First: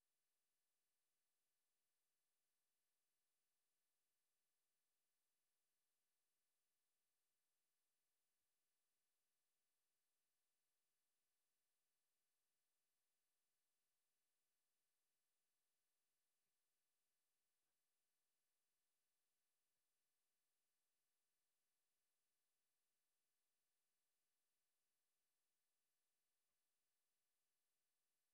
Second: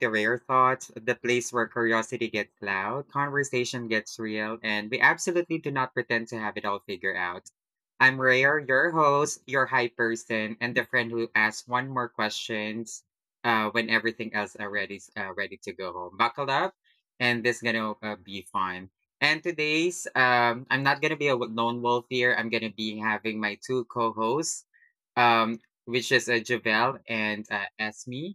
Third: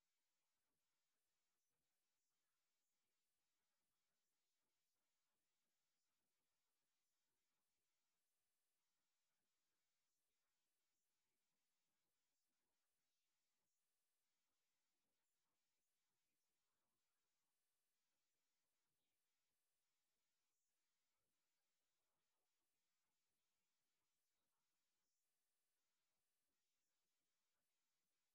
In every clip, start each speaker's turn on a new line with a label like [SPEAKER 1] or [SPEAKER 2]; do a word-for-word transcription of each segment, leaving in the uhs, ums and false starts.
[SPEAKER 1] to Rare Thoughts, the place where curiosity gets loud, conversation gets real, and we absolutely do not pretend to have it all figured out. I'm Rare, your host, your hype person, and the friend who asks one more questions uh, when everything else already uh, ready to go home. Buckle up, and this gonna uh, be fun. And today's, um, I'm not gonna be a lone wolf here. I'm gonna be having my two co-hosts, um, which is uh, Javel and uh, Esme.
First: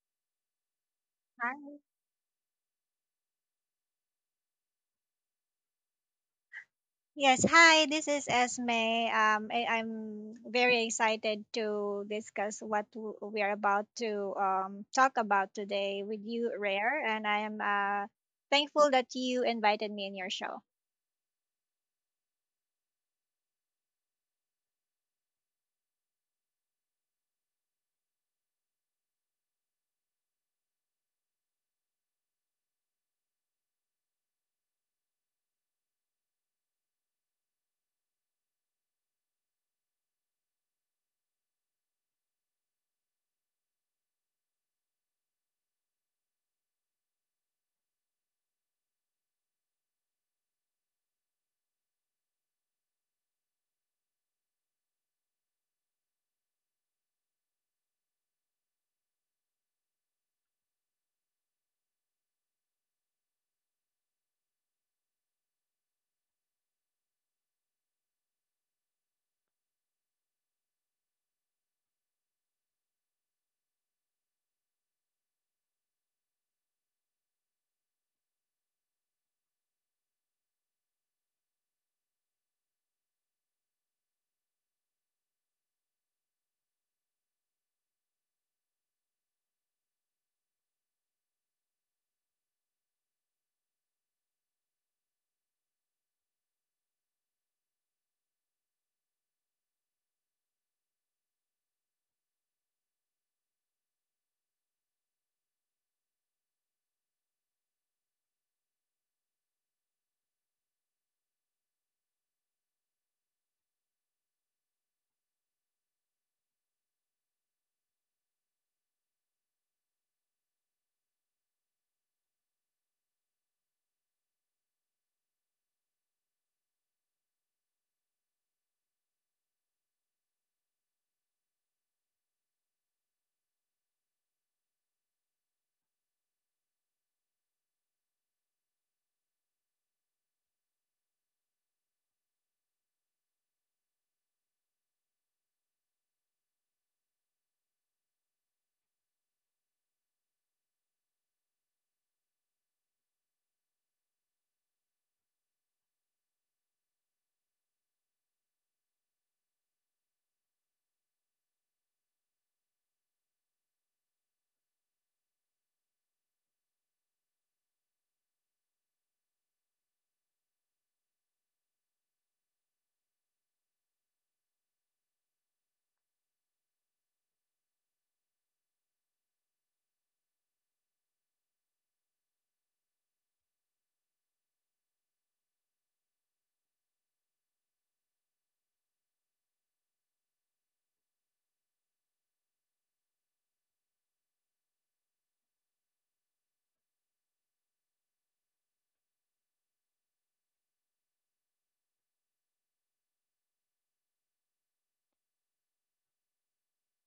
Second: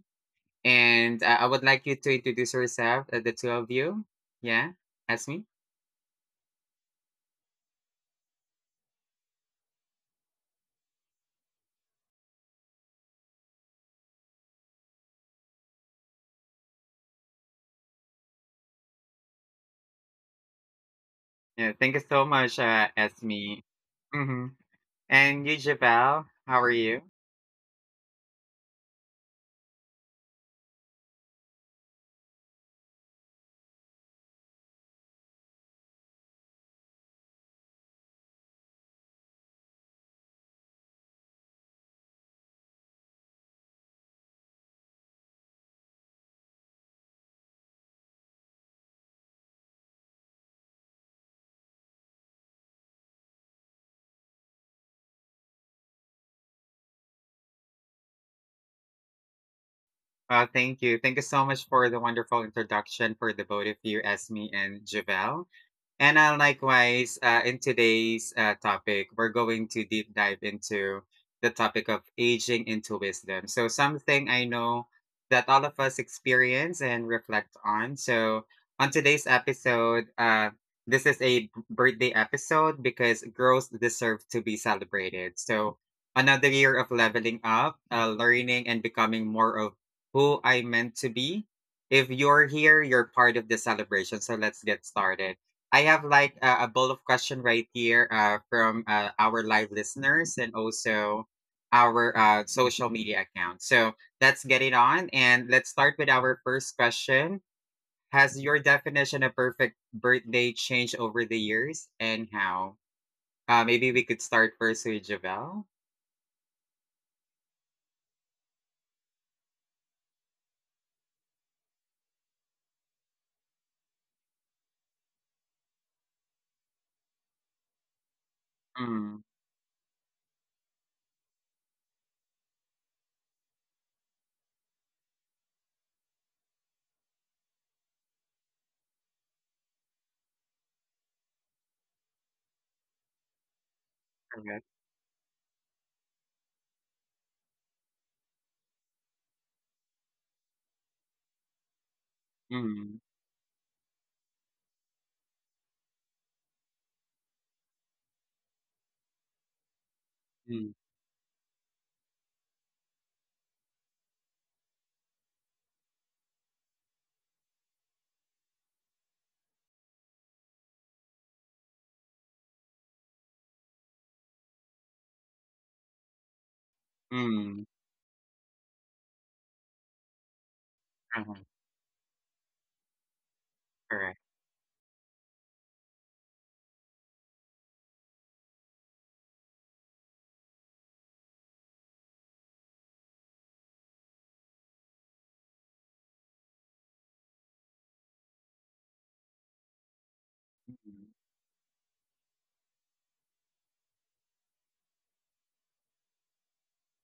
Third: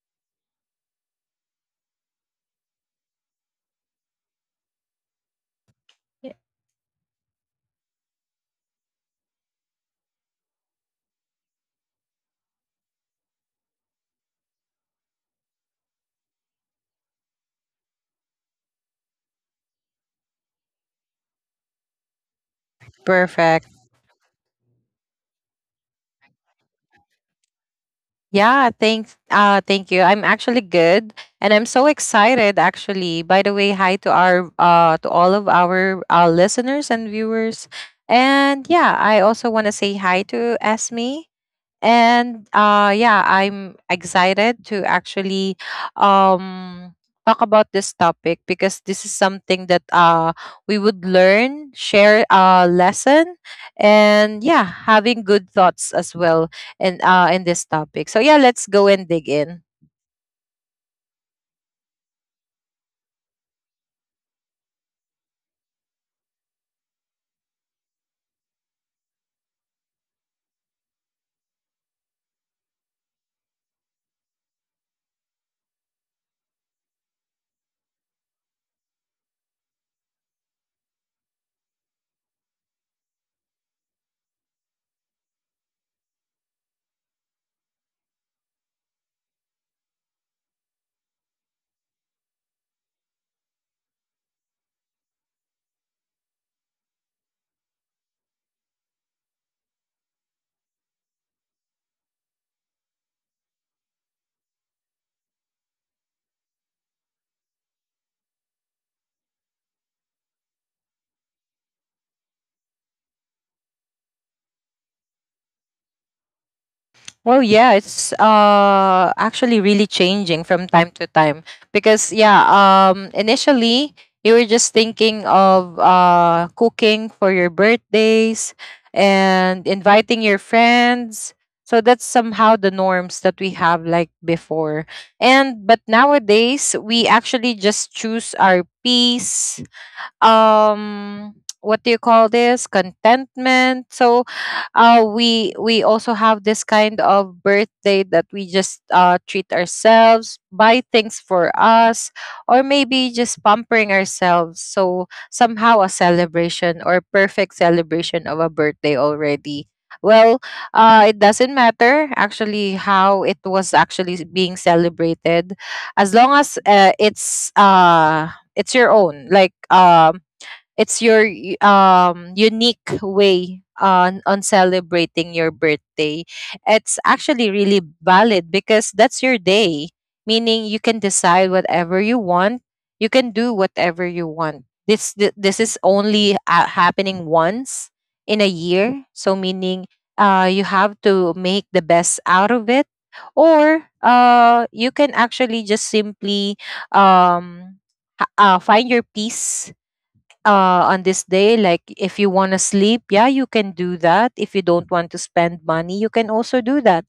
[SPEAKER 1] And uh, I would
[SPEAKER 2] Hi.
[SPEAKER 1] like you to introduce yourself, uh, the two of you. Yeah, Esme.
[SPEAKER 3] Yeah,
[SPEAKER 2] Yes, hi, this is Esme. Um, I, I'm very excited to discuss what w- we are about to um, talk about today with you, Rare, and I am uh, thankful that you invited me in your show.
[SPEAKER 1] Yeah, thank you so much, uh, Esme.
[SPEAKER 3] perfect.
[SPEAKER 1] Mm-hmm. And you, Javel, how are you?
[SPEAKER 3] Yeah, thanks. Uh, thank you. I'm actually good, and I'm so excited. Actually, by the way, hi to our uh to all of our uh, listeners and viewers, and yeah, I also want to say hi to Esme. And uh yeah, I'm excited to actually um talk about this topic because this is something that uh we would learn, share a lesson, and yeah, having good thoughts as well in uh in this topic. So yeah, let's go and dig in.
[SPEAKER 1] Well, thank you. Thank you so much for the wonderful introduction for the both of you, Esme and Javel. And uh, likewise, uh, in today's uh, topic, we're going to deep dive into the topic of aging into wisdom. So, something I know that all of us experience and reflect on. So, on today's episode, uh, this is a b- birthday episode because girls deserve to be celebrated. So, another year of leveling up, uh, learning, and becoming more of who I meant to be. If you're here, you're part of the celebration. So, let's get started. I have like a, a bowl of question right here uh, from uh, our live listeners and also our uh, social media account. So let's get it on and let's start with our first question. Has your definition of perfect birthday changed over the years and how? Uh, maybe we could start first with Javel.
[SPEAKER 3] Well, yeah, it's uh actually really changing from time to time because yeah, um initially you were just thinking of uh cooking for your birthdays
[SPEAKER 1] Mm.
[SPEAKER 3] and inviting your friends. So that's somehow the norms that we have like before. And but nowadays we actually just choose our peace, um what do you call this, contentment. so
[SPEAKER 1] Correct.
[SPEAKER 3] uh we we also have this kind of birthday that we just uh treat ourselves, buy things for us, or maybe
[SPEAKER 1] Mm,
[SPEAKER 3] just pampering ourselves. So somehow a celebration or perfect celebration of a birthday already, well,
[SPEAKER 1] mm,
[SPEAKER 3] uh it doesn't matter actually how it was actually being celebrated, as long as uh, it's uh it's your own. Like, um, it's your y- um unique way on on celebrating your birthday, it's actually
[SPEAKER 1] mm,
[SPEAKER 3] really valid because that's your day, meaning you can
[SPEAKER 1] uh-huh.
[SPEAKER 3] decide whatever you want, you can do whatever
[SPEAKER 1] Correct.
[SPEAKER 3] you want. This th- this is only uh, happening once in a year, so meaning uh you have to make the best out of it, or uh you can actually just simply, um ha- uh, find your peace uh, on
[SPEAKER 1] Mm,
[SPEAKER 3] this day. Like, if you want to sleep, yeah, you can do that. If you don't want to spend money, you can also do that.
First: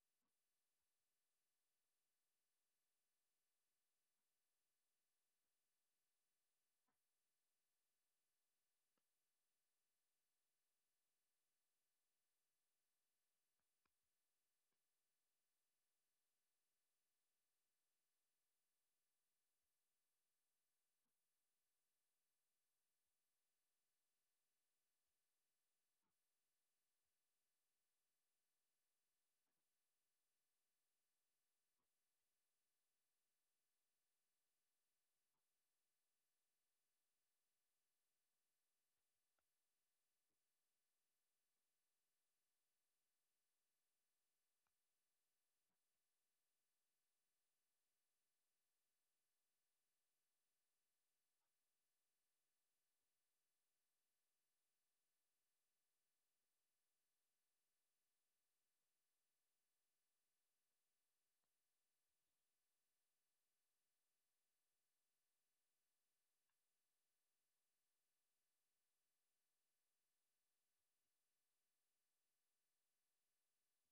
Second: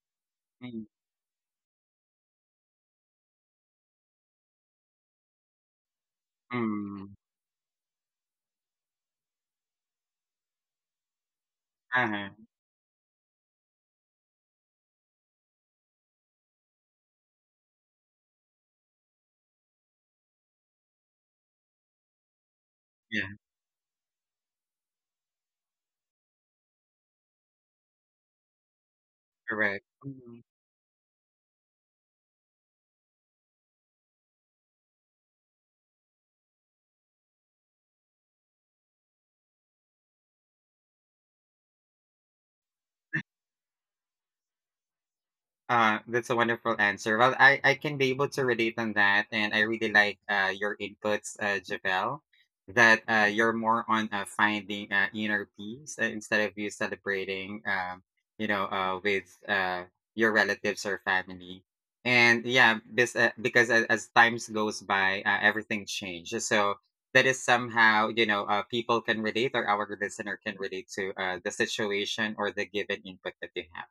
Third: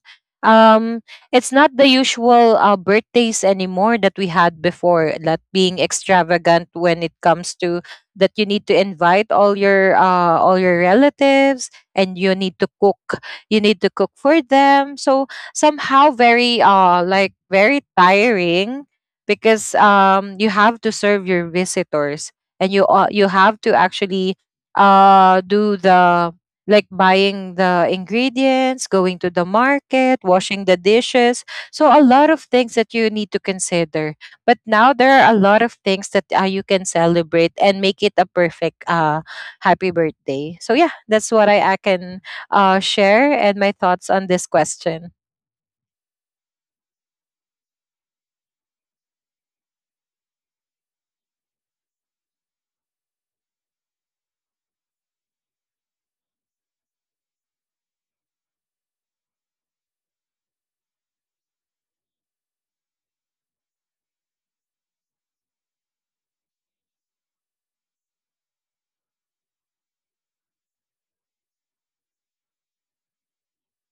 [SPEAKER 1] mm,
[SPEAKER 3] Um, it's not the usual uh, birthdays anymore that we had before. That being extravagant when it
[SPEAKER 1] mm,
[SPEAKER 3] comes to that, you need to invite all your uh, all your relatives and
[SPEAKER 1] uh-huh,
[SPEAKER 3] you need to cook. You need to cook for them. So somehow very uh like very tiring because um you have to serve your visitors, and you uh, you
[SPEAKER 1] yeah.
[SPEAKER 3] have to actually uh do the like buying the ingredients, going to the
[SPEAKER 1] Correct.
[SPEAKER 3] market,
[SPEAKER 1] Mm.
[SPEAKER 3] washing the dishes. So a lot of things that you need to consider. But now there are a lot of things that uh, you can celebrate and make it a perfect uh happy birthday. So yeah, that's what i, I can uh, share, and my thoughts on this question.
[SPEAKER 1] Uh, that's a wonderful answer. Well, I, I can be able to relate on that, and I really like uh, your inputs, uh, Javel, that uh, you're more on uh, finding uh, inner peace uh, instead of you celebrating, um, you know, uh, with uh, your relatives or family. And yeah, this, uh, because as, as times goes by, uh, everything changes. So that is somehow, you know, uh, people can relate or our listener can relate to uh, the situation or the given input that they have.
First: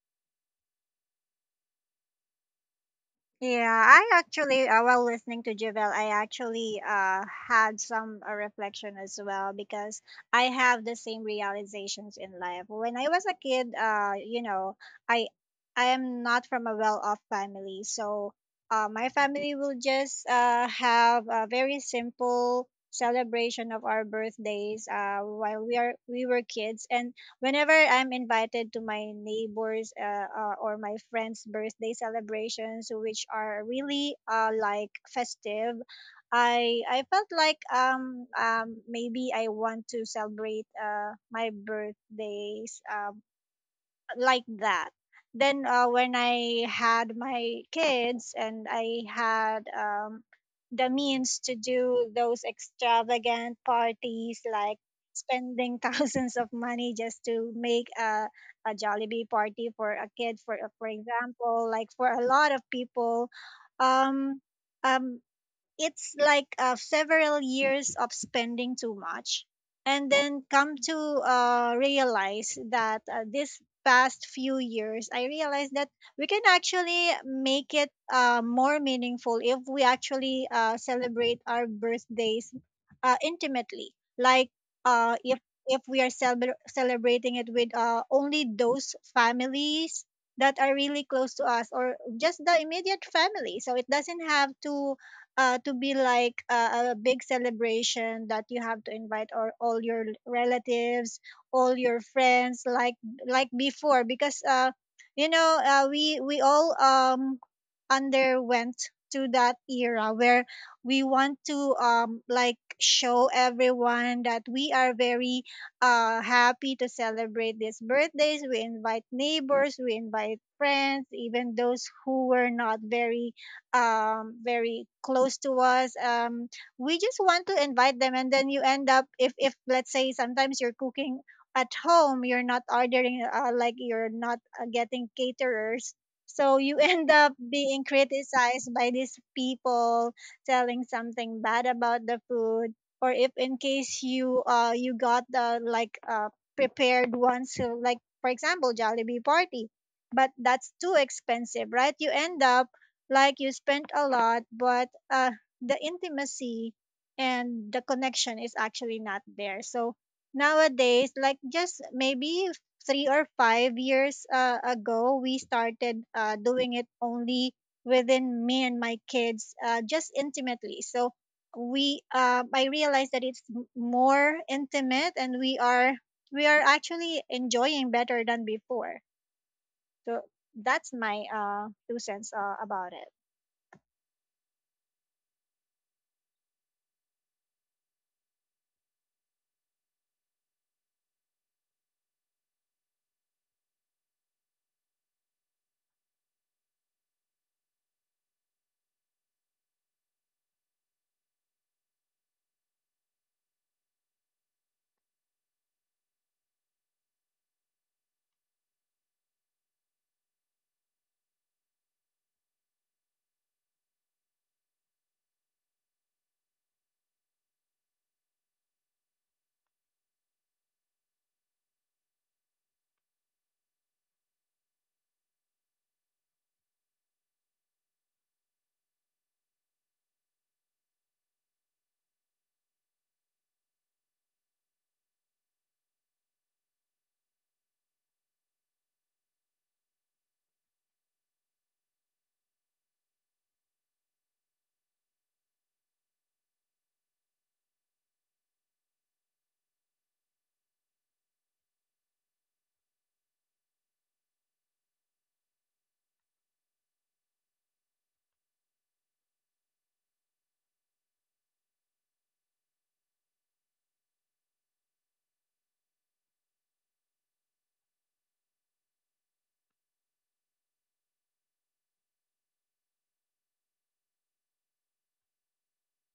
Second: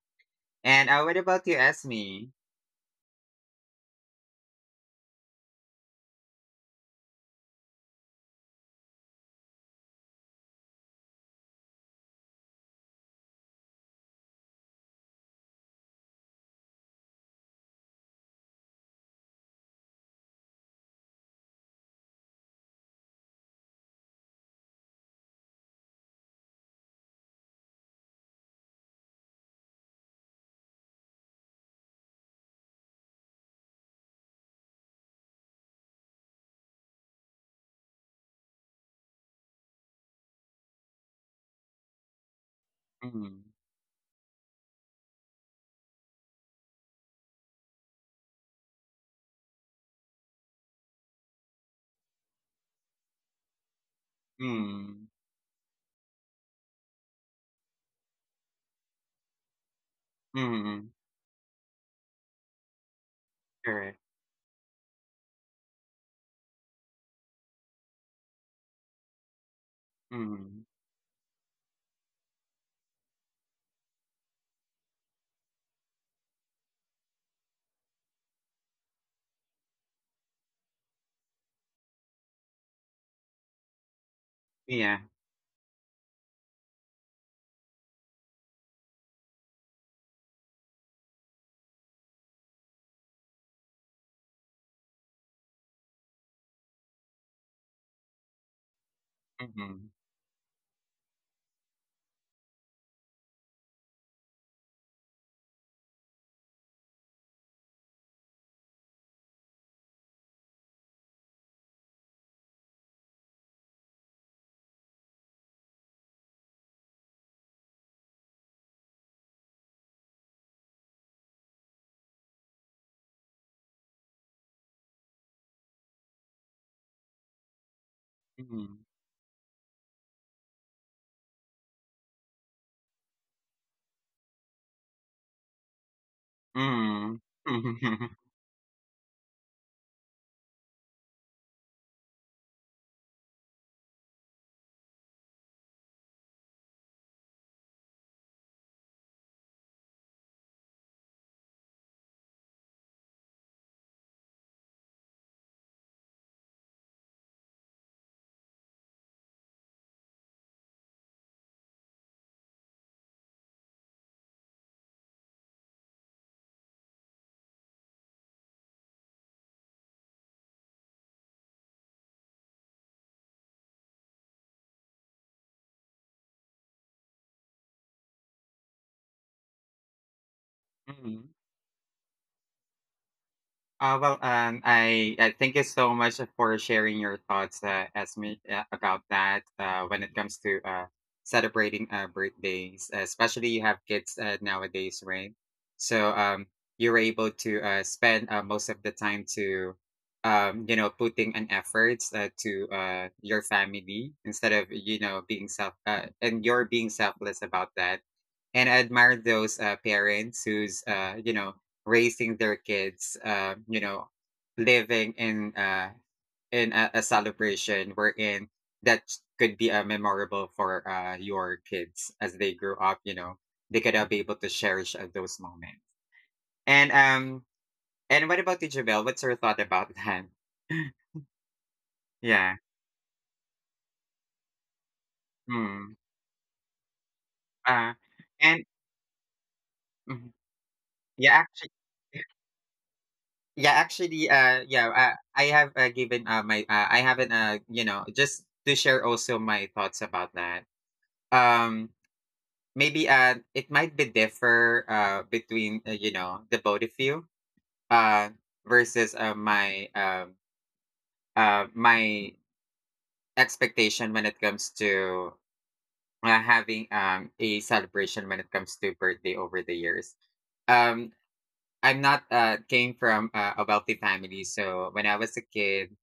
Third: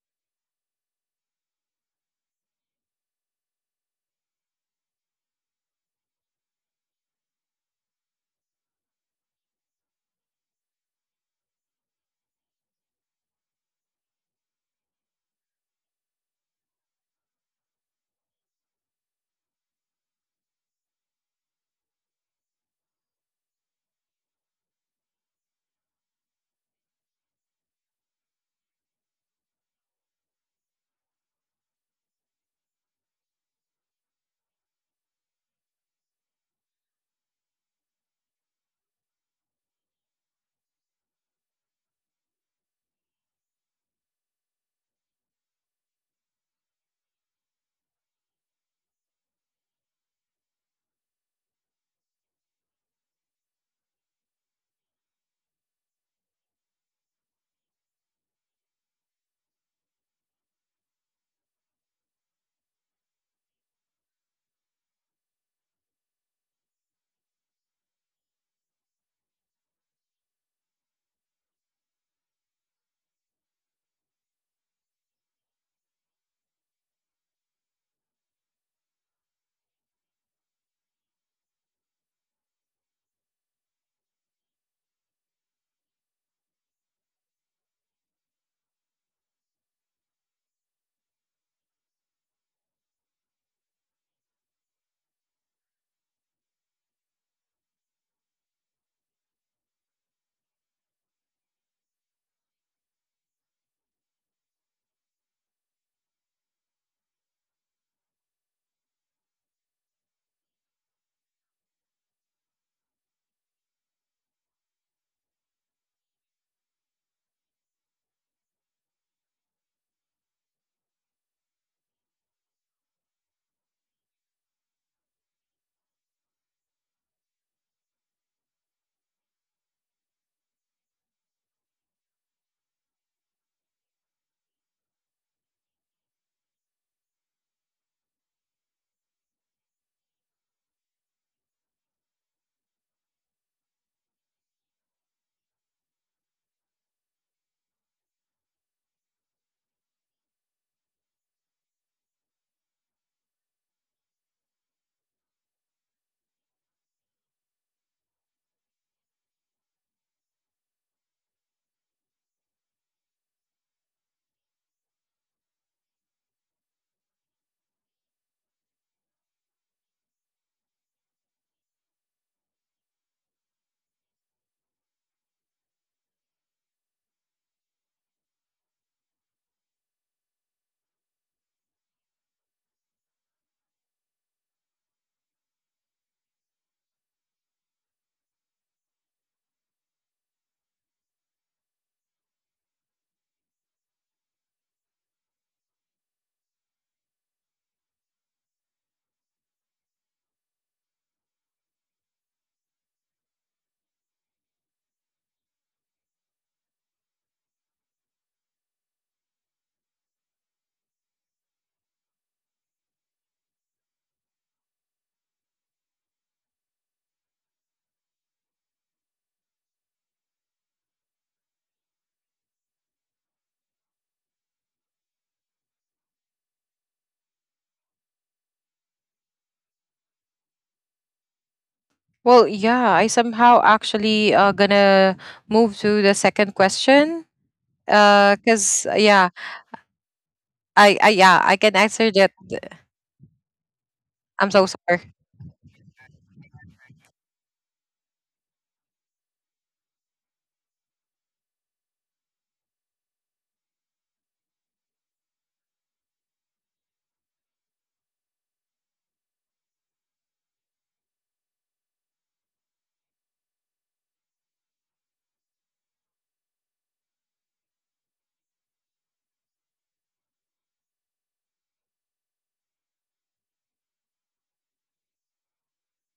[SPEAKER 1] And, uh, what about you, Esme?
[SPEAKER 2] Yeah, I actually, uh, while listening to Javel, I actually uh, had some uh, reflection as well because I have the same realizations in life. When I was a kid, uh, you know, I I am not from a well-off family, so uh, my family will just uh, have a very simple celebration of our birthdays uh, while we are we were kids, and whenever I'm invited to my neighbors uh, uh, or my friends' birthday celebrations, which are really uh, like festive, I I felt like um um maybe I want to celebrate uh my birthdays uh,
[SPEAKER 1] Mhm.
[SPEAKER 2] like that. Then uh, when I had my kids and I had um, the means to do those extravagant parties, like
[SPEAKER 1] Mm.
[SPEAKER 2] spending thousands of money just to make a, a Jollibee party for a kid, for for
[SPEAKER 1] Mhm.
[SPEAKER 2] example, like for a lot of people,
[SPEAKER 1] Correct.
[SPEAKER 2] um, um, it's like uh, several years of spending too much and then
[SPEAKER 1] Mhm.
[SPEAKER 2] come to uh, realize that uh, this past few years I realized that we can actually make it uh, more meaningful if we actually uh, celebrate our birthdays uh, intimately, like
[SPEAKER 1] Yeah.
[SPEAKER 2] uh, if if we are celebr celebrating it with uh, only those families that are really close to us or just the immediate family, so it doesn't have to uh, to be like a, a big celebration that you have to invite or all
[SPEAKER 1] Mhm.
[SPEAKER 2] your relatives, all your friends, like like before, because uh, you know uh, we we all um underwent to that era where we want to um like show everyone that we are very uh happy to celebrate these birthdays. We invite neighbors, we invite friends, even those who were not very um, very close to us. Um, we just want to invite them, and then you
[SPEAKER 1] Mhm.
[SPEAKER 2] end up, if if let's say sometimes you're cooking at home, you're not ordering uh, like you're not uh, getting caterers. So you end
[SPEAKER 1] Mhm.
[SPEAKER 2] up being
[SPEAKER 1] Mhm.
[SPEAKER 2] criticized by these people telling something bad about the food, or if in case you uh you got the like uh prepared ones, so like for example Jollibee party, but that's too expensive, right? You end up like you spent a lot, but uh, the intimacy and the connection is actually not there. So nowadays, like just maybe three or five years uh, ago, we started uh, doing it only within me and my kids, uh, just intimately. So we, uh, I realized that it's m- more intimate, and we are we are actually enjoying better than before. So that's my uh, two cents uh, about it.
[SPEAKER 1] Uh, well, um, I, I thank you so much for sharing your thoughts uh, as uh, about that uh, when it comes to uh, celebrating uh, birthdays, uh, especially you have kids uh, nowadays, right? So um, you're able to uh, spend uh, most of the time to, um, you know, putting an efforts uh, to uh, your family instead of you know being self uh, and you're being selfless about that. And I admire those uh, parents who's uh, you know raising their kids, um, you know, living in uh, in a, a, celebration wherein that could be uh, memorable for uh, your kids as they grow up. You know, they could uh, be able to cherish uh, those moments. And um, and what about you, Javel? What's your thought about that?
[SPEAKER 3] Well,
[SPEAKER 1] Yeah.
[SPEAKER 3] yeah, I somehow actually uh, gonna move to
[SPEAKER 1] Mm.
[SPEAKER 3] the second question.
[SPEAKER 1] Uh, and
[SPEAKER 3] Because, yeah,
[SPEAKER 1] mm,
[SPEAKER 3] I, I
[SPEAKER 1] yeah,
[SPEAKER 3] yeah, I
[SPEAKER 1] actually.
[SPEAKER 3] can answer that.
[SPEAKER 1] Yeah, actually,
[SPEAKER 3] I'm so
[SPEAKER 1] uh, yeah,
[SPEAKER 3] sorry.
[SPEAKER 1] uh, I have uh, given uh, my, uh, I haven't, uh, you know, just to share also my thoughts about that. um maybe uh it might be differ uh between uh, you know the both of you uh versus uh my um uh my expectation when it comes to uh, having um a celebration when it comes to birthday over the years. um I'm not uh came from uh, a wealthy family, so when I was a kid,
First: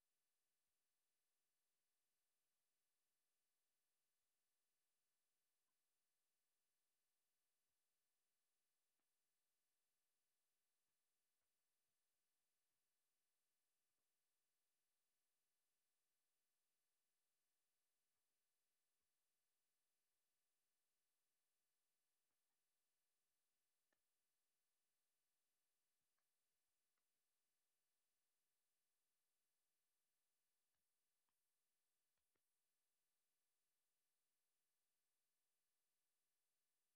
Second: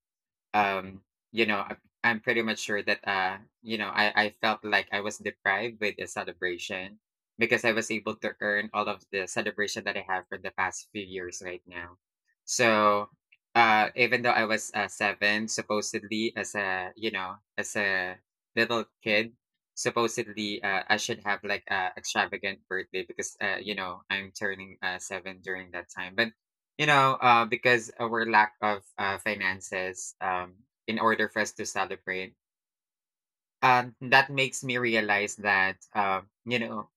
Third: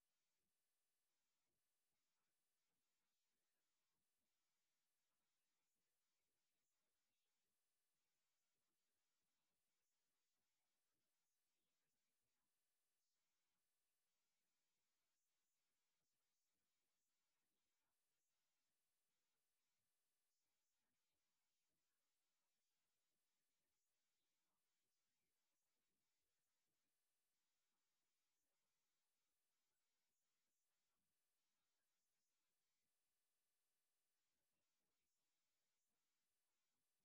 [SPEAKER 1] um you know, I, I'm pretty much sure that uh you know i i felt like I was deprived with the celebration because I was able to earn all of the celebration that I have for the past few years right now. So uh even though I was uh, seven supposedly as a you know as a little kid, supposedly uh, I should have like a extravagant birthday because uh, you know I'm turning uh, seven during that time, but you know, uh, because our lack of uh, finances, um, in order for us to celebrate, um, that makes me realize that, um, you know,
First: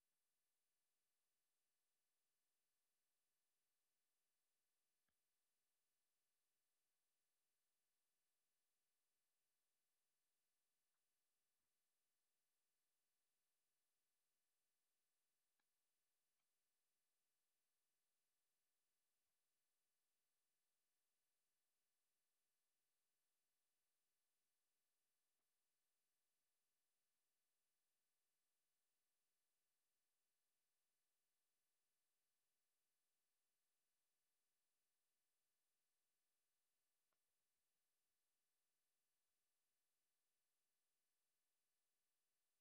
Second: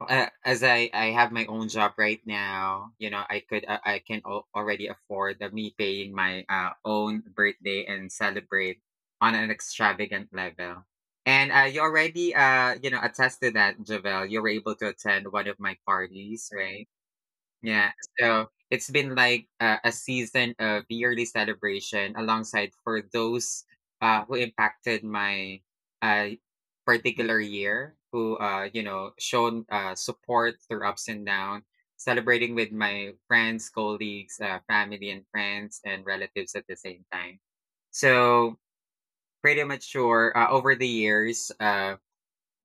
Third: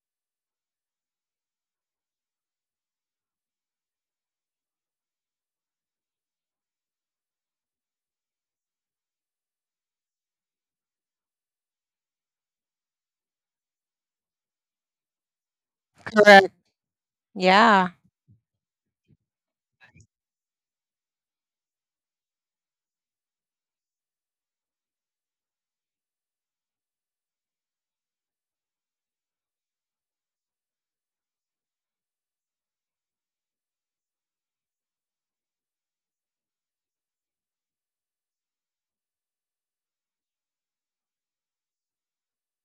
[SPEAKER 1] uh, as I, I have my own job right now, you know, I could uh, I can al- already afford uh, me paying my uh, own birthday and celebrate on an extravagant level. And uh, you already, uh, you know, attest to that, Javel. You were able to attend one of my parties,
[SPEAKER 3] Correct.
[SPEAKER 1] right?
[SPEAKER 3] Yeah.
[SPEAKER 1] Yeah, so it's been like a, a season of yearly celebration alongside for those uh, who impacted my uh, particular year, who uh, you know shown uh, support through ups and down, celebrating with my friends, colleagues, uh, family, and friends and relatives at the same time. So pretty mature uh, over the years. Uh,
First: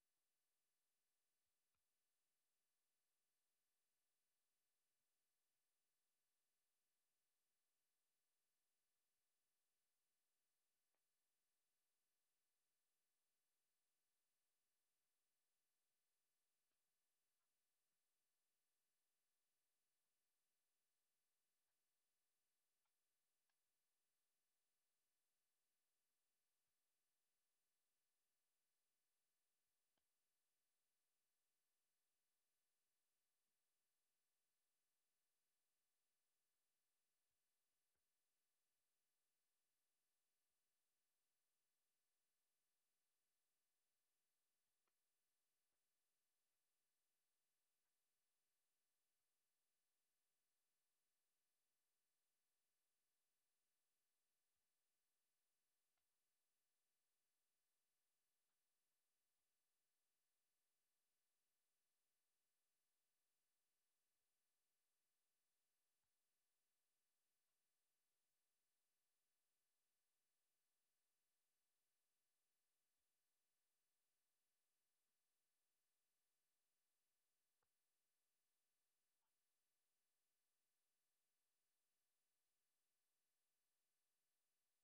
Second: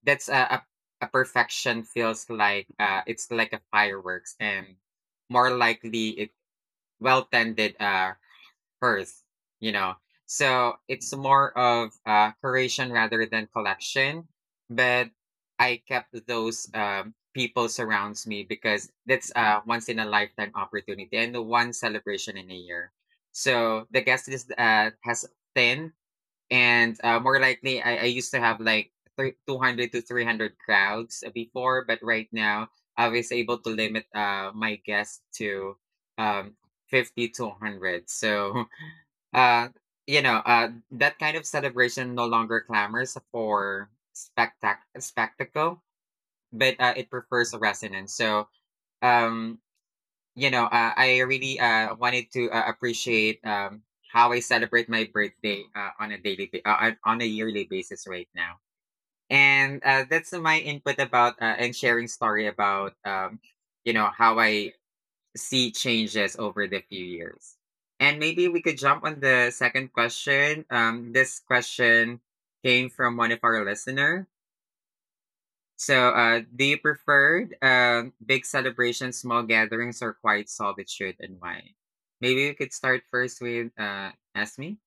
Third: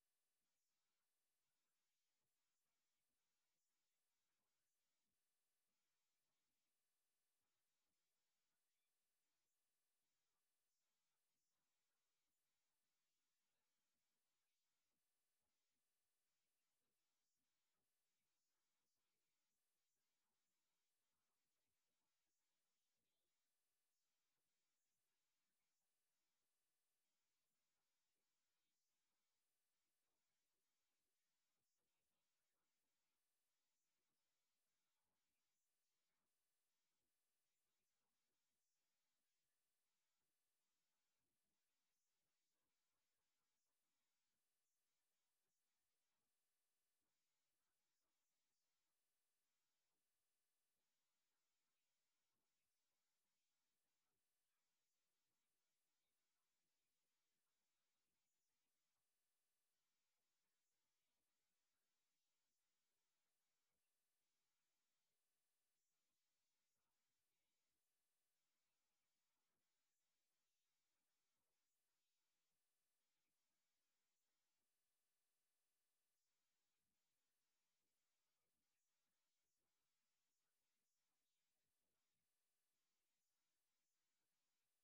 [SPEAKER 1] that's a, a a perfection feels like uh, it's like a fireworks and more likely it well tended uh earth, you know. So it's more of uh curation rather than collection. But I kept those um people surrounds me because that's a once in a lifetime opportunity and the one celebration in a year. So the guest list uh, has ten, and uh, more likely I, I used to have like three, two hundred to three hundred crowds before, but right now I was able to limit uh, my guests to um, fifty to one hundred. So uh, you know, uh, that kind of celebration no longer clamors for spectac- spectacle, but uh, it prefers a resonance. So um, you know, uh, I really uh, wanted to uh, appreciate um, how I celebrate my birthday uh, on a daily, ba- uh, on on a yearly basis right now. And uh, that's my input about uh, and sharing story about, um, you know, how I see changes over the few years. And maybe we could jump on the second question. Um, this question came from one of our listener. So, uh, do you prefer uh, big celebrations, small gatherings, or quiet solitude, and why? Maybe we could start first with uh, ask me.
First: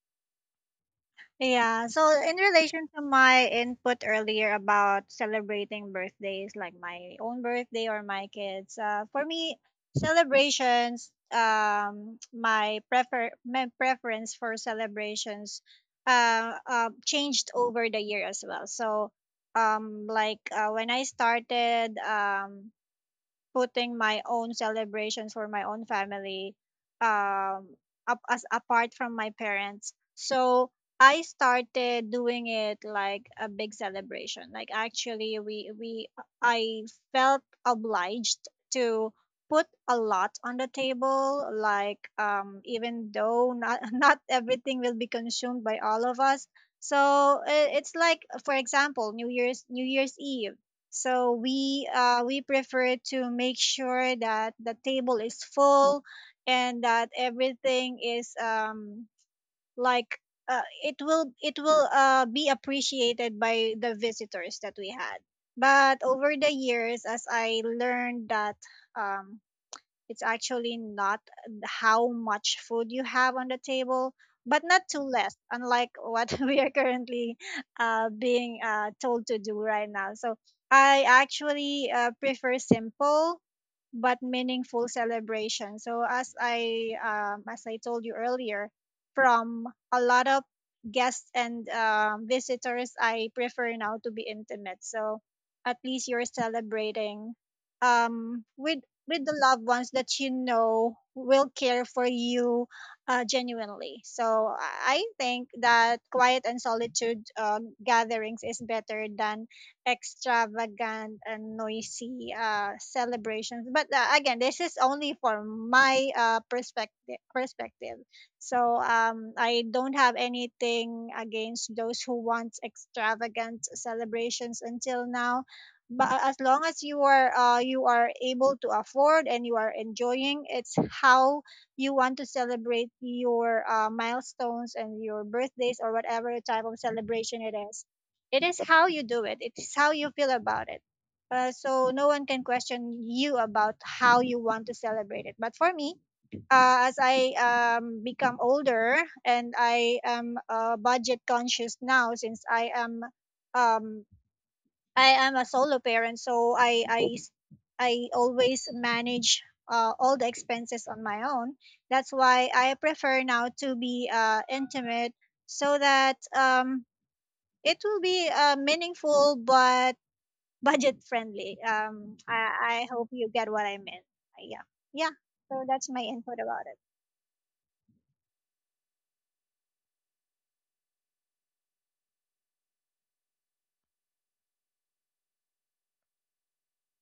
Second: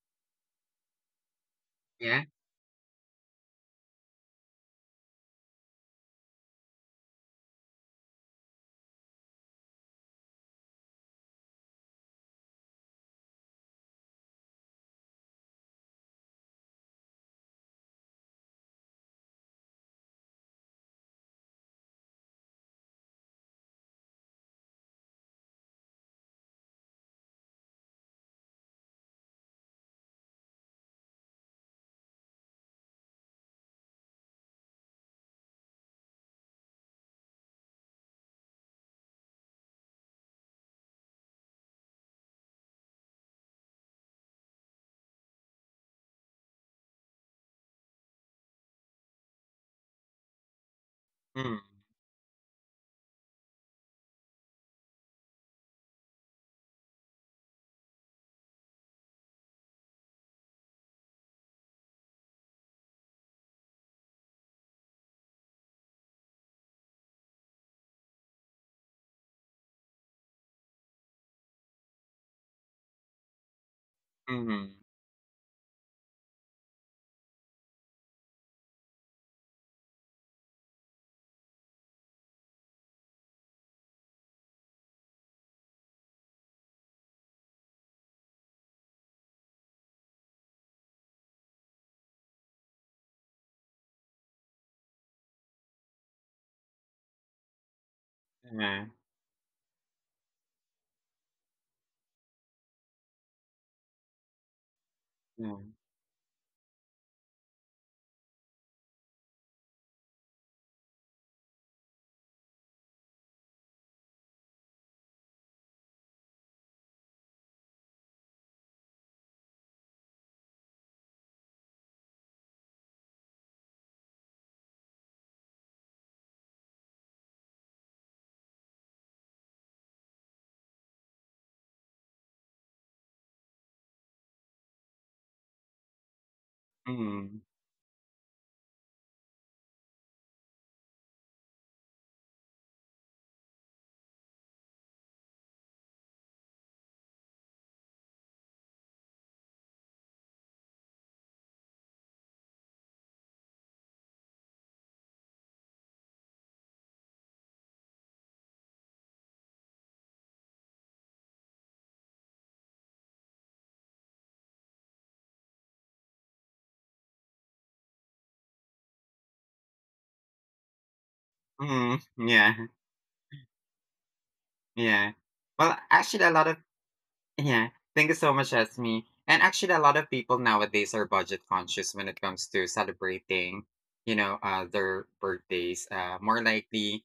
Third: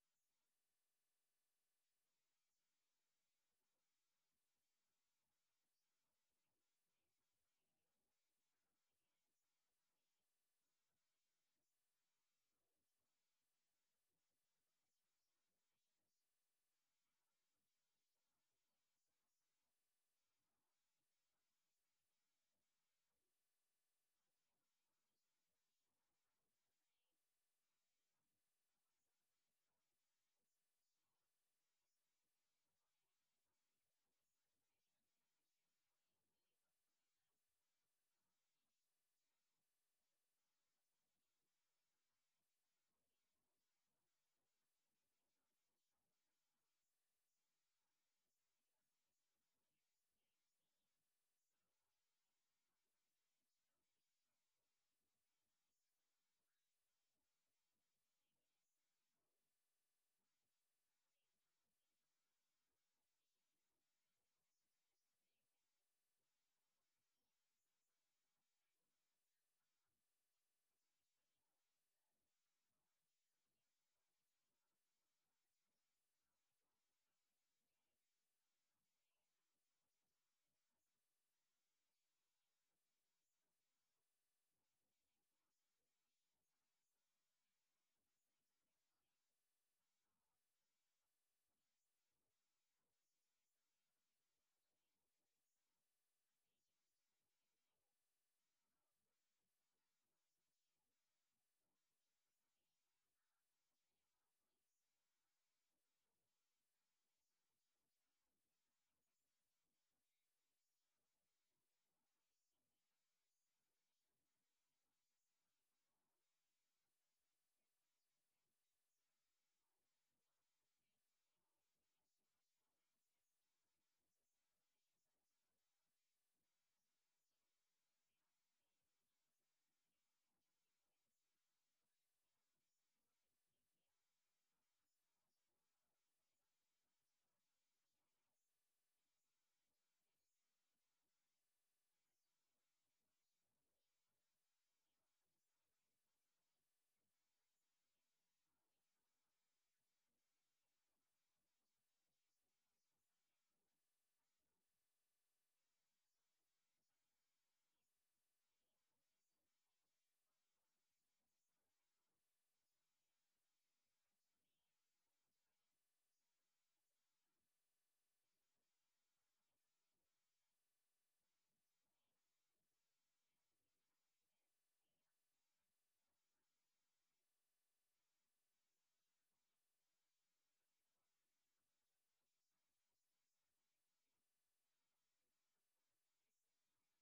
[SPEAKER 2] Yeah, so
[SPEAKER 1] Yeah.
[SPEAKER 2] in relation to my input earlier about celebrating birthdays, like my own birthday or my kids, uh, for me, celebrations, um, my prefer my preference for celebrations uh, uh, changed over the year as well. So, um, like uh, when I started, um, putting my own celebrations for my own family um up as apart from my parents, so I started doing it like a big celebration. Like actually we we I felt obliged to put a lot on the table, like um even though not not everything will be consumed by all of us. So I- it's like for example New Year's, New Year's Eve, so
[SPEAKER 1] Mm.
[SPEAKER 2] we, uh, we prefer to make sure that the table is full and that everything is um, like uh, it will it will uh, be appreciated by the visitors that we had. But over the years, as I learned that um, it's actually not how much food you have on the table,
[SPEAKER 1] Mm-hmm.
[SPEAKER 2] but not too less, unlike what we are currently uh, being uh, told to do right now. So I actually uh, prefer simple but meaningful celebration. So as I um, as I told you earlier, from a lot of guests and um, visitors, I prefer now to be intimate. So at least you're celebrating um, with
[SPEAKER 1] Yeah.
[SPEAKER 2] with the loved ones that you know will care for you uh, genuinely. So I I
[SPEAKER 1] Yeah.
[SPEAKER 2] think
[SPEAKER 1] Mm.
[SPEAKER 2] that quiet and solitude um, gatherings is better than extravagant and noisy uh, celebrations. But uh, again, this is only for my uh, perspective. Perspective. So um, I don't have anything against those who want extravagant celebrations until now, but uh, as long as you are uh, you are able to afford and you are enjoying, it's how you want to celebrate your uh, milestones and your birthdays, or whatever type of
[SPEAKER 1] Mm.
[SPEAKER 2] celebration it is, it is how you do it, it is how you feel about it, uh, so no one can question you about how you want to celebrate it. But for me, uh, as I um, become older and I am uh, budget conscious now, since I am um, I am a solo parent, so I I s- I always manage uh, all the expenses on my own. That's why I prefer now to be uh, intimate, so that um, it will be uh, meaningful but budget friendly.
[SPEAKER 1] Mm.
[SPEAKER 2] Um, I,
[SPEAKER 1] Yeah.
[SPEAKER 2] I hope you get what I meant. Yeah,
[SPEAKER 1] Yeah.
[SPEAKER 2] yeah. So
[SPEAKER 1] Well,
[SPEAKER 2] that's my
[SPEAKER 1] actually, a
[SPEAKER 2] input
[SPEAKER 1] lot of—
[SPEAKER 2] about it.
[SPEAKER 1] yeah, thank you so much, Esme. And actually, a lot of people nowadays are budget conscious when it comes to celebrating, you know, uh, their birthdays. Uh, more likely,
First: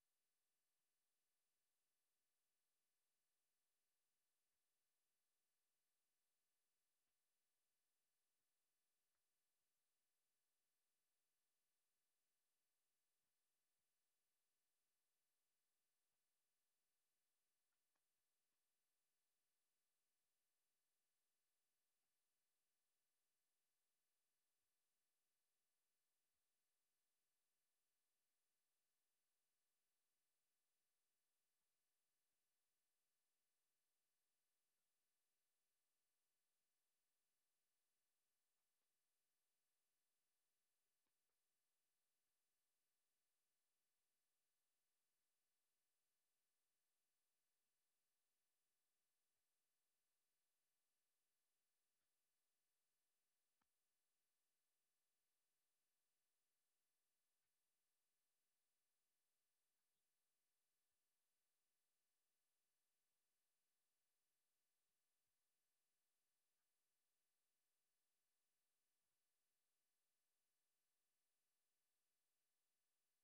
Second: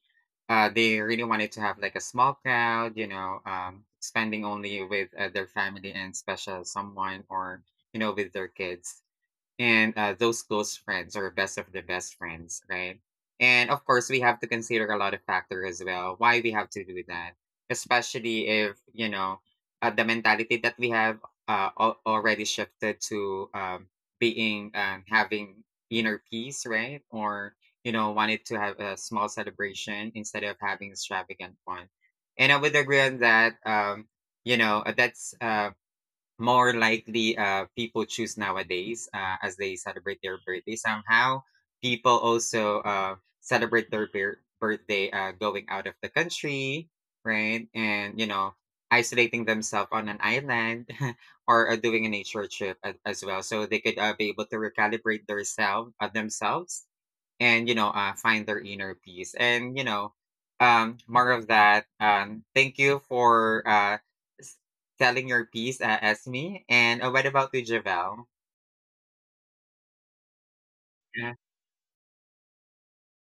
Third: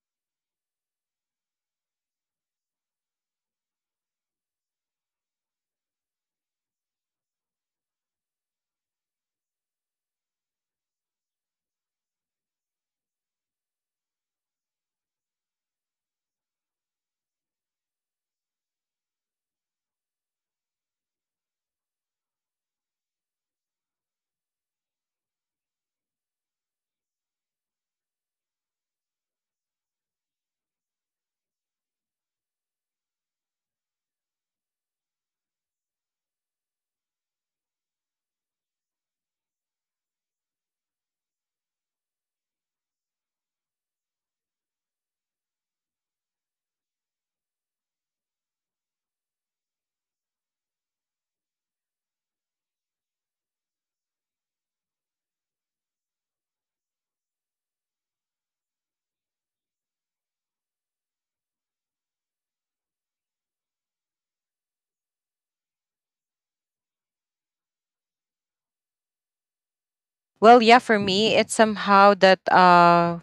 [SPEAKER 1] uh, they really wanted to have like a small crowd, you know, um, spending only with uh, their family and special someone, or you know, with their kids and uh, those close friends or best of the best friends, right? And of course, we have to consider a lot of factor as well why we have to do that, especially if you know uh, the mentality that we have uh, al- already shifted to um, being um, having inner peace, right? Or you know wanted to have a small celebration instead of having extravagant one. And I would agree on that. Um, you know, uh, that's um, more likely uh, people choose nowadays uh, as they celebrate their birthday. Somehow people also uh, celebrate their bir- birthday uh, going out of the country, right? And you know, isolating themselves on an island or uh, doing a nature trip a- as well, so they could uh, be able to recalibrate theirself, uh, themselves, and you know uh, find their inner peace, and you know, um more of that. um thank you for uh s- telling your piece, uh, Esme. And uh, what about you, Javel?
[SPEAKER 3] Well, yeah, for
[SPEAKER 1] Yeah.
[SPEAKER 3] me, it's somehow that uh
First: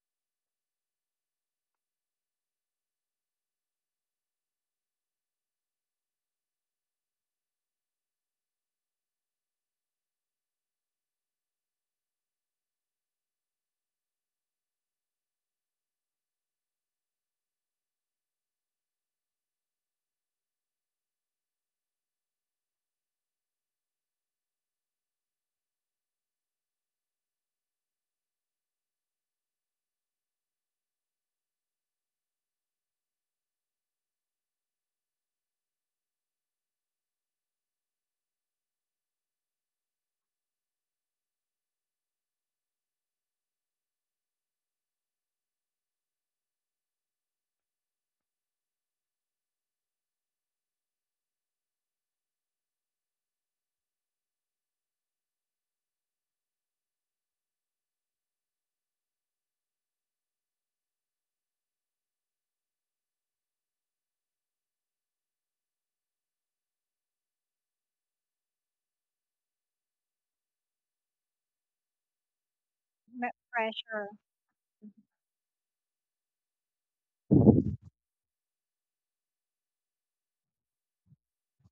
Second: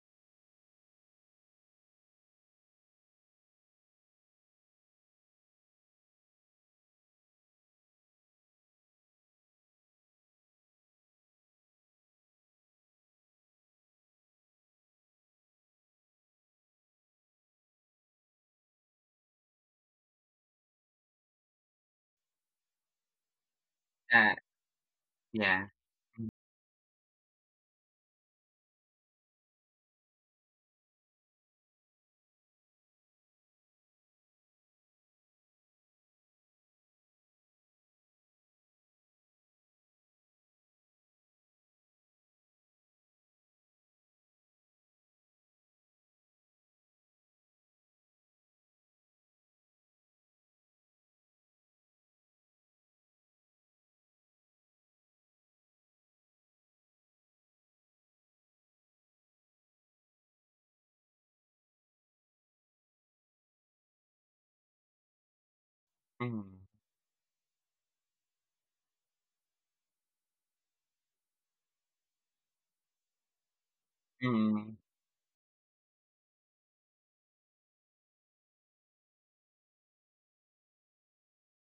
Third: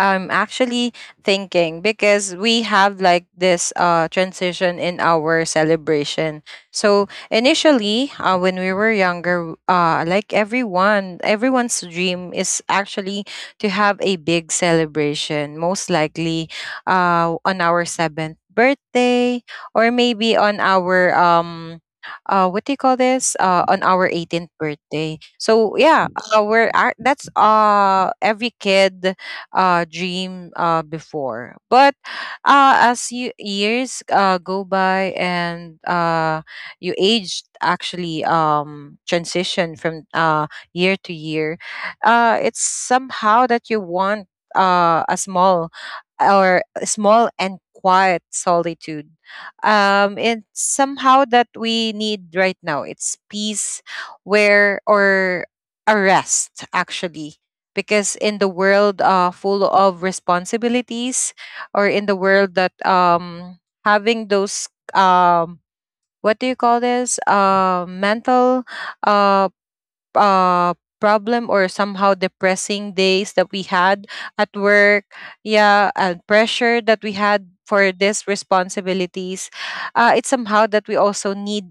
[SPEAKER 3] I'm actually thinking because we have like this uh transition in our celebration. So initially, uh, when we were younger, uh, like everyone, everyone's dream is actually to have a big celebration, most likely, uh, on our seventh birthday, or maybe on our um. Uh, what do you call this, uh, on our
[SPEAKER 1] uh,
[SPEAKER 3] eighteenth birthday.
[SPEAKER 1] yeah.
[SPEAKER 3] So yeah, uh, we're ac- that's uh every kid uh, dream uh, before. But uh, as you, years uh, go by and uh, you aged, actually um, transition from uh, year to year, uh, it's somehow that you want uh, a small, or a small and quiet solitude. Um, it's somehow that we need right now. It's peace, where or a rest actually, because in the world uh, full of responsibilities, or in the world that um having those, um what do you
[SPEAKER 1] Mm,
[SPEAKER 3] call this uh mental uh uh problem, or somehow depressing
[SPEAKER 2] No.
[SPEAKER 3] days that we had
[SPEAKER 2] Pressure.
[SPEAKER 3] at
[SPEAKER 1] mm,
[SPEAKER 3] work, yeah, and pressure that we had for these responsibilities. Uh, it's somehow that we also need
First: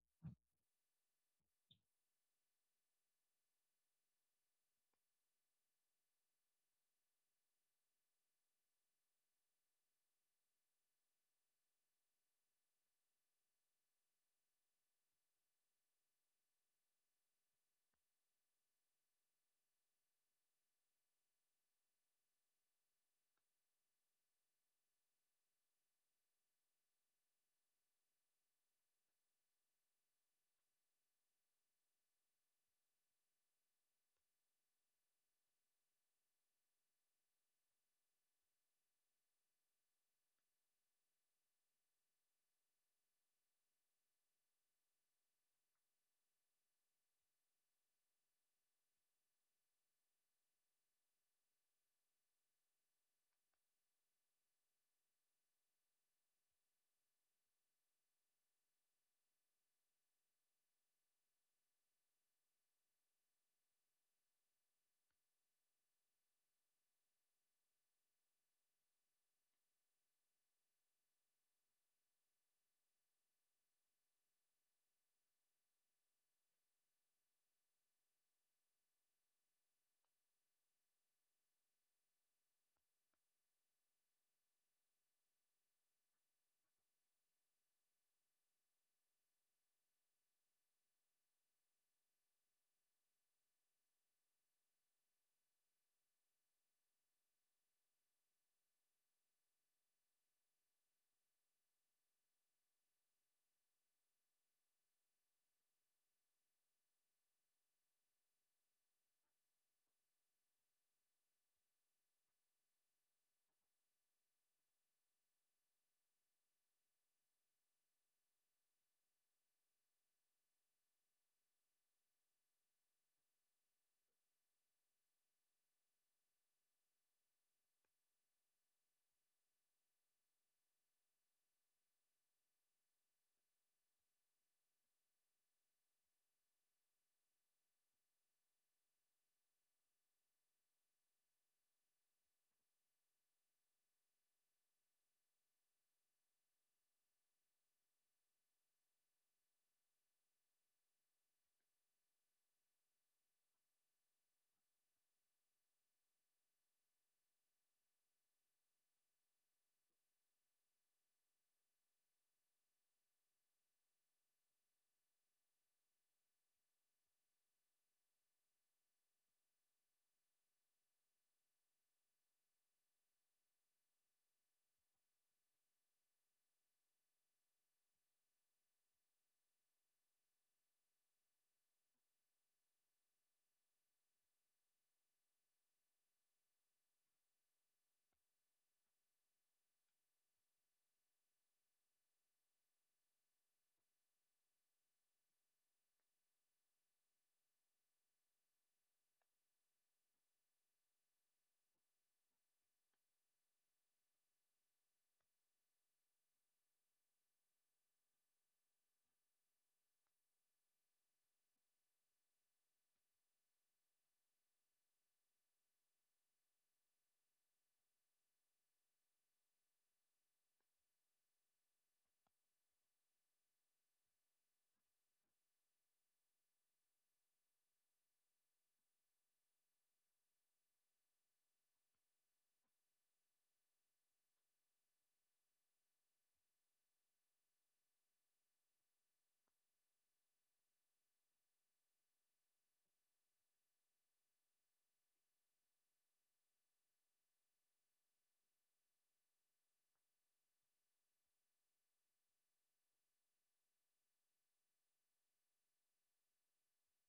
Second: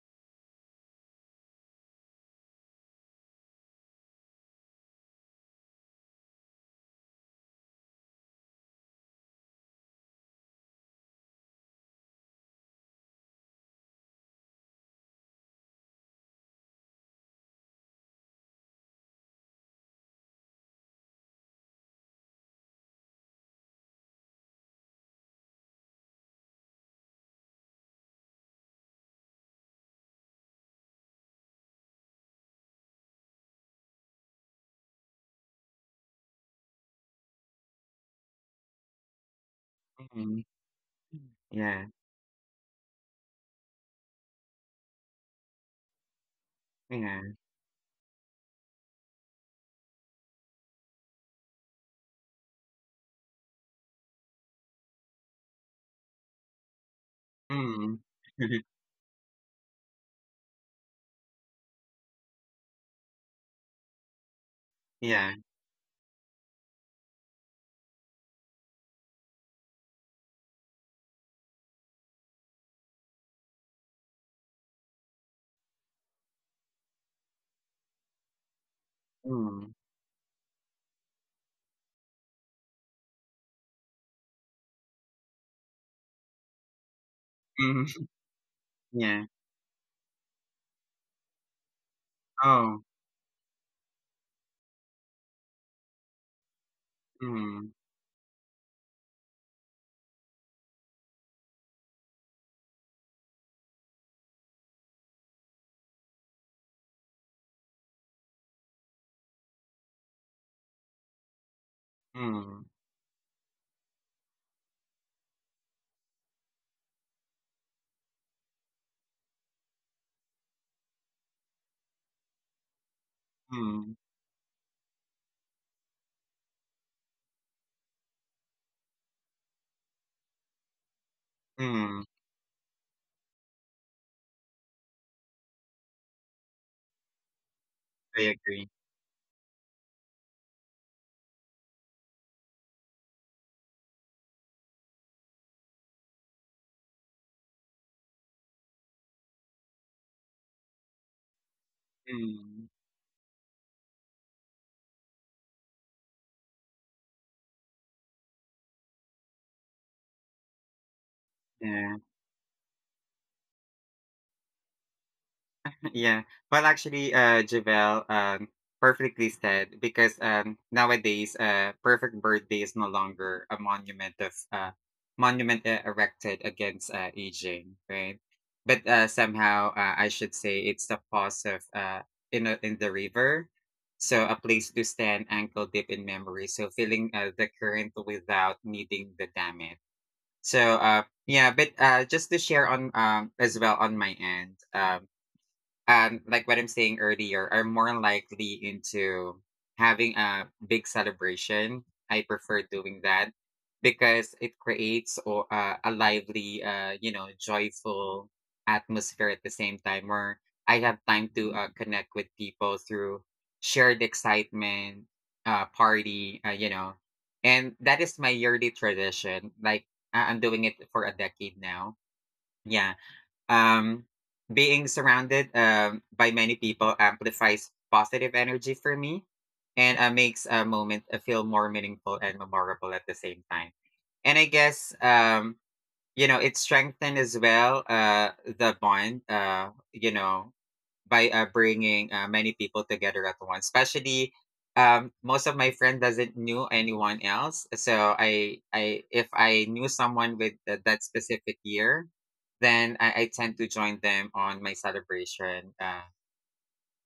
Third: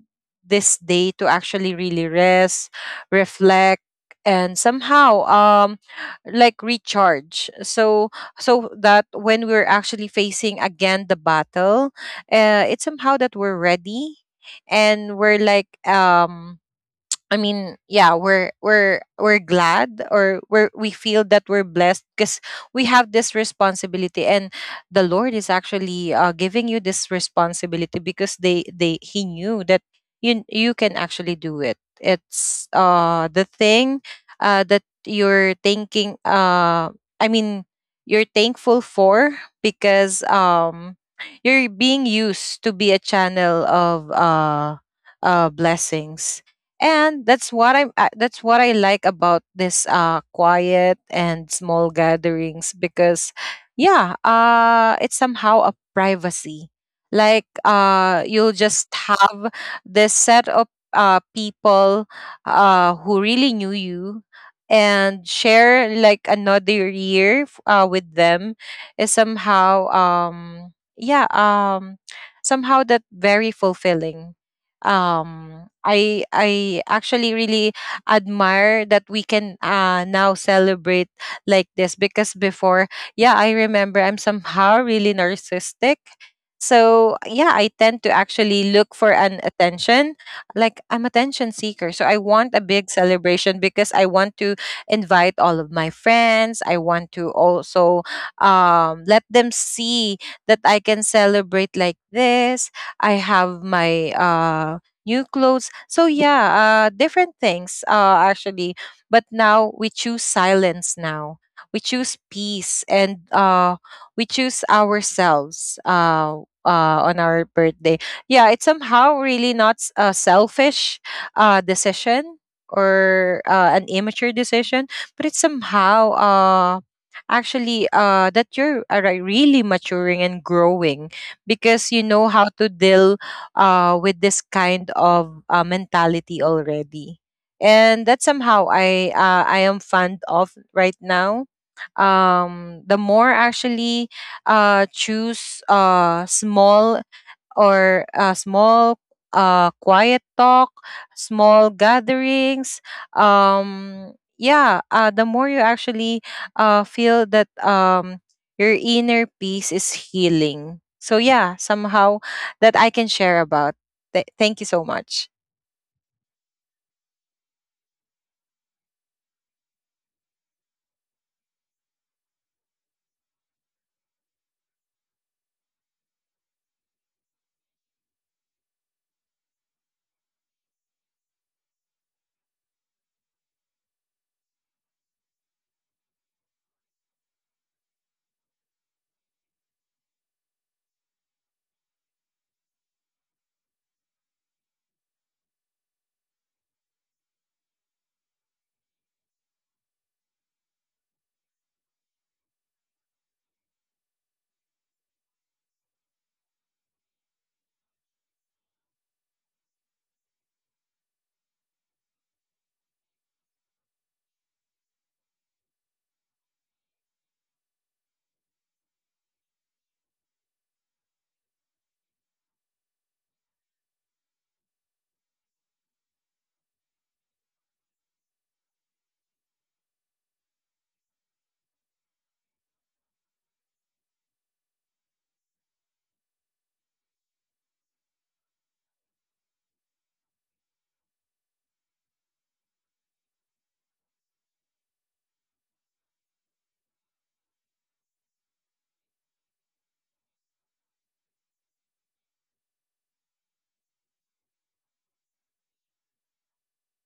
[SPEAKER 3] this day to actually really rest, reflect, and somehow, um like recharge, so so that when we're actually facing again the battle, uh, it's somehow that we're ready, and we're like, um I mean, yeah, we're we're we're glad, or we're we feel that we're blessed because we have this responsibility, and the Lord is actually uh, giving you this responsibility because they they He knew that you you can actually do it. It's uh the thing uh that you're thinking, uh I mean you're thankful for, because
[SPEAKER 1] mm.
[SPEAKER 3] um you're
[SPEAKER 1] Yeah.
[SPEAKER 3] being used to be a channel of uh uh blessings.
[SPEAKER 1] Yeah.
[SPEAKER 3] And that's what I'm uh, that's what I like about this uh quiet and small gatherings, because yeah, uh it's somehow a privacy, like,
[SPEAKER 1] Mm.
[SPEAKER 3] uh you'll just have this set of uh people uh who really knew you, and
[SPEAKER 1] Yeah.
[SPEAKER 3] share like another year f- uh with them is somehow, um yeah um somehow that very fulfilling. Um I I actually really admire that we can
[SPEAKER 1] Mm,
[SPEAKER 3] uh now celebrate like this, because before, yeah, I remember, I'm somehow really narcissistic. So yeah, I
[SPEAKER 1] mm.
[SPEAKER 3] tend to actually look
[SPEAKER 1] Yeah.
[SPEAKER 3] for an attention. Like, I'm attention seeker, so I want a
[SPEAKER 1] Oh.
[SPEAKER 3] big celebration because I want to invite all of my friends. I want to
[SPEAKER 1] Mm,
[SPEAKER 3] also, um, let them see that I can celebrate like this, I have my uh, new clothes. So yeah, uh, different things uh, actually. But now we choose silence. Now we choose
[SPEAKER 1] mm,
[SPEAKER 3] peace, and uh, we choose ourselves. Uh, uh, on our birthday, yeah, it's somehow really not s- a selfish uh, decision, or uh, an
[SPEAKER 1] mm,
[SPEAKER 3] immature decision, but it's somehow uh, actually uh, that you're uh, re- really maturing and growing, because you
[SPEAKER 1] mm.
[SPEAKER 3] know how to deal uh, with this kind of uh, mentality already. And that's
[SPEAKER 1] I
[SPEAKER 3] somehow
[SPEAKER 1] agree.
[SPEAKER 3] i uh, I am fond of right now. Um the more actually uh choose uh small, or uh, small, uh, quiet talk, small
[SPEAKER 1] Mm.
[SPEAKER 3] gatherings. Um, yeah, uh, the more you actually uh, feel that, um, your inner peace is healing. So, yeah,
[SPEAKER 1] Yeah.
[SPEAKER 3] somehow that I can share about. Th- thank you so much.
[SPEAKER 1] Yeah. Well, actually, uh, Javel, um, perfectly said, because um, nowadays, uh, perfect birthday is no longer a monument of uh, monument uh, erected against uh, aging, right? But uh, somehow, uh, I should say it's the pause of uh, in a, in the river, so a place to stand ankle deep in memory. So feeling uh, the current without needing the dam it. So uh, yeah, but uh, just to share on um, as well on my end. Um, um, like what I'm saying earlier, are more likely into having a big celebration. I prefer doing that because it creates or uh, a lively, uh, you know, joyful atmosphere at the same time where I have time to uh, connect with people through shared excitement, uh, party, uh, you know, and that is my yearly tradition. Like I- I'm doing it for a decade now. Yeah. um, being surrounded um, by many people amplifies positive energy for me and uh, makes a moment uh, feel more meaningful and memorable at the same time. And I guess, um, you know, it strengthened as well uh, the bond, uh, you know, by uh, bringing uh, many people together at once. Especially, um, most of my friend doesn't knew anyone else. So I, I if I knew someone with th- that specific year, then I, I tend to join them on my celebration. Uh,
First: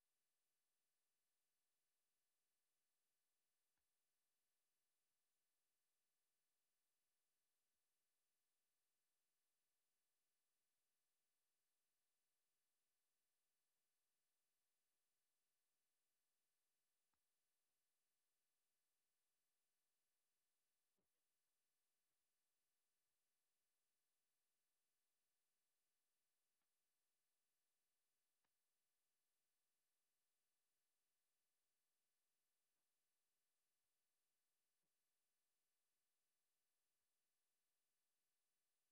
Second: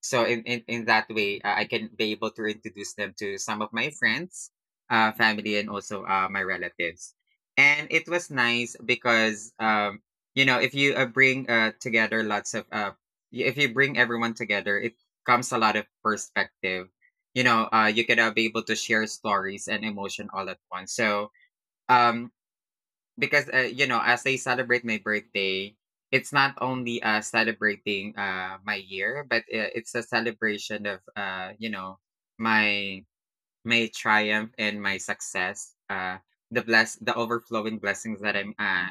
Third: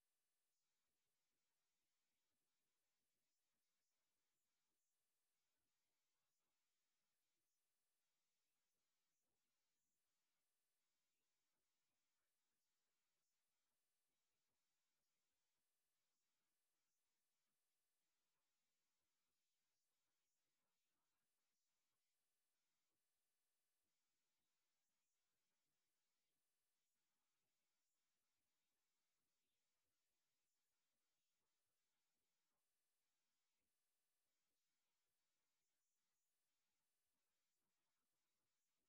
[SPEAKER 1] so in, in, in that way uh, I can be able to introduce them to some of my friends uh, family and also uh, my relatives and it was nice because um, you know if you uh, bring uh, together lots of uh, y- if you bring everyone together it comes a lot of perspective you know uh, you can uh, be able to share stories and emotion all at once. So um, because uh, you know as I celebrate my birthday it's not only uh celebrating uh my year but uh, it's a celebration of uh you know my my triumph and my success uh the bless The overflowing blessings that i'm uh,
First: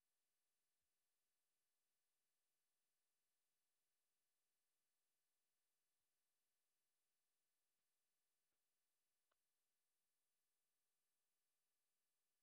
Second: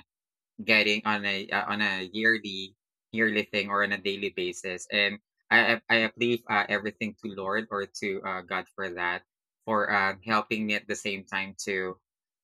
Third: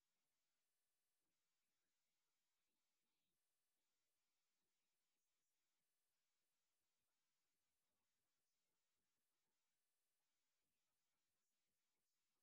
[SPEAKER 1] getting on a uh, on a yearly yearly thing or on a daily basis. And i i I leave uh, everything to lord or to uh, god for that, for uh, helping me at the same time to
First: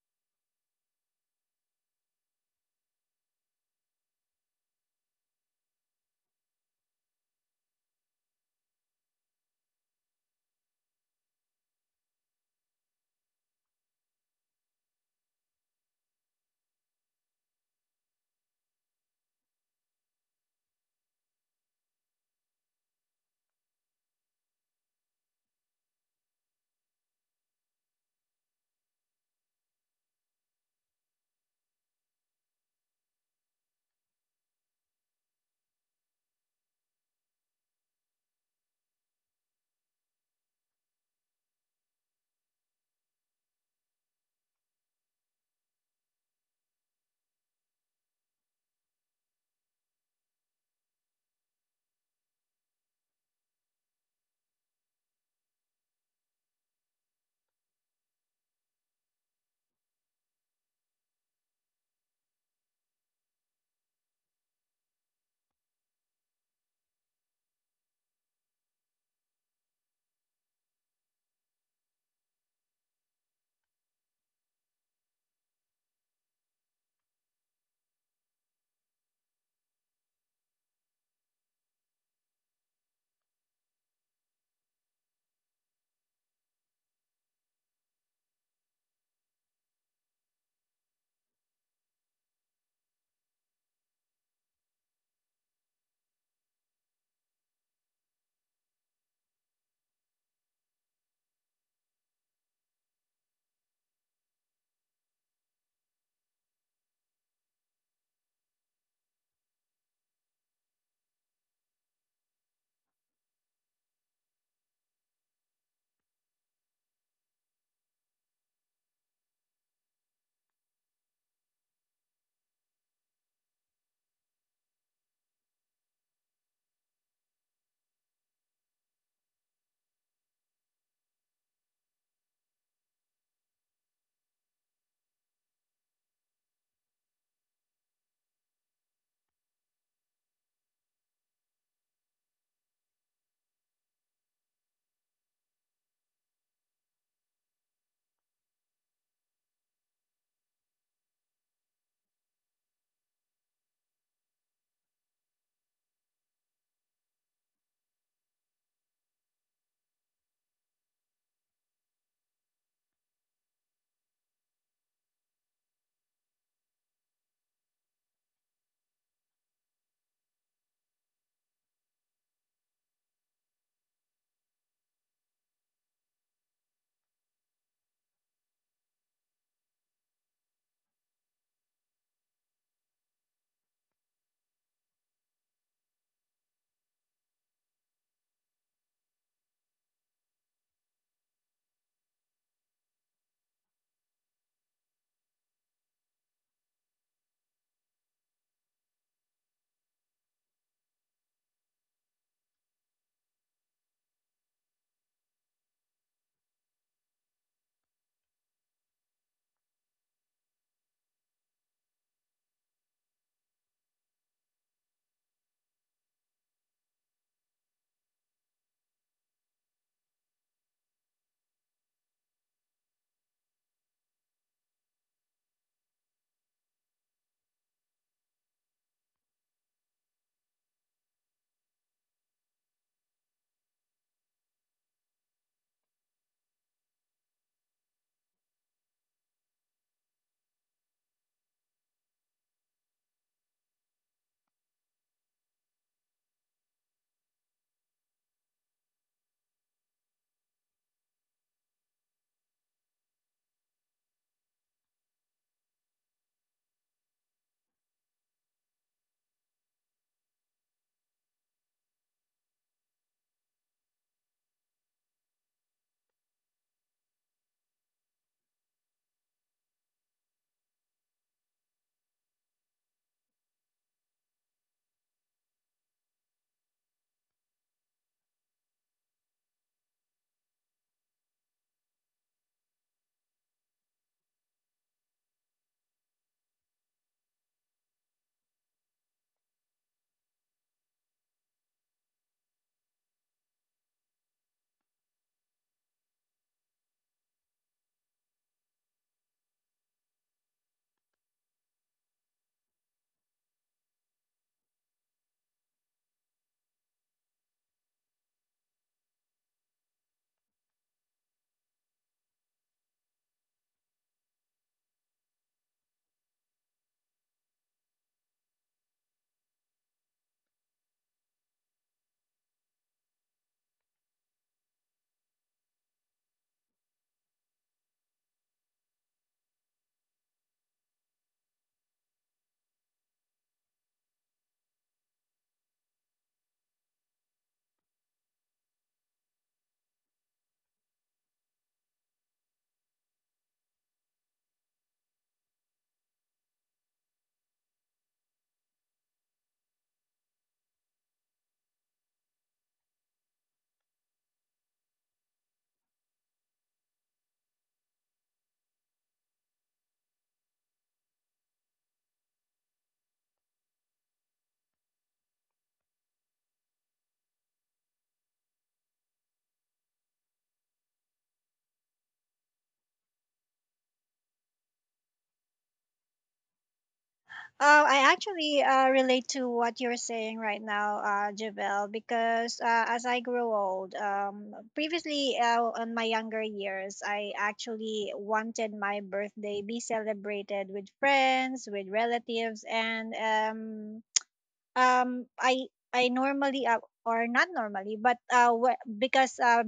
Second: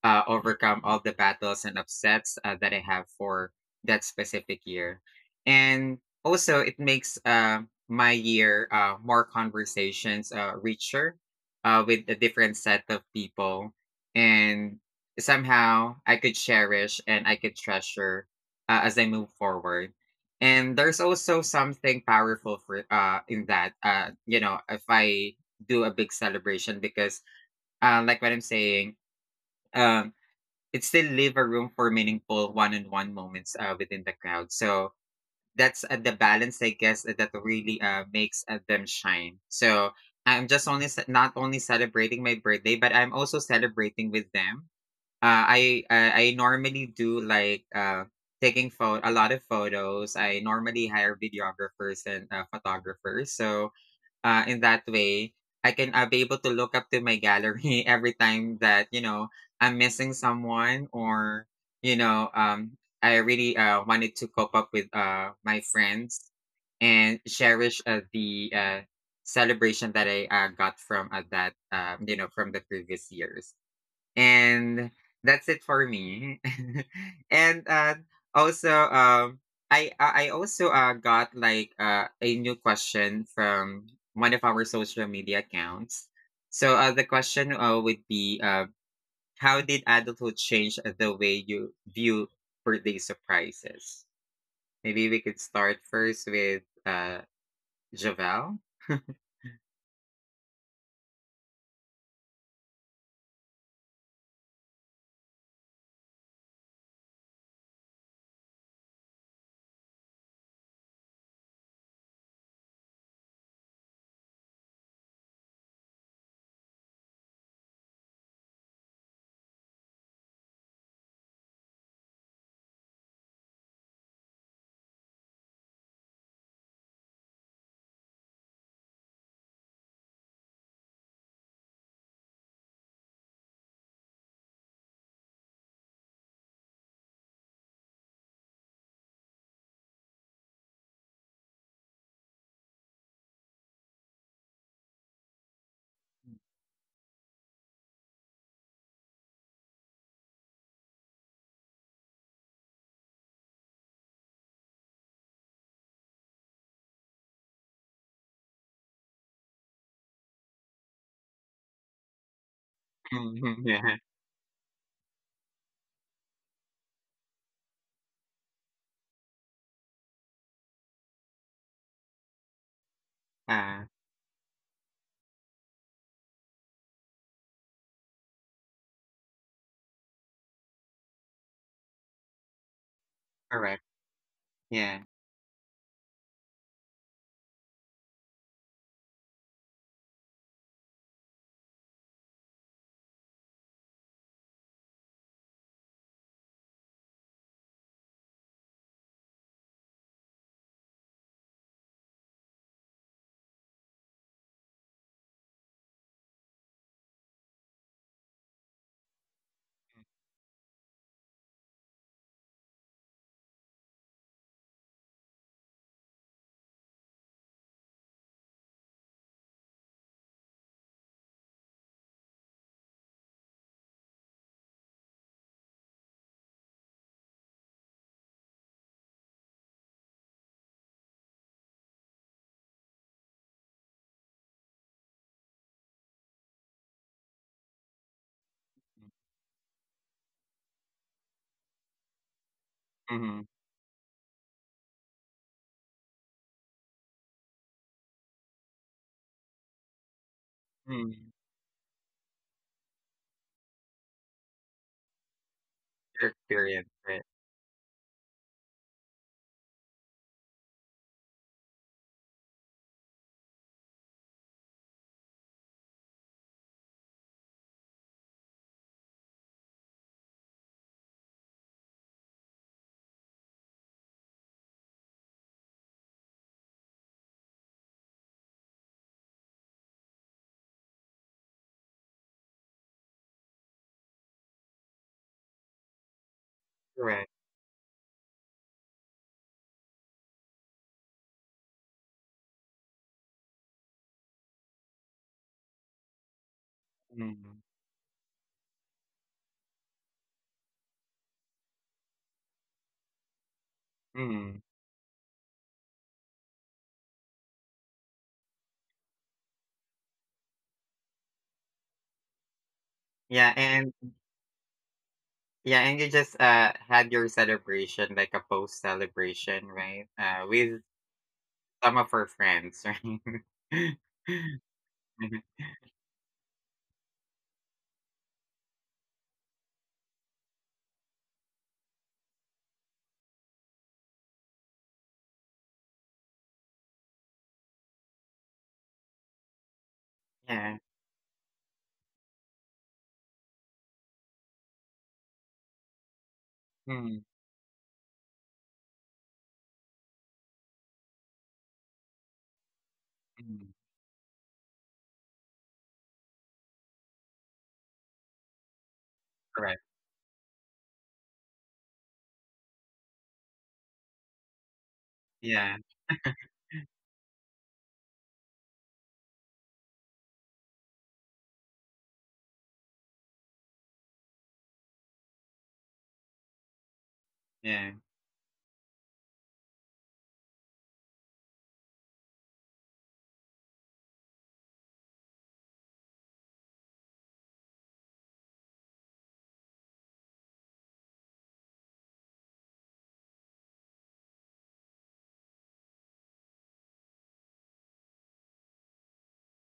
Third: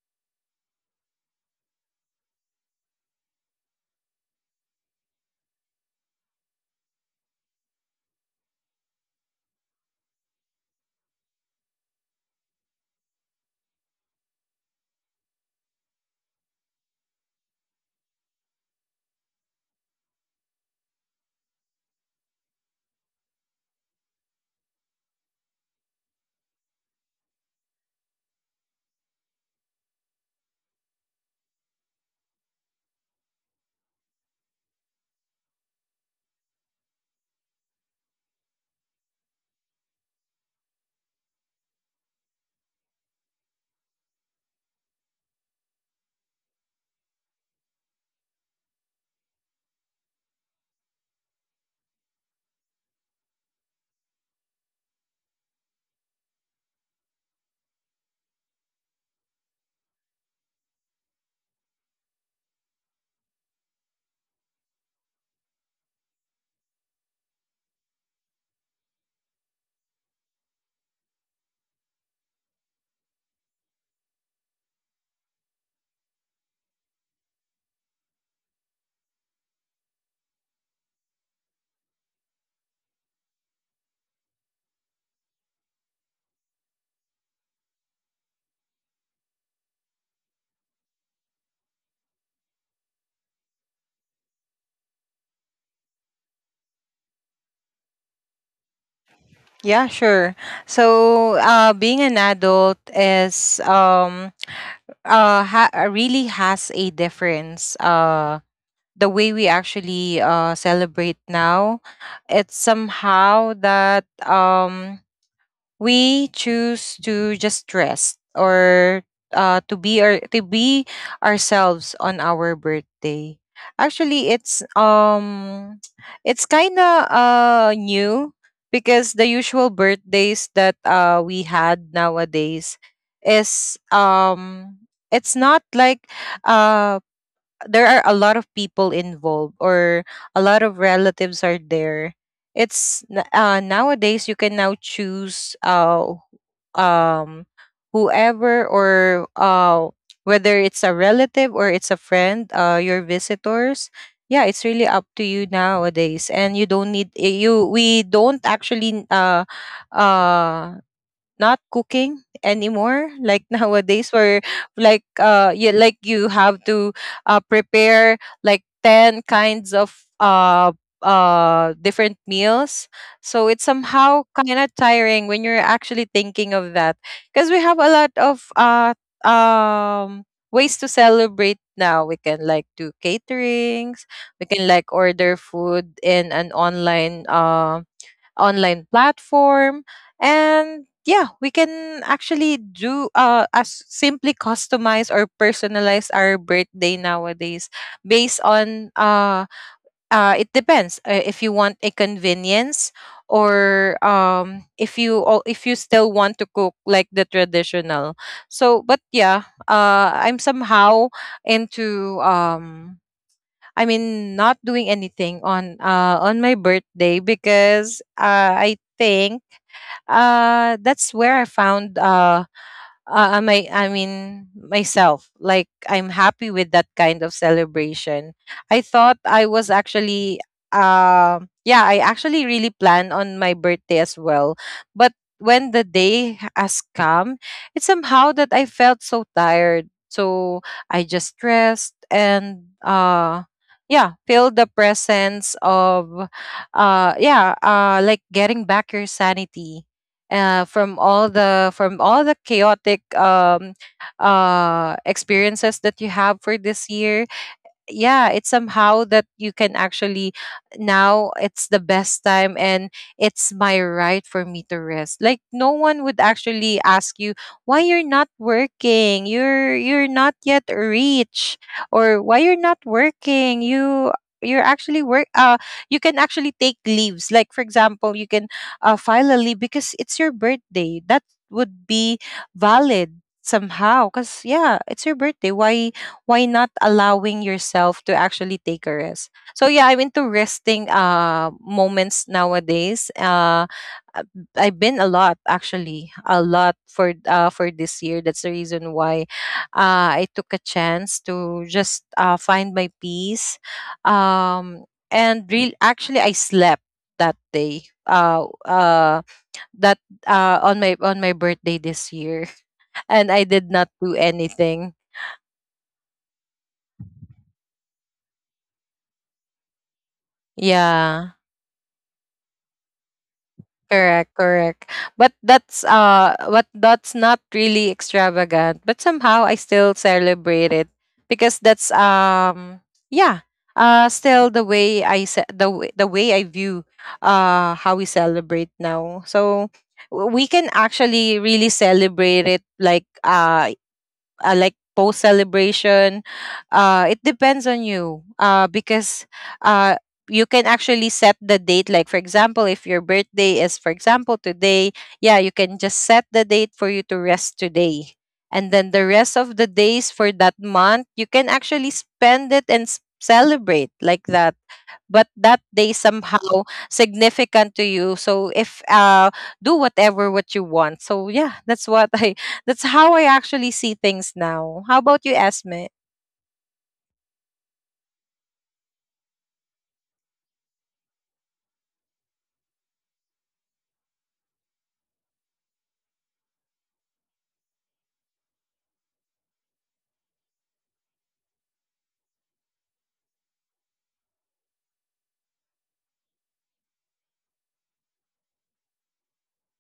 [SPEAKER 1] uh, overcome all the battles and upsets uh, that I have for that specific year. And also it makes uh, my year uh, more conversations, uh, richer, uh, with a different set of people. And somehow I could cherish and I could treasure uh, as I move forward. And there's also something powerful for uh in that, uh you know if I do a big celebration because uh like what I'm saying, um it still leave a room for meaningful one-on-one moments uh, within the crowd. So that's uh, the balance I guess uh, that really uh makes uh, them shine. So I'm just only ce- not only celebrating my birthday but I'm also celebrating with them. Uh, I, I I normally do like uh, taking photo a lot of photos. I normally hire videographers and uh, photographers, so uh, in that way, I can uh, be able to look up to my gallery every time that you know I'm missing someone or you know um, I really uh, wanted to cope up with uh, my friends and cherish uh, the uh, celebration that I uh, got from uh, that uh, you know from the previous years. And that's it for me. and uh, also, um, I I I also uh, got like uh, a new question from one of our social media accounts. So uh, the question uh, would be, uh, how did adulthood change the way you view birthday surprises? Maybe we could start first with uh, Javel.
[SPEAKER 3] Yeah, sure. So, uh, being an adult is um, uh, ha- uh, really has a difference. Uh, the way we actually uh, celebrate now, it's somehow that um, we choose to just rest, or uh, to be our, to be ourselves on our birthday. Actually, it's um, it's kind of uh, new, because the usual birthdays that uh, we had nowadays is, um, it's not like uh there are a lot of people involved, or a lot of relatives are there. It's n- uh, nowadays you can now choose uh, um whoever, or uh whether it's a relative or it's a friend, uh your visitors. Yeah, it's really up to you nowadays, and you don't need eh, you we don't actually uh uh not cooking anymore, like
[SPEAKER 1] Mhm, yeah.
[SPEAKER 3] nowadays where like uh you like you have to uh prepare like ten kinds of uh uh different meals. So it's
[SPEAKER 1] Uh,
[SPEAKER 3] somehow kind of tiring when you're actually thinking of that, because we have a lot of uh um ways to celebrate now. We can like do
[SPEAKER 1] correct.
[SPEAKER 3] caterings, we can
[SPEAKER 1] Yeah.
[SPEAKER 3] like order food in an online um online platform. And yeah, we can actually do uh as simply customize or personalize our birthday nowadays based on uh uh it depends uh, if you want a convenience, or um if you or if you still want to cook like the traditional. So but yeah, uh I'm somehow into, um I mean, not doing anything on uh on my birthday, because uh I think uh that's where I found uh uh, uh, my I mean myself. Like, I'm happy with that kind of celebration. I thought I was actually, uh, yeah, I actually really plan on my birthday as well. But when the day has come, it's somehow that I felt so tired. So I just rest, and
[SPEAKER 1] Mm-hmm.
[SPEAKER 3] uh yeah, feel the presence of uh yeah, uh like getting back your sanity uh, from
[SPEAKER 1] Mm.
[SPEAKER 3] all the from all the chaotic, um, uh, experiences that you
[SPEAKER 1] Your
[SPEAKER 3] have for
[SPEAKER 1] experience,
[SPEAKER 3] this
[SPEAKER 1] right?
[SPEAKER 3] year. Yeah, it's somehow that you can actually now, it's the best time, and it's my right for me to rest. Like, no one would actually ask you why you're not working, you're you're not yet rich, or why you're not working, you you're actually work uh you can actually take leaves. Like, for example, you can uh, file a leave because it's your birthday. That would be valid somehow, because yeah, it's your birthday, why why not
[SPEAKER 1] Right.
[SPEAKER 3] allowing yourself to actually take a rest? So yeah, I'm into resting uh moments nowadays. uh uh, I've been a lot, actually a lot, for uh
[SPEAKER 1] Mm,
[SPEAKER 3] for this year. That's the reason why uh I took a chance to just uh find my peace,
[SPEAKER 1] mm.
[SPEAKER 3] um and real, actually, I slept that day, uh uh that uh on my on my birthday this year, and
[SPEAKER 1] Yeah,
[SPEAKER 3] I did
[SPEAKER 1] and
[SPEAKER 3] not do anything.
[SPEAKER 1] yeah, and you just uh had your celebration, like a post celebration, right? Uh, with
[SPEAKER 3] Yeah.
[SPEAKER 1] some of her friends, right?
[SPEAKER 3] Correct, correct. But
[SPEAKER 1] Mhm.
[SPEAKER 3] that's uh what that's not really extravagant, but somehow I still celebrate it because that's um yeah, uh still the way I se- the way the way I view uh how we celebrate now. So w- we can
[SPEAKER 1] Yeah.
[SPEAKER 3] actually really celebrate it like uh uh, like post celebration. Uh
[SPEAKER 1] Mm,
[SPEAKER 3] it depends on you uh because uh you can actually set the date, like for example if your birthday
[SPEAKER 1] mm.
[SPEAKER 3] is for example today, yeah, you can just set the date for you to rest today, and then the rest of the
[SPEAKER 1] Correct.
[SPEAKER 3] days for that month you can actually spend it and s- celebrate like that. But that
[SPEAKER 1] Yeah.
[SPEAKER 3] day somehow significant to you, so if uh do whatever what you want. So yeah, that's what I that's how I actually see things now. How about you, Esme?
[SPEAKER 2] Uh,
[SPEAKER 1] Yeah.
[SPEAKER 2] I actually uh, relate to what you're saying right now, uh, Javel, because uh, as I grow old, um, previously uh, on my younger years, I actually wanted my birthday be celebrated with friends, with relatives, and um, um I I normally uh, or not normally but uh wh- because uh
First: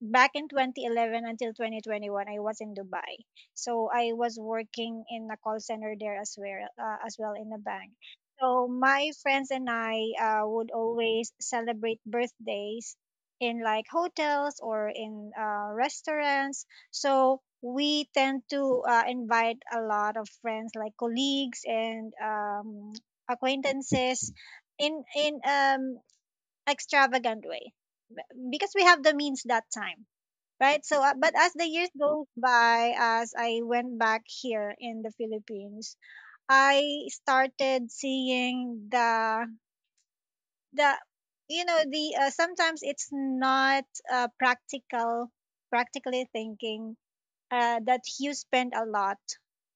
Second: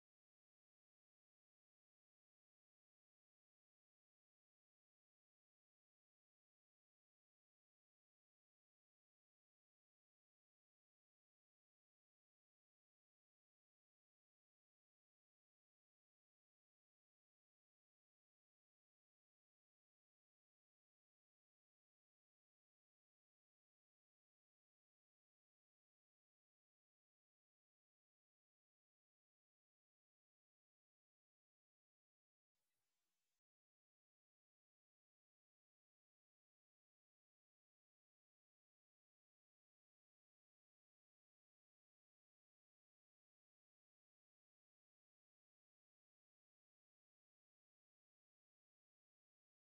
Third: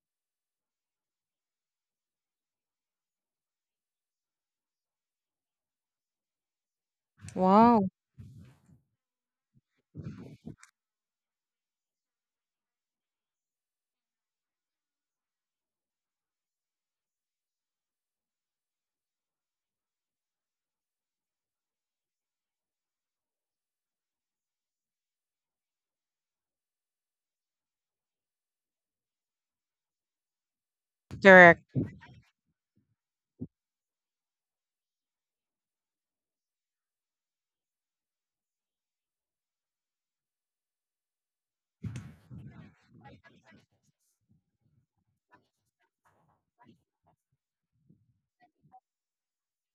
[SPEAKER 2] back in twenty eleven until twenty twenty-one I was in Dubai. So I was working in a call center there as well uh, as well in a
[SPEAKER 3] Wow.
[SPEAKER 2] bank. So my friends and I uh, would always celebrate birthdays in like hotels or in uh, restaurants. So we tend to uh, invite a lot of friends, like colleagues and um, acquaintances in in um extravagant way, because we have the means that time, right? So uh, but as
[SPEAKER 3] Correct,
[SPEAKER 2] the years goes by, as I went back here in the Philippines, I started seeing the the you know the uh, sometimes it's not uh, practical practically thinking uh, that you spend a lot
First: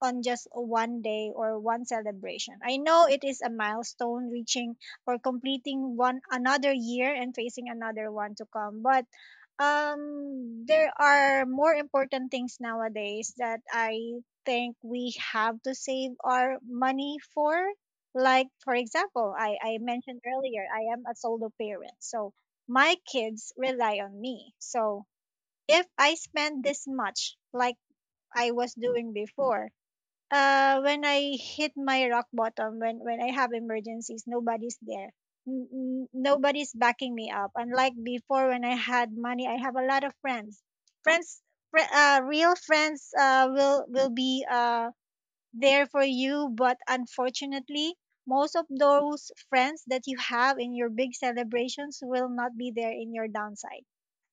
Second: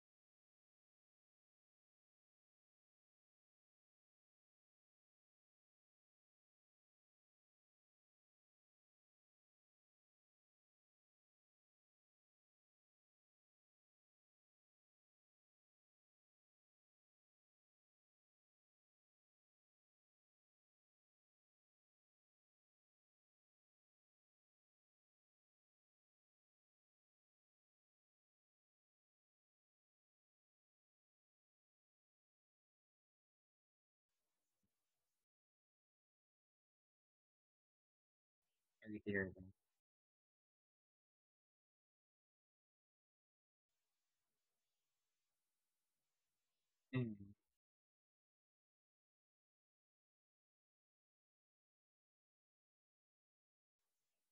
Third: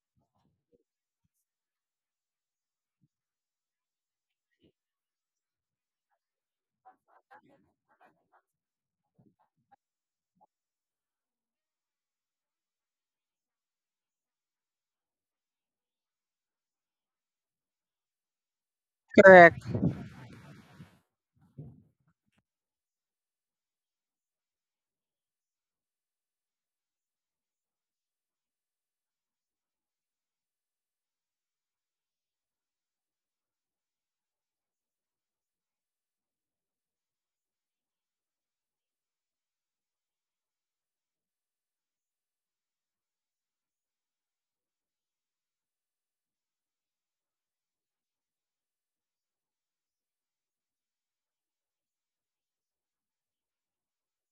[SPEAKER 2] on just one day or one celebration. I know it is a milestone, reaching or completing one another year and facing another one to come, but um there are more important things nowadays that I think we have to save our money for. Like for example, I
[SPEAKER 3] correct,
[SPEAKER 2] I mentioned earlier I am a solo parent. So my kids rely on me. So if I spend this much, like I was doing before. Uh, when I hit my rock bottom, when when I have emergencies, nobody's there. N- n- nobody's backing me up. Unlike before, when I
[SPEAKER 1] I
[SPEAKER 2] had
[SPEAKER 1] hear that.
[SPEAKER 2] money, I have a lot of friends. Friends, fr- uh, Real friends, uh, will will be uh there for you. But
[SPEAKER 1] Mm,
[SPEAKER 2] unfortunately, most of those friends that you have in your big celebrations will not be there in your downside,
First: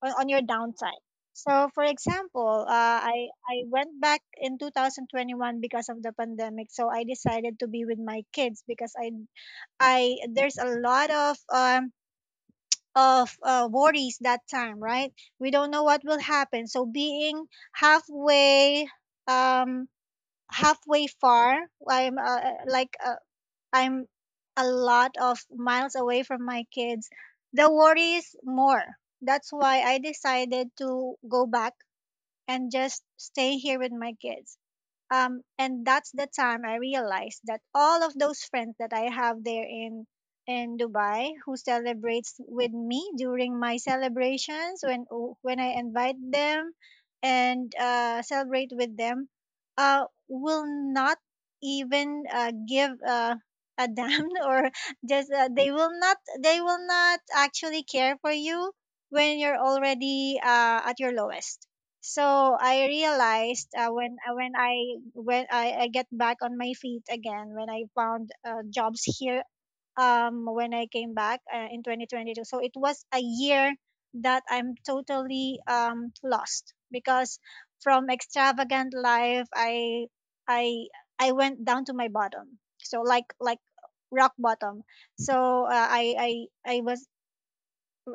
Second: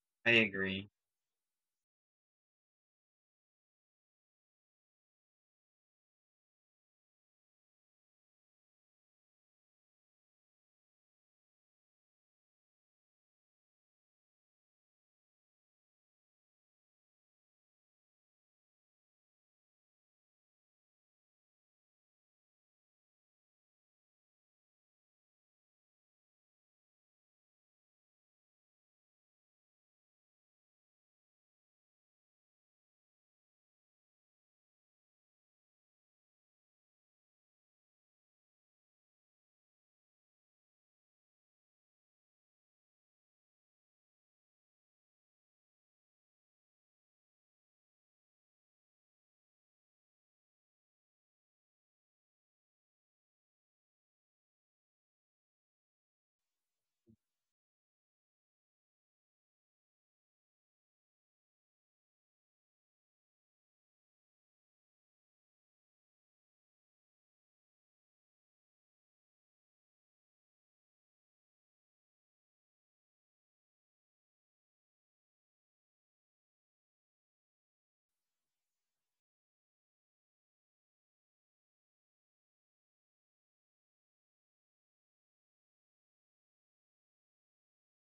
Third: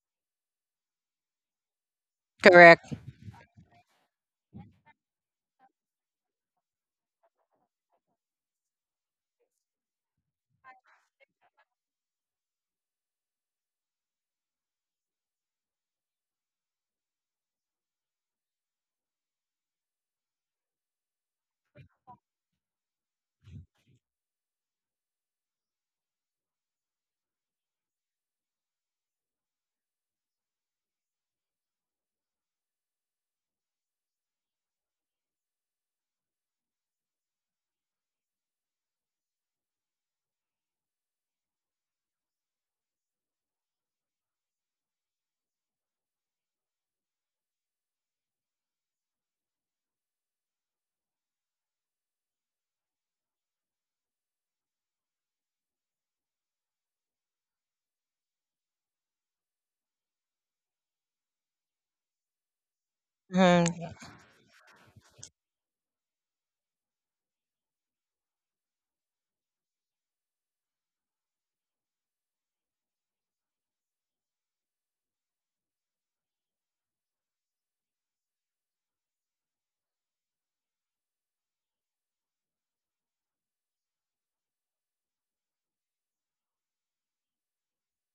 [SPEAKER 2] on, on
[SPEAKER 1] I
[SPEAKER 2] your
[SPEAKER 1] agree.
[SPEAKER 2] downside. So, for example,
[SPEAKER 3] correct.
[SPEAKER 2] uh, I I went back in twenty twenty-one because of the pandemic. So I decided to be with my kids because I I there's a lot of um of uh, worries that time, right? We don't know what will happen. So being halfway um halfway far. I'm uh, like uh, I'm a lot of miles away from my kids. The worry is more. That's why I decided to go back and just stay here with my kids, um, and that's the time I realized that all of those friends that I have there in in Dubai who celebrates with me during my celebrations when, oh, when I invite them and uh, celebrate with them, uh, will not even uh, give uh, a damn or just uh, they will not they will not actually care for you when you're already uh, at your lowest. So I realized uh,
[SPEAKER 3] Mhm.
[SPEAKER 2] when uh, when I when I, I get back on my feet again when I found uh, jobs here um when I came back uh, in twenty twenty-two. So it was a year that I'm totally um lost because from extravagant life I I I went down to my bottom. So like like rock bottom. So uh, I I I was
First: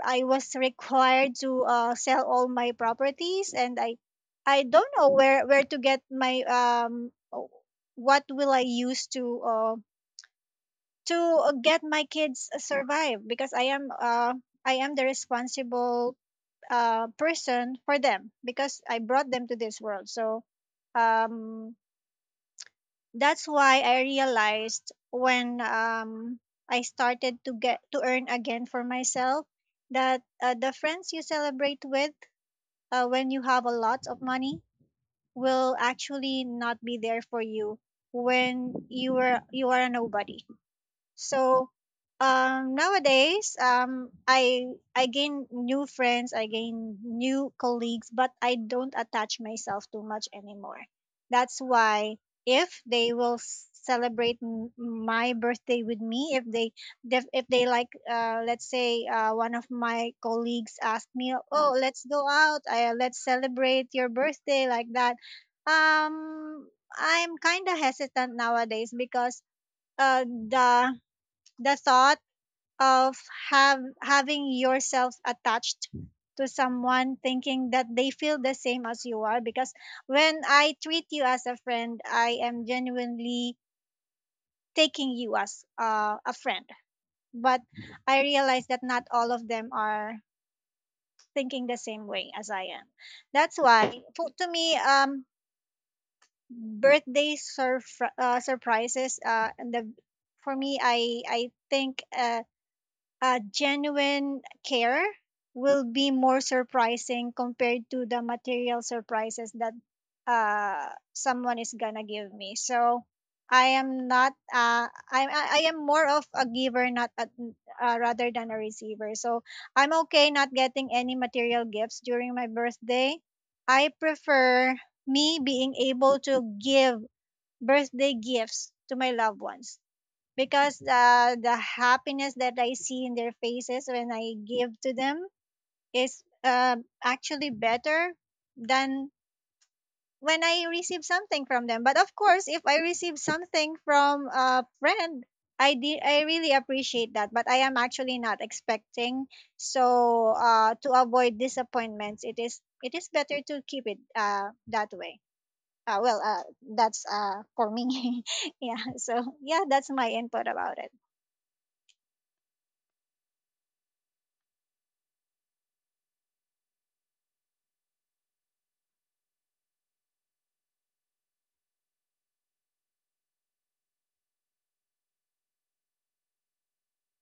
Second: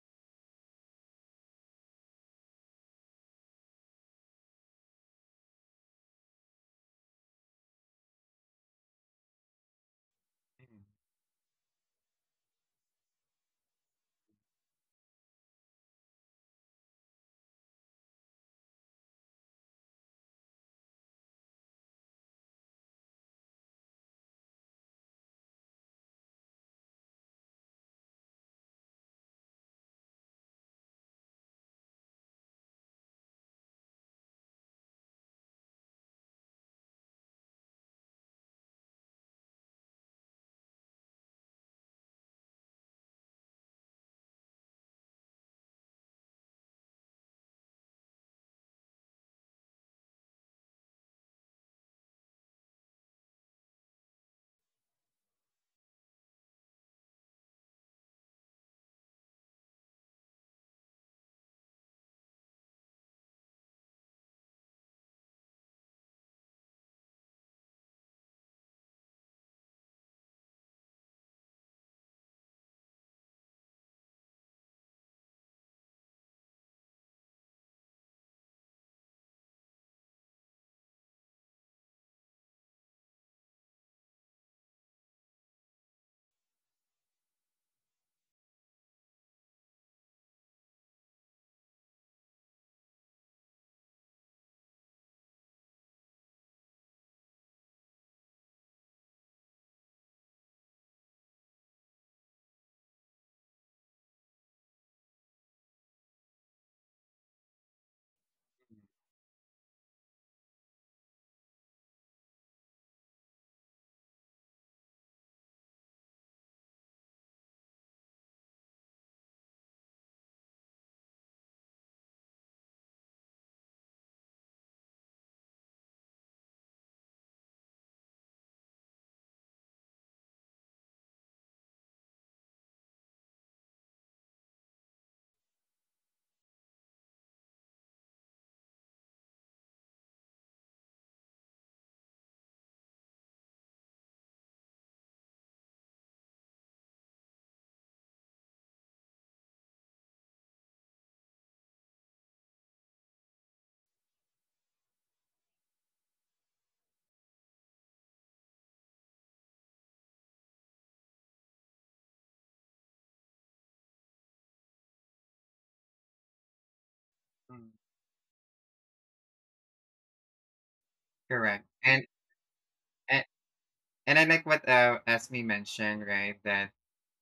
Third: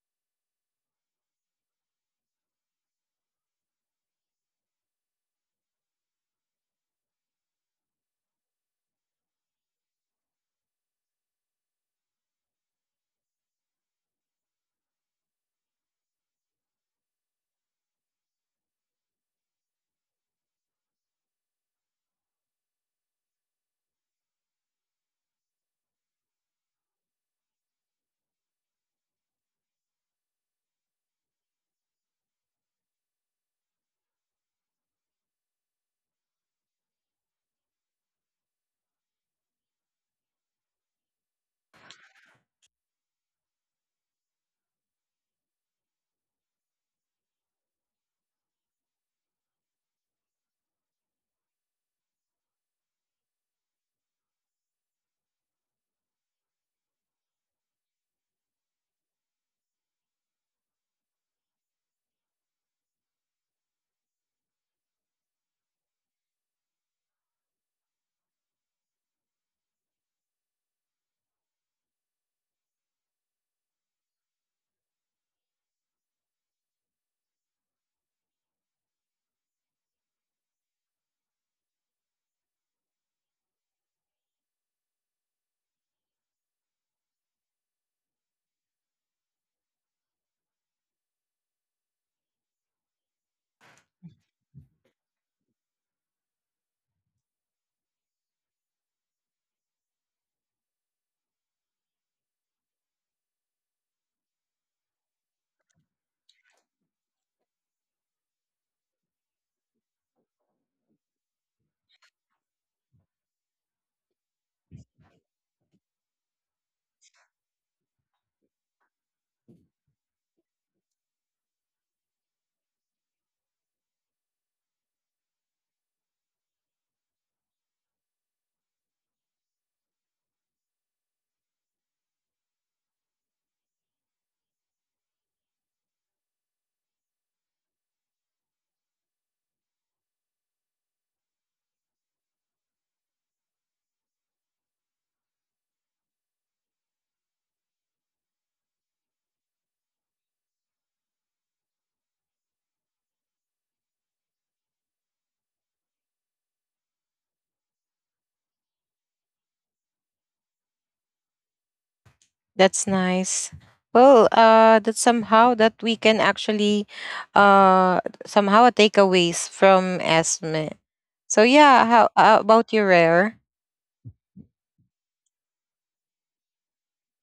[SPEAKER 2] I was required to uh, sell all my properties, and I I don't know where where to get my um o- what will I use to uh,
[SPEAKER 1] Mm,
[SPEAKER 2] to get my kids survive, because I am uh I am the responsible uh person for them because I brought them to this world. So um that's why I realized when um I started to get to earn again for myself that uh, the friends you celebrate with, uh, when you have a lot of money, will actually not be there for you when you are you are a nobody so um, Nowadays, um, I I gain new friends, I gain new colleagues, but I don't attach myself too much anymore. That's why if they will s- celebrate m- my birthday with me, if they def- if they like, uh, let's say uh, one of my colleagues asked me, oh, let's go out, uh, let's celebrate your birthday like that. Um, I'm kind of hesitant nowadays because uh, the the thought of have having yourself attached to someone, thinking that they feel the same as you are, because when I treat you as a friend, I am genuinely taking you as uh, a friend. But I realize that not all of them are thinking the same way as I am. That's why for, to me um birthday surf uh, surprises, uh and the for me I I think uh uh, genuine care will be more surprising compared to the material surprises that uh, someone is gonna give me. So I am not uh, I I I am more of a giver, not a, uh, rather than a receiver. So I'm okay not getting any material gifts during my birthday. I prefer me being able to give birthday gifts to my loved ones because uh, the happiness that I see in their faces when I give to them is uh, actually better than when I receive something from them. But of course, if I receive something from a friend, I did I really appreciate that. But I am actually not expecting. So uh, to avoid disappointments, it is it is better to keep it uh, that way. Uh, well, uh, that's uh, for me. Yeah. So yeah, that's my input about it.
[SPEAKER 3] That's nice. Well, uh that somehow that we can actually
[SPEAKER 1] mm, mm.
[SPEAKER 3] uh somehow takeaways from Esme. So
[SPEAKER 1] Correct.
[SPEAKER 3] yeah,
[SPEAKER 1] And,
[SPEAKER 3] how, how about you,
[SPEAKER 1] and
[SPEAKER 3] Rare?
[SPEAKER 1] and I like what uh Esme mentioned, right? That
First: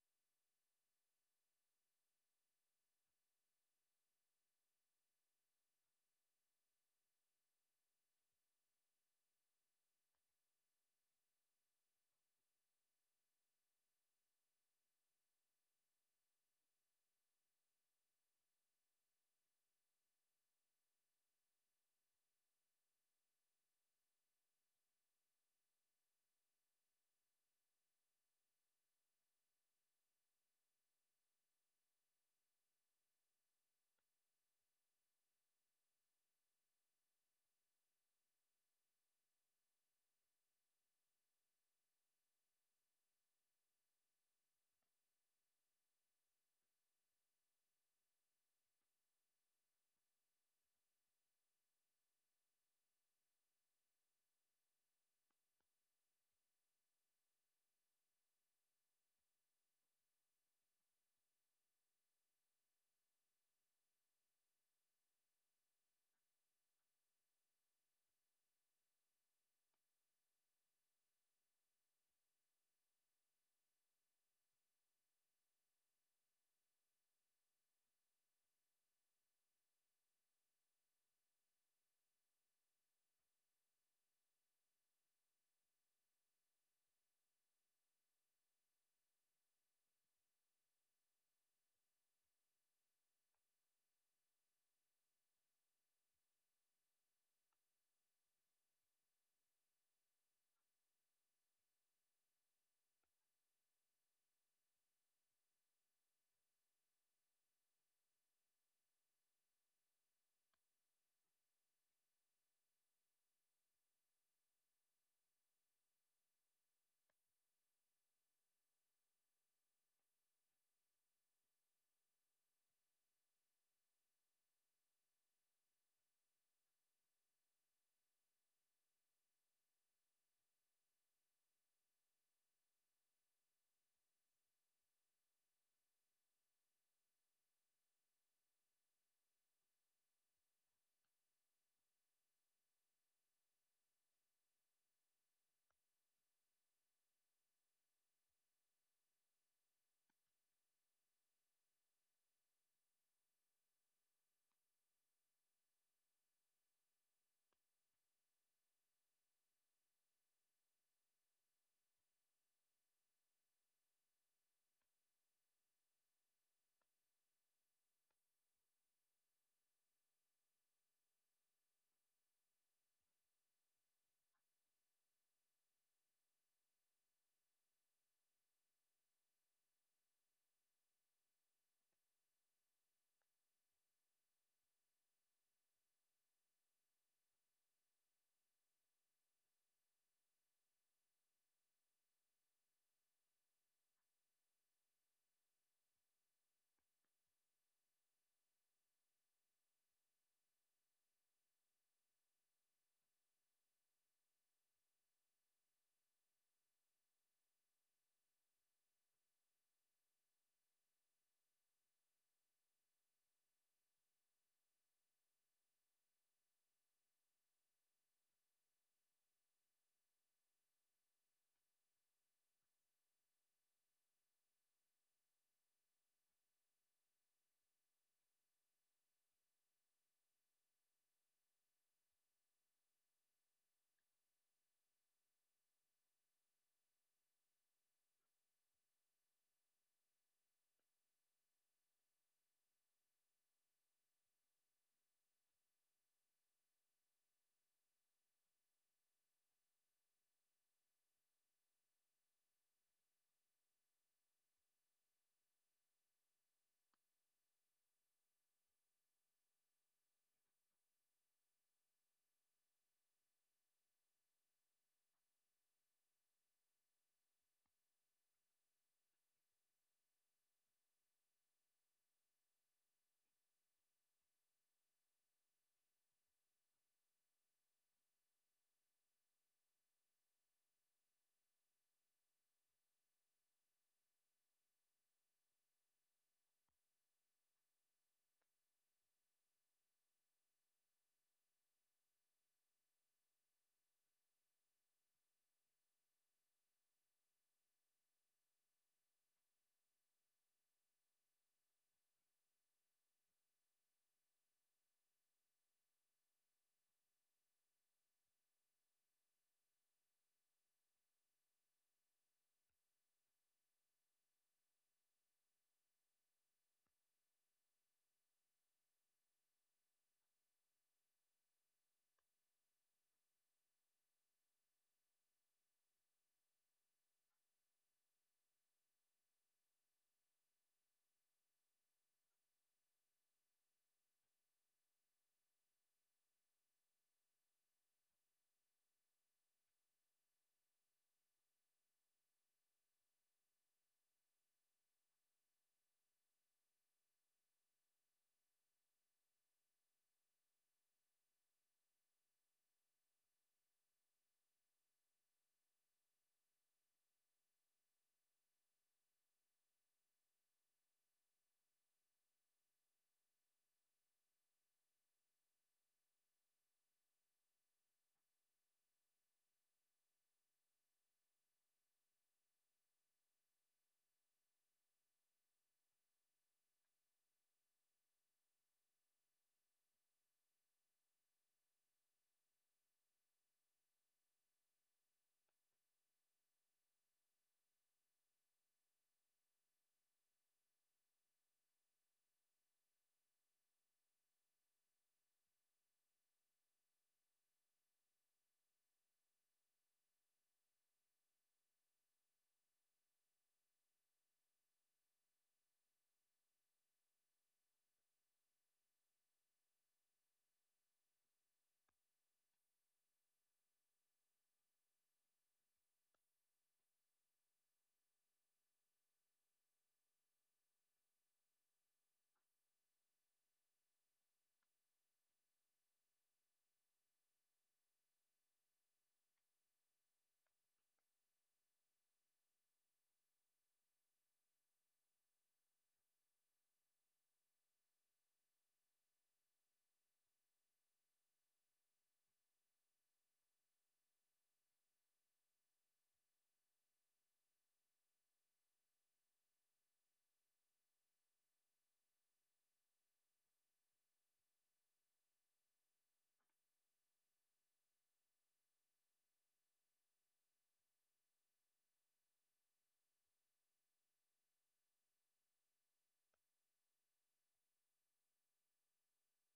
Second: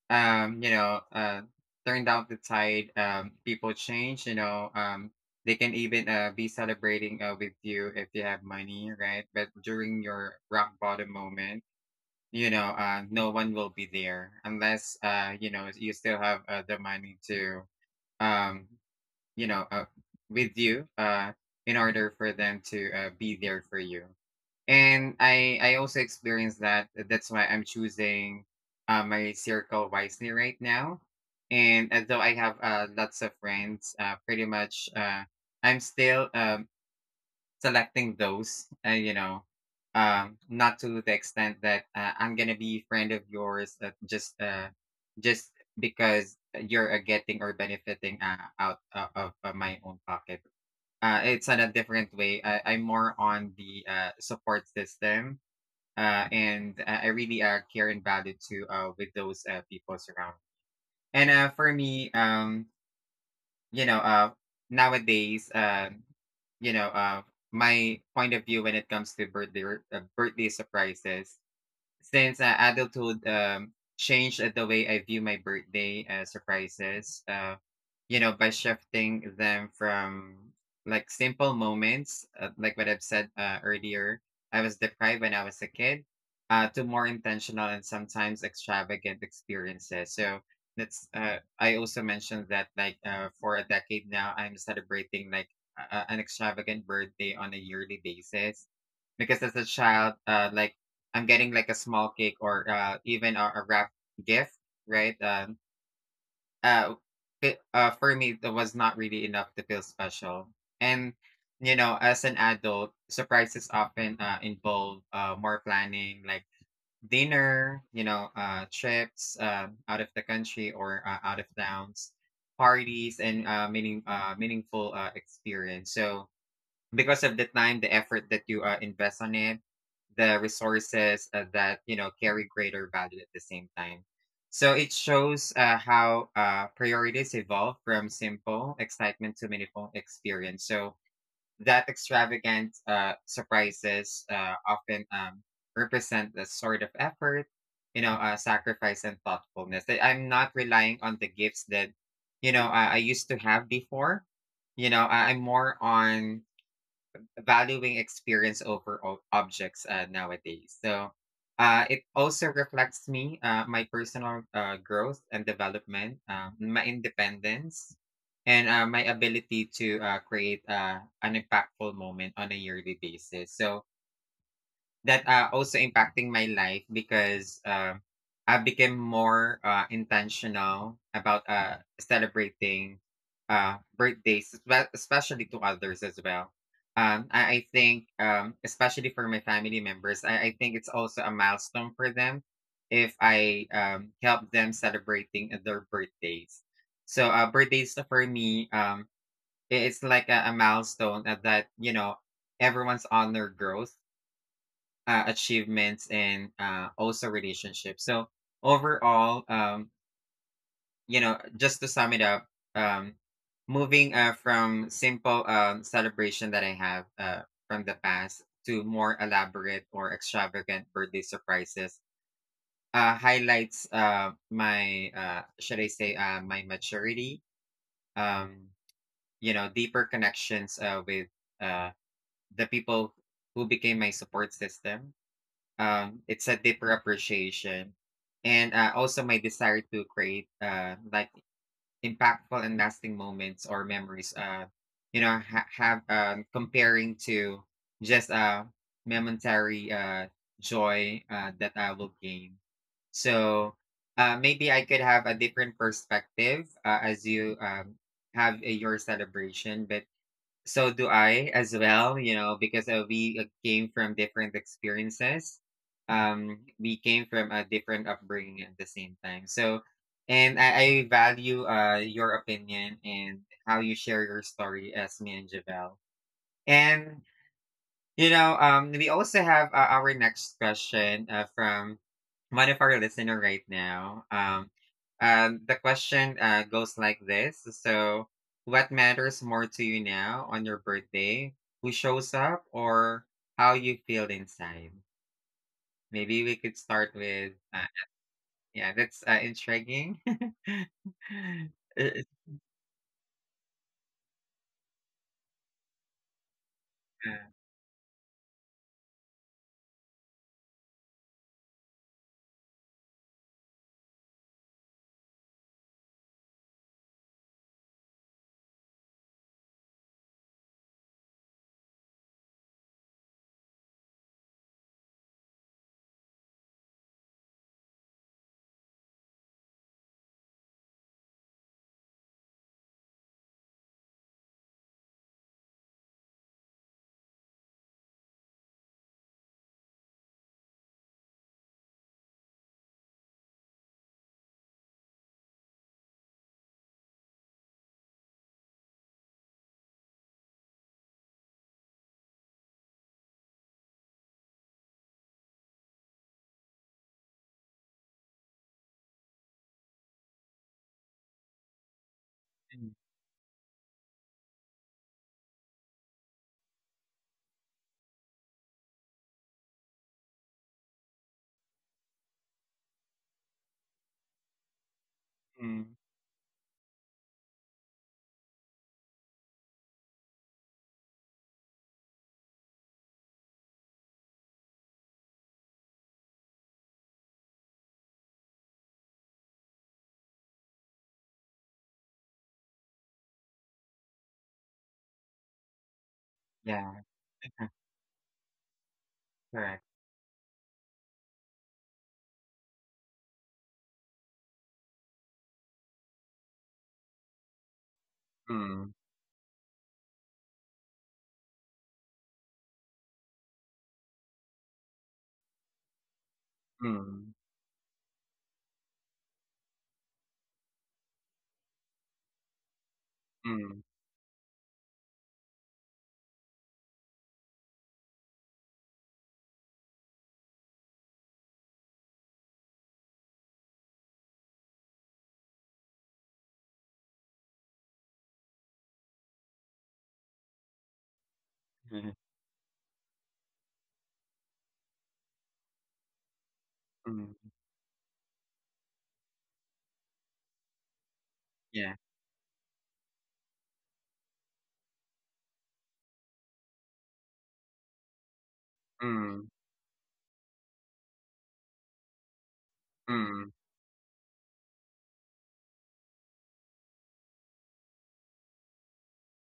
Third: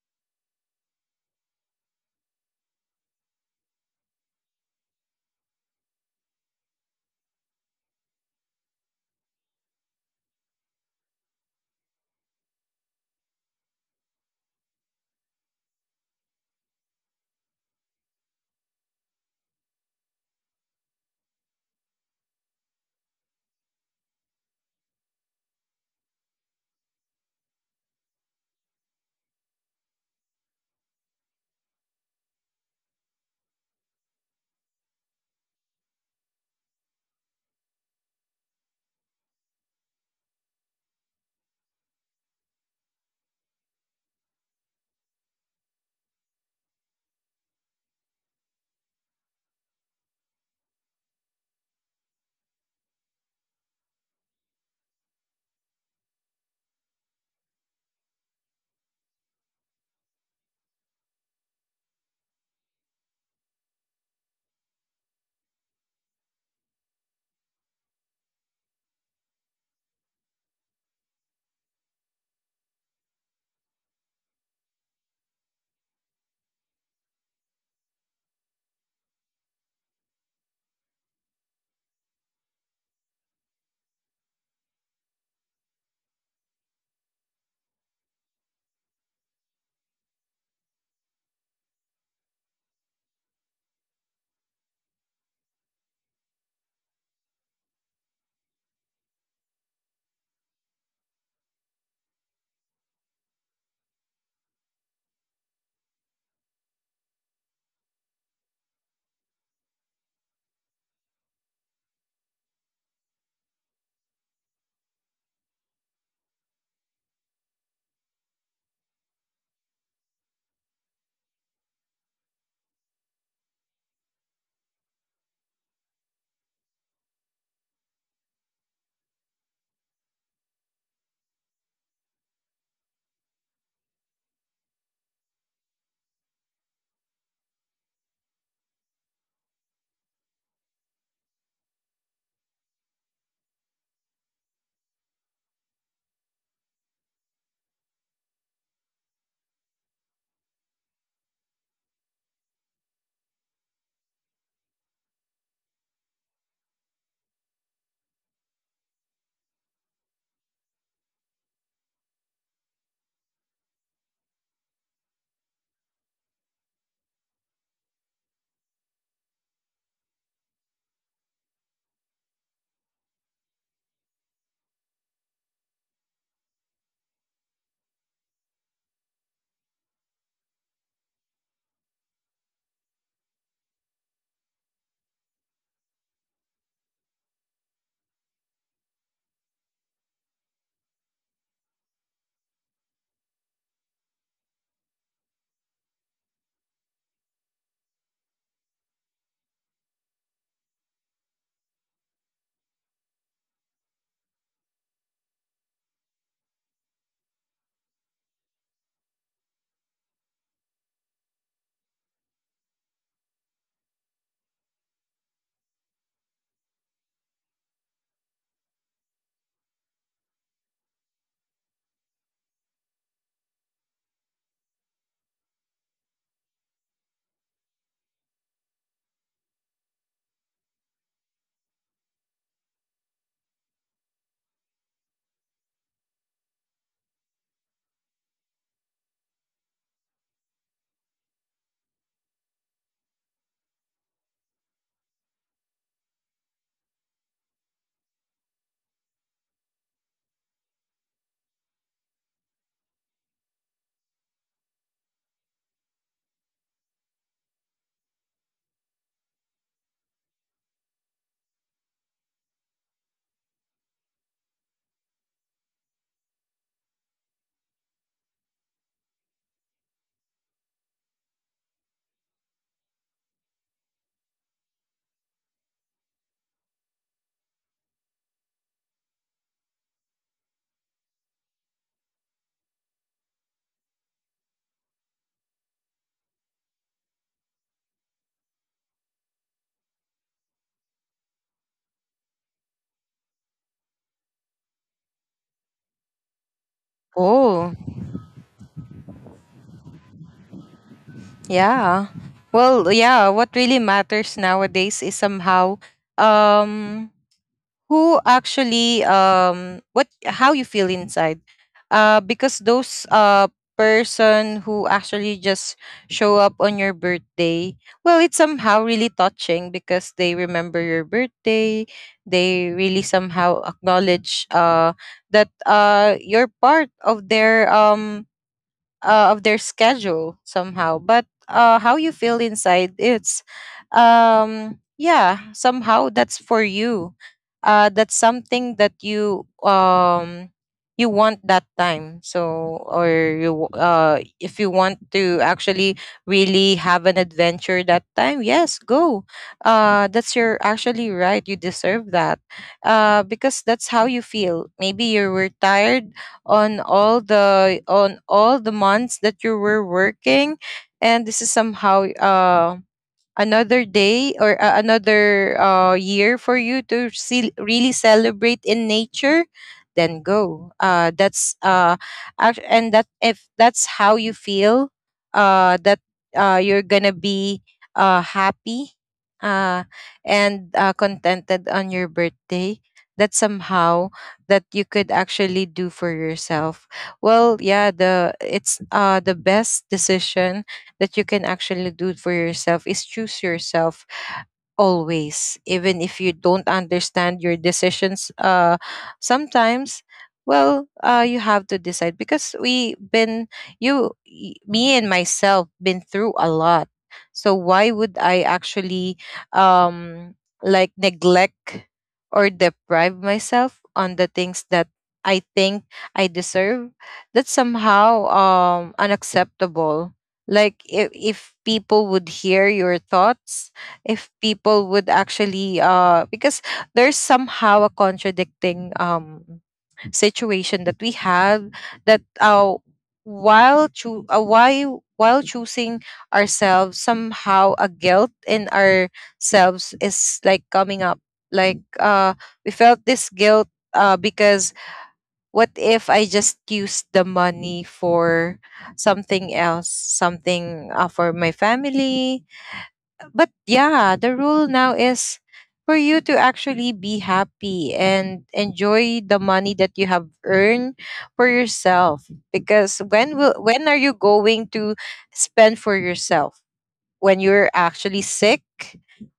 [SPEAKER 1] um, you know, uh, turned out the tide. Um, people change, you know, um, they can even uh, be celebrating uh, with you if you have money, right? But during your rock bottom moment, you know, uh, no one will be there unless, uh, you know, you still have uh, the money to, um, you know, uh, with you uh, in order for them to uh, be there for you. And I I also experienced that. That's why I'm choosing uh, my circle wisely right now. And although I have uh, lots of friends, uh, pretty much uh, I'm still um, selecting those. Uh, you know, um, not to the extent that uh, I'm gonna be friend of yours uh, just uh, just because you're uh, getting or benefiting uh, out uh, of uh, my own pocket. Uh, it's on a different way. I, I'm more on the uh, support system, uh, and uh, I really uh, care and value to uh, with those uh, people around. And uh, for me, um, you know, uh, nowadays, uh, you know, uh, my point of view when it comes to birthday r- uh, birthday surprises since uh, adulthood um, changed uh, the way I view my birthday uh, surprises, uh, you know, by shifting them from like simple moments, uh, like what I've said uh, earlier, I was deprived when I was a kid, uh, to more intentional and sometimes extravagant experiences. So that's, uh, I also mentioned that like uh, for a decade now, I'm celebrating like a- an extravagant birthday on a yearly basis because as a child, uh, like I'm getting like a small cake or uh, even a, a wrap gift, right? Um, uh, it, uh, for me, that was not really enough to feel special. And you know, as an adult, surprises often uh, involve uh, more planning, like dinner, you know, uh, trips uh, out of the country or uh, out of towns, parties, and uh, meaning uh, meaningful uh, experience. So because of the time, the effort that you uh, invest on it, the resources uh, that you know carry greater value at the same time. So it shows uh, how uh, priorities evolve from simple excitement to meaningful experience. So that extravagant uh, surprises uh, often um, represent the sort of effort, you know, uh, sacrifice and thoughtfulness. That I'm not relying on the gifts that you know I, I used to have before. You know, I, I'm more on valuing experience over o- objects uh, nowadays. So uh, it also reflects me, uh, my personal uh, growth and development, uh, my independence, and uh, my ability to uh, create uh, an impactful moment on a yearly basis. So that uh, also impacting my life because um, I became more uh, intentional about uh, celebrating uh, birthdays, espe- especially to others as well. Um, I, I think, um, especially for my family members, I, I think it's also a milestone for them if I um, help them celebrating their birthdays. So uh, birthdays for me, um, i- it's like a, a milestone that, that you know everyone's honor grows uh, achievements and uh, also relationships. So overall, um, you know, just to sum it up, um, moving uh, from simple um, celebration that I have uh, from the past to more elaborate or extravagant birthday surprises uh, highlights uh, my uh, should I say uh, my maturity. Um, you know, deeper connections uh, with uh, the people who became my support system. Um, it's a deeper appreciation, and uh, also my desire to create uh, like impactful and lasting moments or memories. Uh, you know, ha- have um, comparing to just uh, momentary uh, joy uh, that I will gain. So uh, maybe I could have a different perspective uh, as you um, have uh, your celebration, but so do I as well, you know, because uh, we uh, came from different experiences. Um, we came from a different upbringing at the same time. So, and I, I value uh your opinion and how you share your story, Esme and Javel. And you know, um, we also have uh, our next question uh, from one of our listener right now. Um, um, the question uh, goes like this: So, what matters more to you now on your birthday? Who shows up, or how you feel inside? Maybe we could start with uh,
[SPEAKER 3] Oh.
[SPEAKER 1] yeah, that's uh, intriguing. it's,
[SPEAKER 3] Yeah. Well, yeah, what really matters nowadays is somehow um
[SPEAKER 1] uh,
[SPEAKER 3] who actually, um what how you feel inside. Uh because those uh person who actually just show up on your birthday, well, it's somehow really touching because they remember your birthday. They really somehow acknowledge uh that uh you're part of their um uh, of their schedule somehow. But uh, how you feel inside, it's um yeah, somehow that's for you, uh that's something that you um you want that time. So, or you, uh if you want to actually really have an adventure that time, yes, go, uh that's your actually right, you deserve that, uh because that's how you feel. Maybe you were tired on all the on all the months that you were working, and this is somehow
[SPEAKER 1] mm,
[SPEAKER 3] uh another day, or uh, another uh, year for you to see, really celebrate in nature. Then go, uh, that's uh, act- and that, if that's how you feel,
[SPEAKER 1] mm,
[SPEAKER 3] uh, that uh, you're gonna be uh, happy uh, and uh, contented on your birthday. That somehow that you could actually do for yourself. Well, yeah, the it's uh the best decision that you can actually do for yourself is choose yourself always, even if you don't
[SPEAKER 1] yeah,
[SPEAKER 3] understand your decisions uh
[SPEAKER 1] correct.
[SPEAKER 3] sometimes. Well, uh you have to decide because we been, you y- me and myself been through a lot. So why would I
[SPEAKER 1] Mm,
[SPEAKER 3] actually um like neglect or deprive myself on the things that I think I deserve?
[SPEAKER 1] mm,
[SPEAKER 3] That's somehow um unacceptable. Like if, if people would hear your thoughts,
[SPEAKER 1] mm,
[SPEAKER 3] if people would actually uh because there's somehow a contradicting um situation that we have, that uh while choo- uh, why while choosing ourselves, somehow a guilt in ourselves is like coming up, like
[SPEAKER 1] mm,
[SPEAKER 3] uh we felt this guilt uh because what if I just use the
[SPEAKER 1] mm,
[SPEAKER 3] money for something else, something uh, for my
[SPEAKER 1] yeah.
[SPEAKER 3] family? But yeah, the rule now is for you to actually be happy and enjoy
[SPEAKER 1] Mm.
[SPEAKER 3] the money that you have earned for yourself. Because
[SPEAKER 1] Mm,
[SPEAKER 3] when will, when are you going to spend for yourself? When you're actually sick,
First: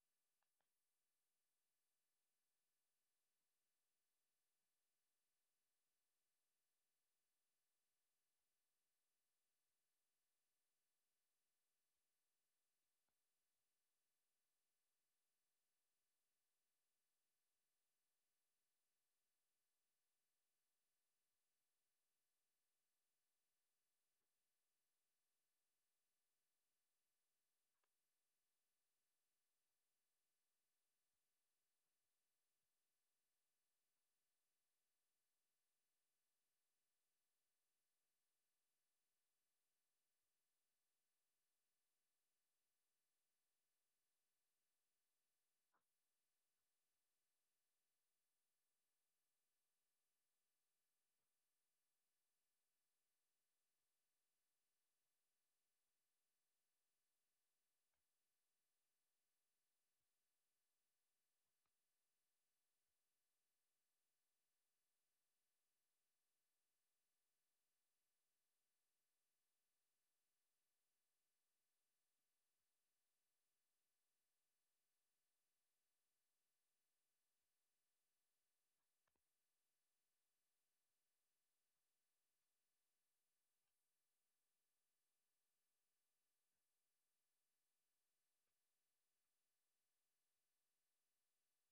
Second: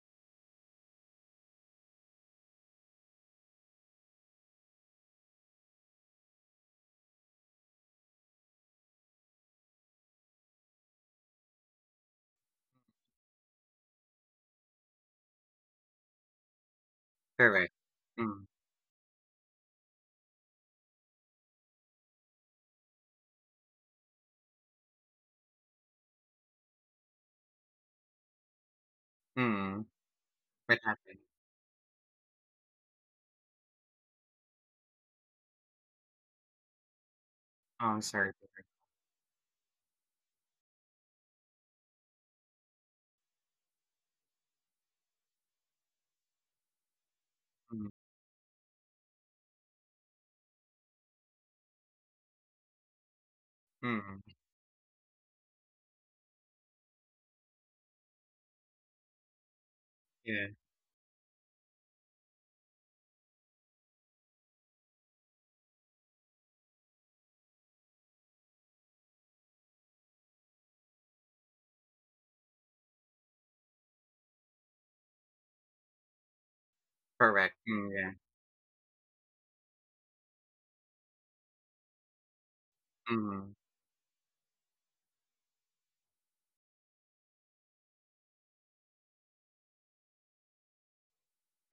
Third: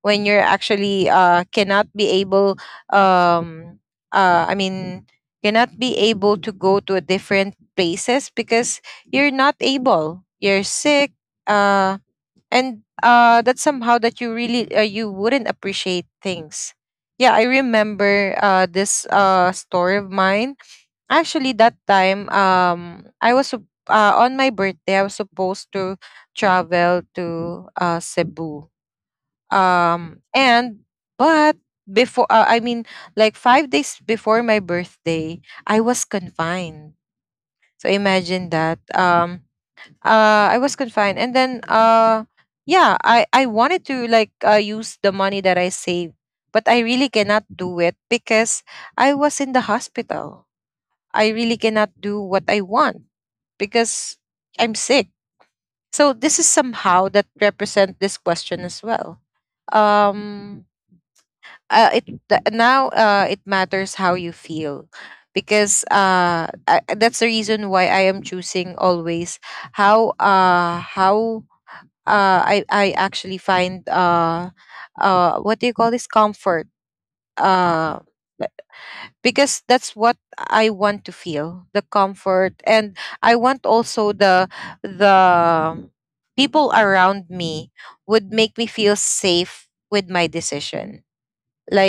[SPEAKER 3] when you're actually uh cannot be able, um uh i mean cannot be able to go to a different places because you're not able, you're sick. Uh and uh That's somehow that you really uh, you wouldn't appreciate things. Yeah, I
[SPEAKER 1] correct.
[SPEAKER 3] remember
[SPEAKER 1] Mm,
[SPEAKER 3] uh this uh story of mine, actually. That time, um I was sup- uh, on my birthday I was supposed to travel to uh Cebu
[SPEAKER 1] mm,
[SPEAKER 3] um
[SPEAKER 1] what
[SPEAKER 3] and
[SPEAKER 1] happened?
[SPEAKER 3] but before uh, I mean like five days before my birthday I was confined.
[SPEAKER 1] Oh,
[SPEAKER 3] So
[SPEAKER 1] I'm sorry.
[SPEAKER 3] imagine that, um uh I was confined, and then uh yeah, I i wanted to like uh, use the money that I saved, but I really cannot do
[SPEAKER 1] Mm,
[SPEAKER 3] it because I was in the hospital. I really cannot do what I want because
[SPEAKER 1] mm,
[SPEAKER 3] I'm sick. So this is somehow that represent this question as well.
[SPEAKER 1] yeah,
[SPEAKER 3] Um uh, it th- Now uh it matters how you feel. Because uh I, that's the reason why I am choosing always how, uh how uh, I I actually find uh, uh, what do you call this, comfort?
[SPEAKER 1] correct.
[SPEAKER 3] Uh,
[SPEAKER 1] Mm, yeah,
[SPEAKER 3] b- because that's what I want to feel, the comfort. And I want
[SPEAKER 1] mm,
[SPEAKER 3] also the the people around me would make me feel safe with my decision,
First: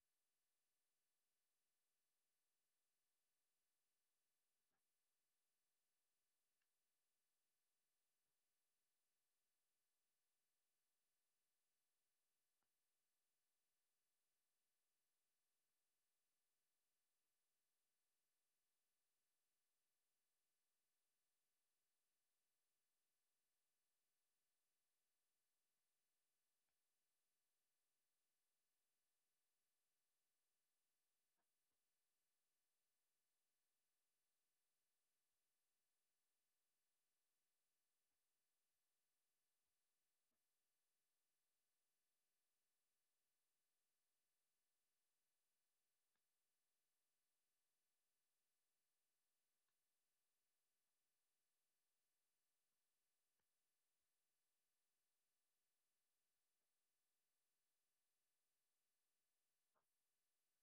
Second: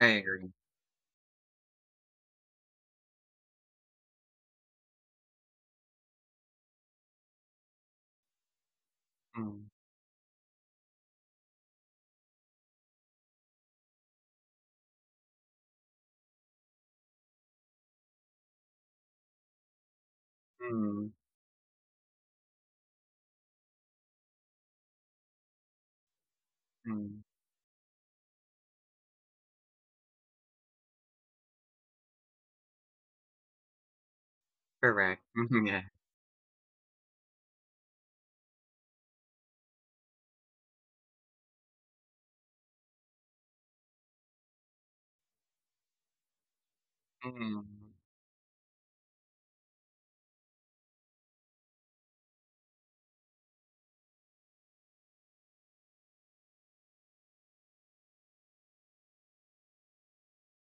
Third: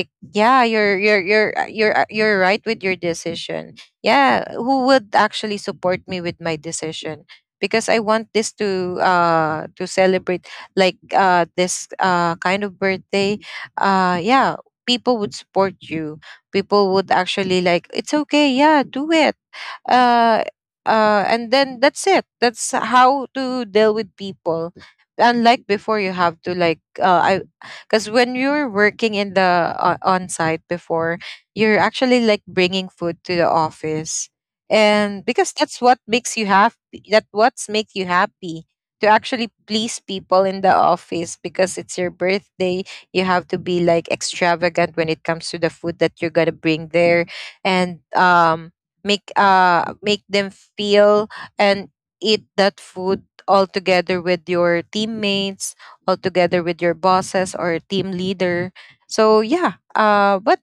[SPEAKER 1] I agree.
[SPEAKER 3] yeah, you're you're you're uh, you're uh, you're right with your decision. Yeah, who would actually support me with my decision, because I want this to
[SPEAKER 1] Mm,
[SPEAKER 3] uh to celebrate like uh this uh kind of birthday. Uh yeah, people would support you, people would actually, like, it's okay, yeah, do it, uh,
[SPEAKER 1] mm,
[SPEAKER 3] uh, and then that's it. That's how to deal with people. Unlike before, you have to, like
[SPEAKER 1] mm,
[SPEAKER 3] uh, I, because when you're working in the uh, on site before, you're actually like bringing food to the office,
[SPEAKER 1] correct.
[SPEAKER 3] and
[SPEAKER 1] Mm,
[SPEAKER 3] because
[SPEAKER 1] yeah,
[SPEAKER 3] that's what makes you happy. That what's make you happy to actually please people in the office because it's your birthday. You have to be like extravagant when it comes to the food that you're gonna bring there,
[SPEAKER 1] mm,
[SPEAKER 3] and um make uh make them feel and eat that food all together with your teammates, all together with your bosses or team leader. So yeah, uh but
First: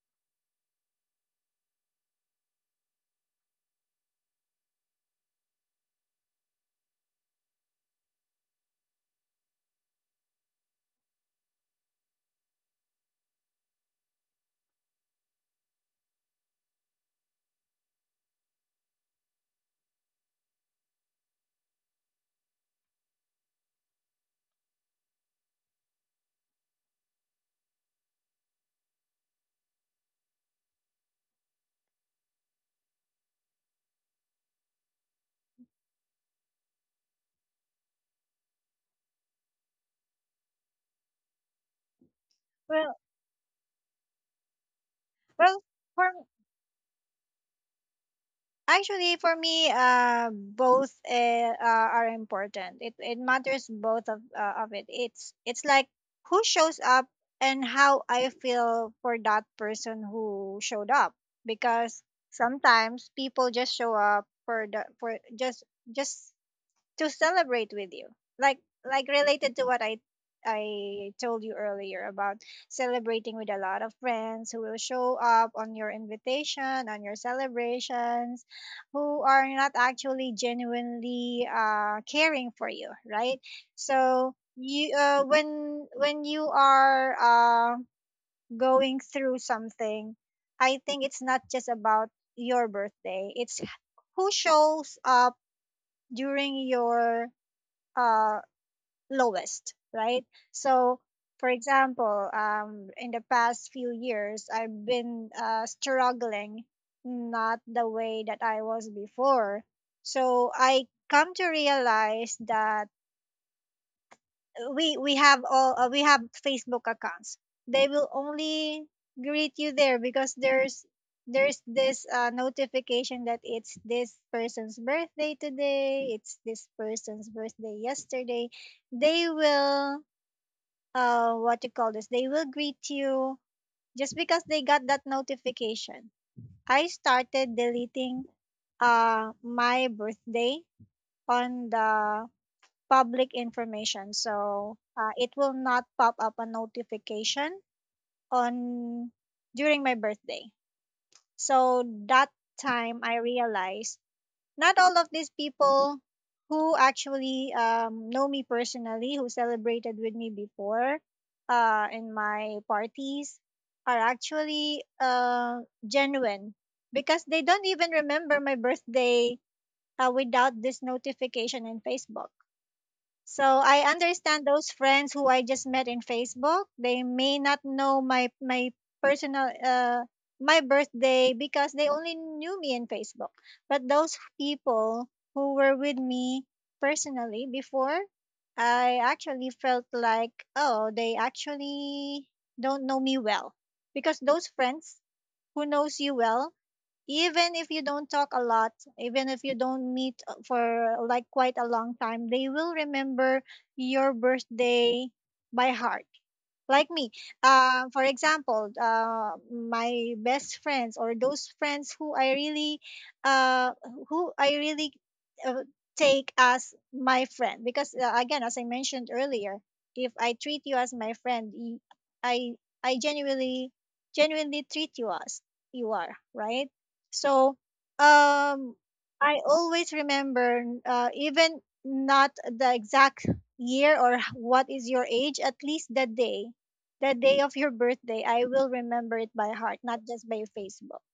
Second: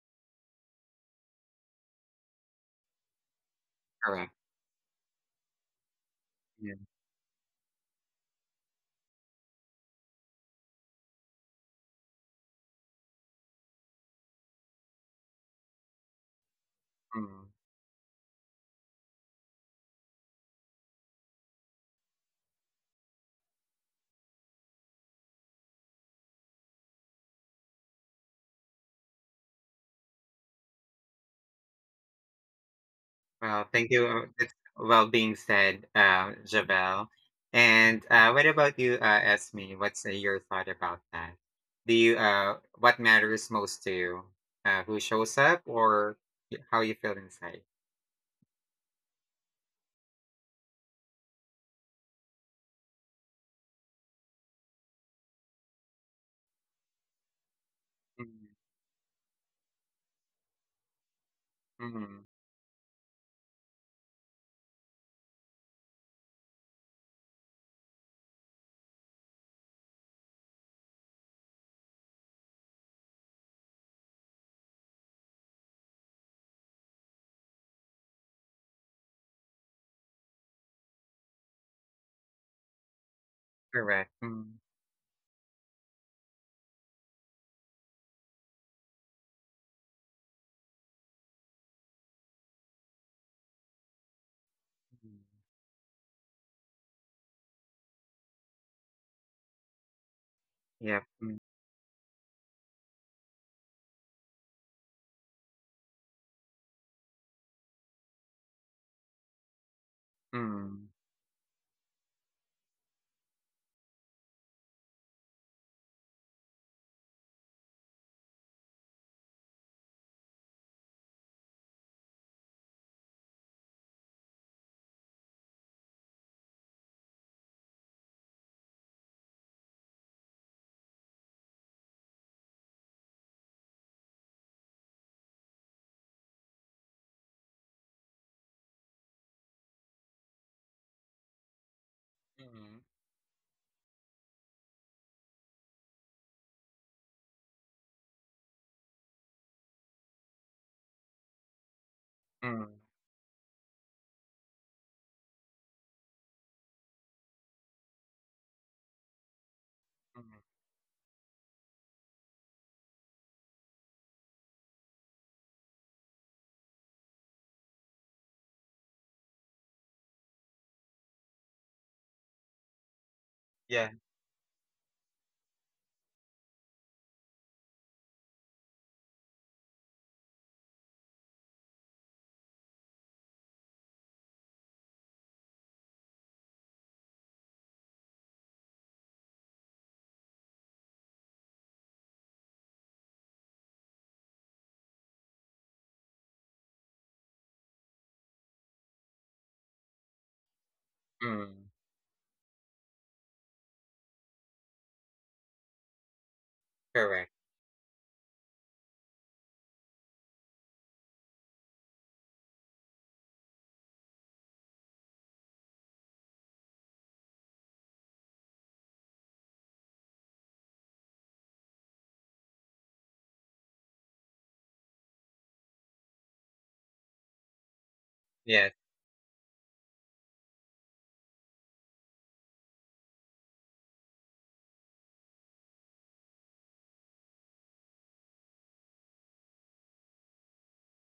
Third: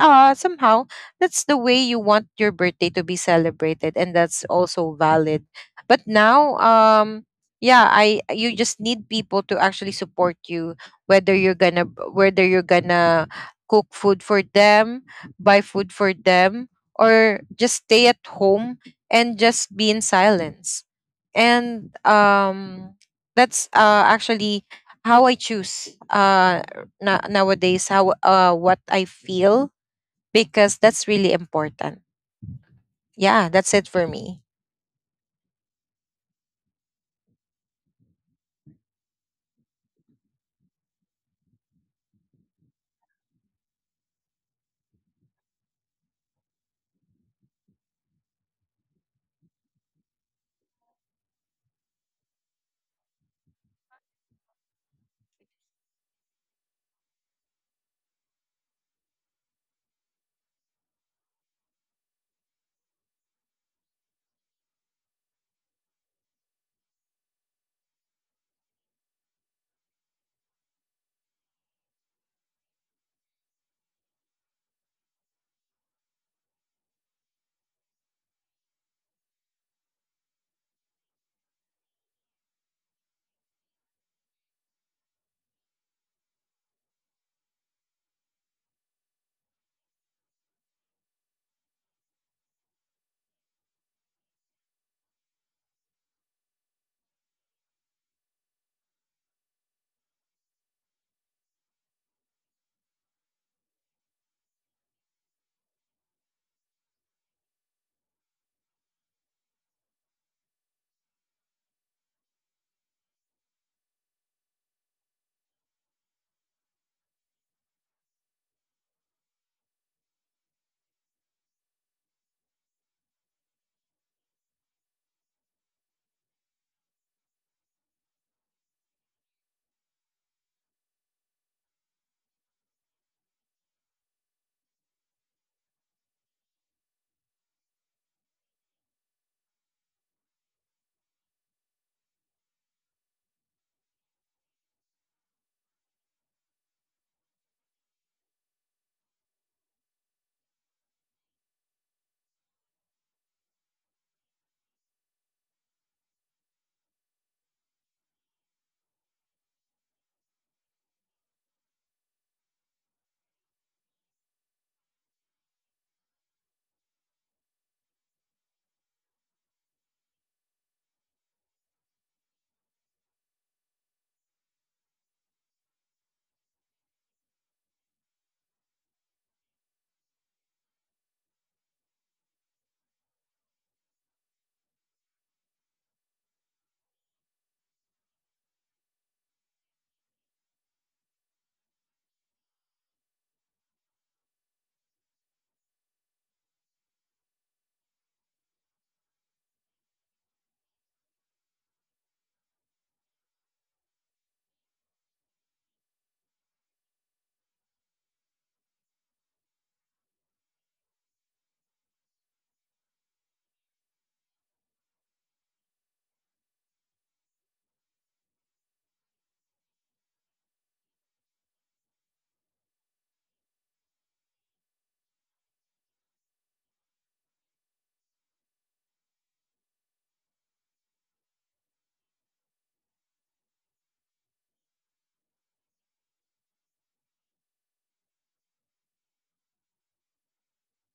[SPEAKER 3] uh somehow that's the way you want your birthday to be celebrated, and
[SPEAKER 1] correct.
[SPEAKER 3] that's also valid. But now,
[SPEAKER 1] Yeah,
[SPEAKER 3] um yeah, I, you just need people to actually support you, whether you're gonna, whether you're gonna cook food for them, buy food for them,
[SPEAKER 1] mm.
[SPEAKER 3] or just stay at home and just be in silence. And um, that's uh, actually how I choose uh, na- nowadays, how uh, what I feel, because that's really important.
[SPEAKER 1] Well,
[SPEAKER 3] Yeah,
[SPEAKER 1] thank
[SPEAKER 3] that's it
[SPEAKER 1] you.
[SPEAKER 3] for
[SPEAKER 1] uh, That's
[SPEAKER 3] me.
[SPEAKER 1] well being said, uh, Javel. And uh, what about you, uh, Esme? What's uh, your thought about that? Do you, uh,
[SPEAKER 2] Well,
[SPEAKER 1] what matters most to you? Uh, who shows up
[SPEAKER 2] Well, for
[SPEAKER 1] or y- how you feel inside?
[SPEAKER 2] actually for me, uh, both uh, uh, are important. It it matters both of uh, of it. It's it's like who shows up and how I
[SPEAKER 1] Mm,
[SPEAKER 2] feel for that person who showed up, because
[SPEAKER 1] mm.
[SPEAKER 2] sometimes people just show up for the for just just to celebrate with you, like like related to what i i told you earlier about celebrating with a lot of friends who will show up on your invitation, on your celebrations, who are not actually genuinely uh, caring for you, right?
[SPEAKER 1] Correct.
[SPEAKER 2] So
[SPEAKER 1] Mm,
[SPEAKER 2] you uh, when when you are uh, going through something, I think it's not just about your birthday, it's who shows
[SPEAKER 1] mm.
[SPEAKER 2] up during your uh, lowest, right? So,
[SPEAKER 1] Yep. Mm,
[SPEAKER 2] for example, um, in the past few years, I've been uh, struggling, not the way that I was before. So, I
[SPEAKER 1] mm,
[SPEAKER 2] come to realize that we we have all uh, we have Facebook accounts. They will only greet you there because there's there's this uh, notification that it's this person's birthday today, it's this person's birthday yesterday. They will uh what you call this? They will greet you just because they got that notification. I started deleting uh my birthday on the
[SPEAKER 1] mm,
[SPEAKER 2] public information. So uh, it will not pop up a notification on during my birthday. So that
[SPEAKER 1] mm,
[SPEAKER 2] time I realized not all of these people who actually um, know me personally, who celebrated with me
[SPEAKER 1] mm.
[SPEAKER 2] before uh, in my parties, are actually uh, genuine, because they don't even remember my birthday uh, without this notification in Facebook. So I
[SPEAKER 1] Yeah.
[SPEAKER 2] understand those friends who I just met in Facebook. They may not know my my personal uh my birthday because they only knew me in Facebook. But those people who were with me personally before, I actually felt like, oh, they actually don't know me well, because those friends who knows you well, even if you don't talk a lot, even if you don't meet uh, for like quite a
[SPEAKER 1] Mm.
[SPEAKER 2] long time, they will remember your birthday by heart, like me.
[SPEAKER 1] Correct.
[SPEAKER 2] Uh, for example, uh, my best friends or those friends who I really, uh, who I really uh, take as my friend. Because uh, again, as I mentioned earlier, if I treat you as my friend, y- I I genuinely genuinely treat you as you are, right? So,
[SPEAKER 1] Yes.
[SPEAKER 2] um, I always remember, uh, even not the exact year or what is your age, at least the day the day of your birthday. I will remember it by heart, not just by Facebook.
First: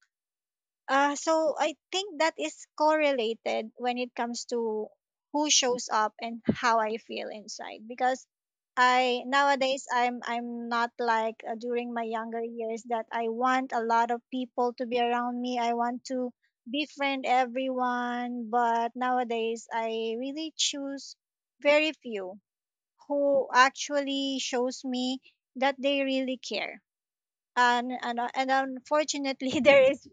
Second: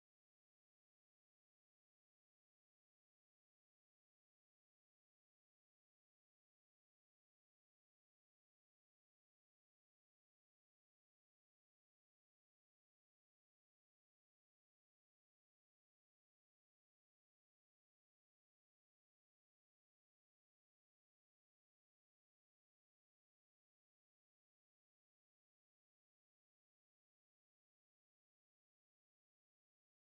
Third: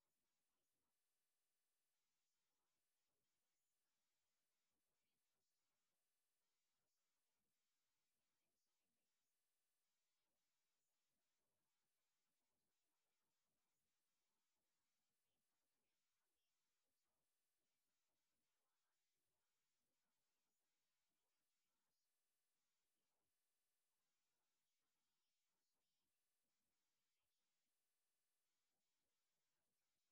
[SPEAKER 2] Uh, so I think that is correlated when it comes to who shows up and how I feel inside. Because I nowadays I'm I'm not like uh, during my younger years that I want a lot of people to be around me. I want to befriend everyone, but nowadays I really choose very few who actually shows me that they really care. And and uh, and unfortunately, there is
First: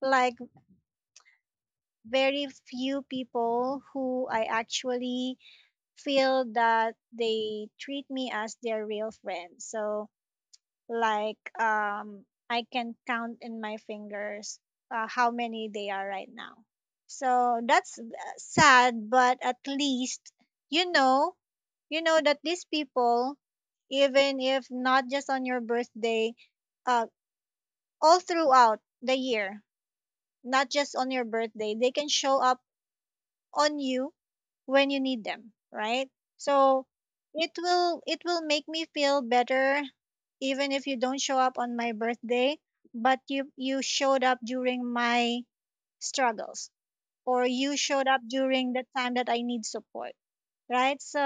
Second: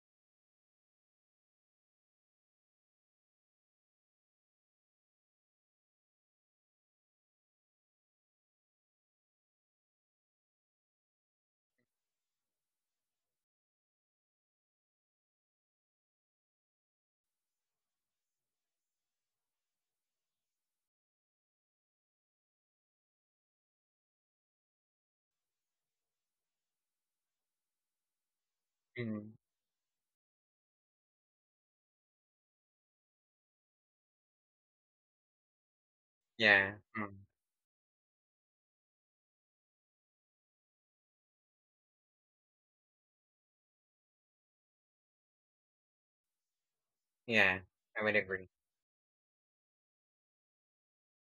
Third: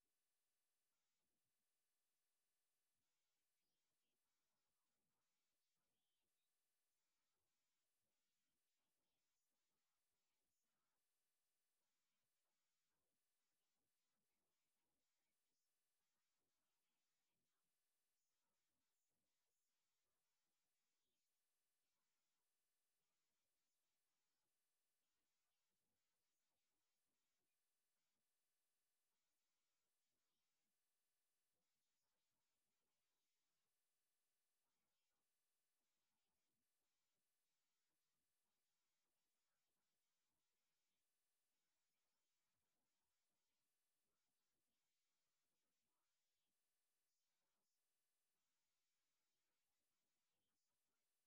[SPEAKER 2] like very few people who I actually feel that they treat me as their real friend. So like um, I can count in my fingers uh, how many they are right now. So that's uh, sad, but at least you know, you know that these people, even if not just on your birthday, uh, all throughout the
[SPEAKER 1] Mm.
[SPEAKER 2] year, not just on your birthday, they can show up on you when you need them, right?
[SPEAKER 1] Yeah.
[SPEAKER 2] So
[SPEAKER 1] Mm.
[SPEAKER 2] it will it will make me feel better even if you don't show up on my birthday, but you you showed up during my struggles, or
[SPEAKER 1] Yeah.
[SPEAKER 2] you
[SPEAKER 1] I
[SPEAKER 2] showed
[SPEAKER 1] would
[SPEAKER 2] up
[SPEAKER 1] agree.
[SPEAKER 2] during the time that I need support, right? So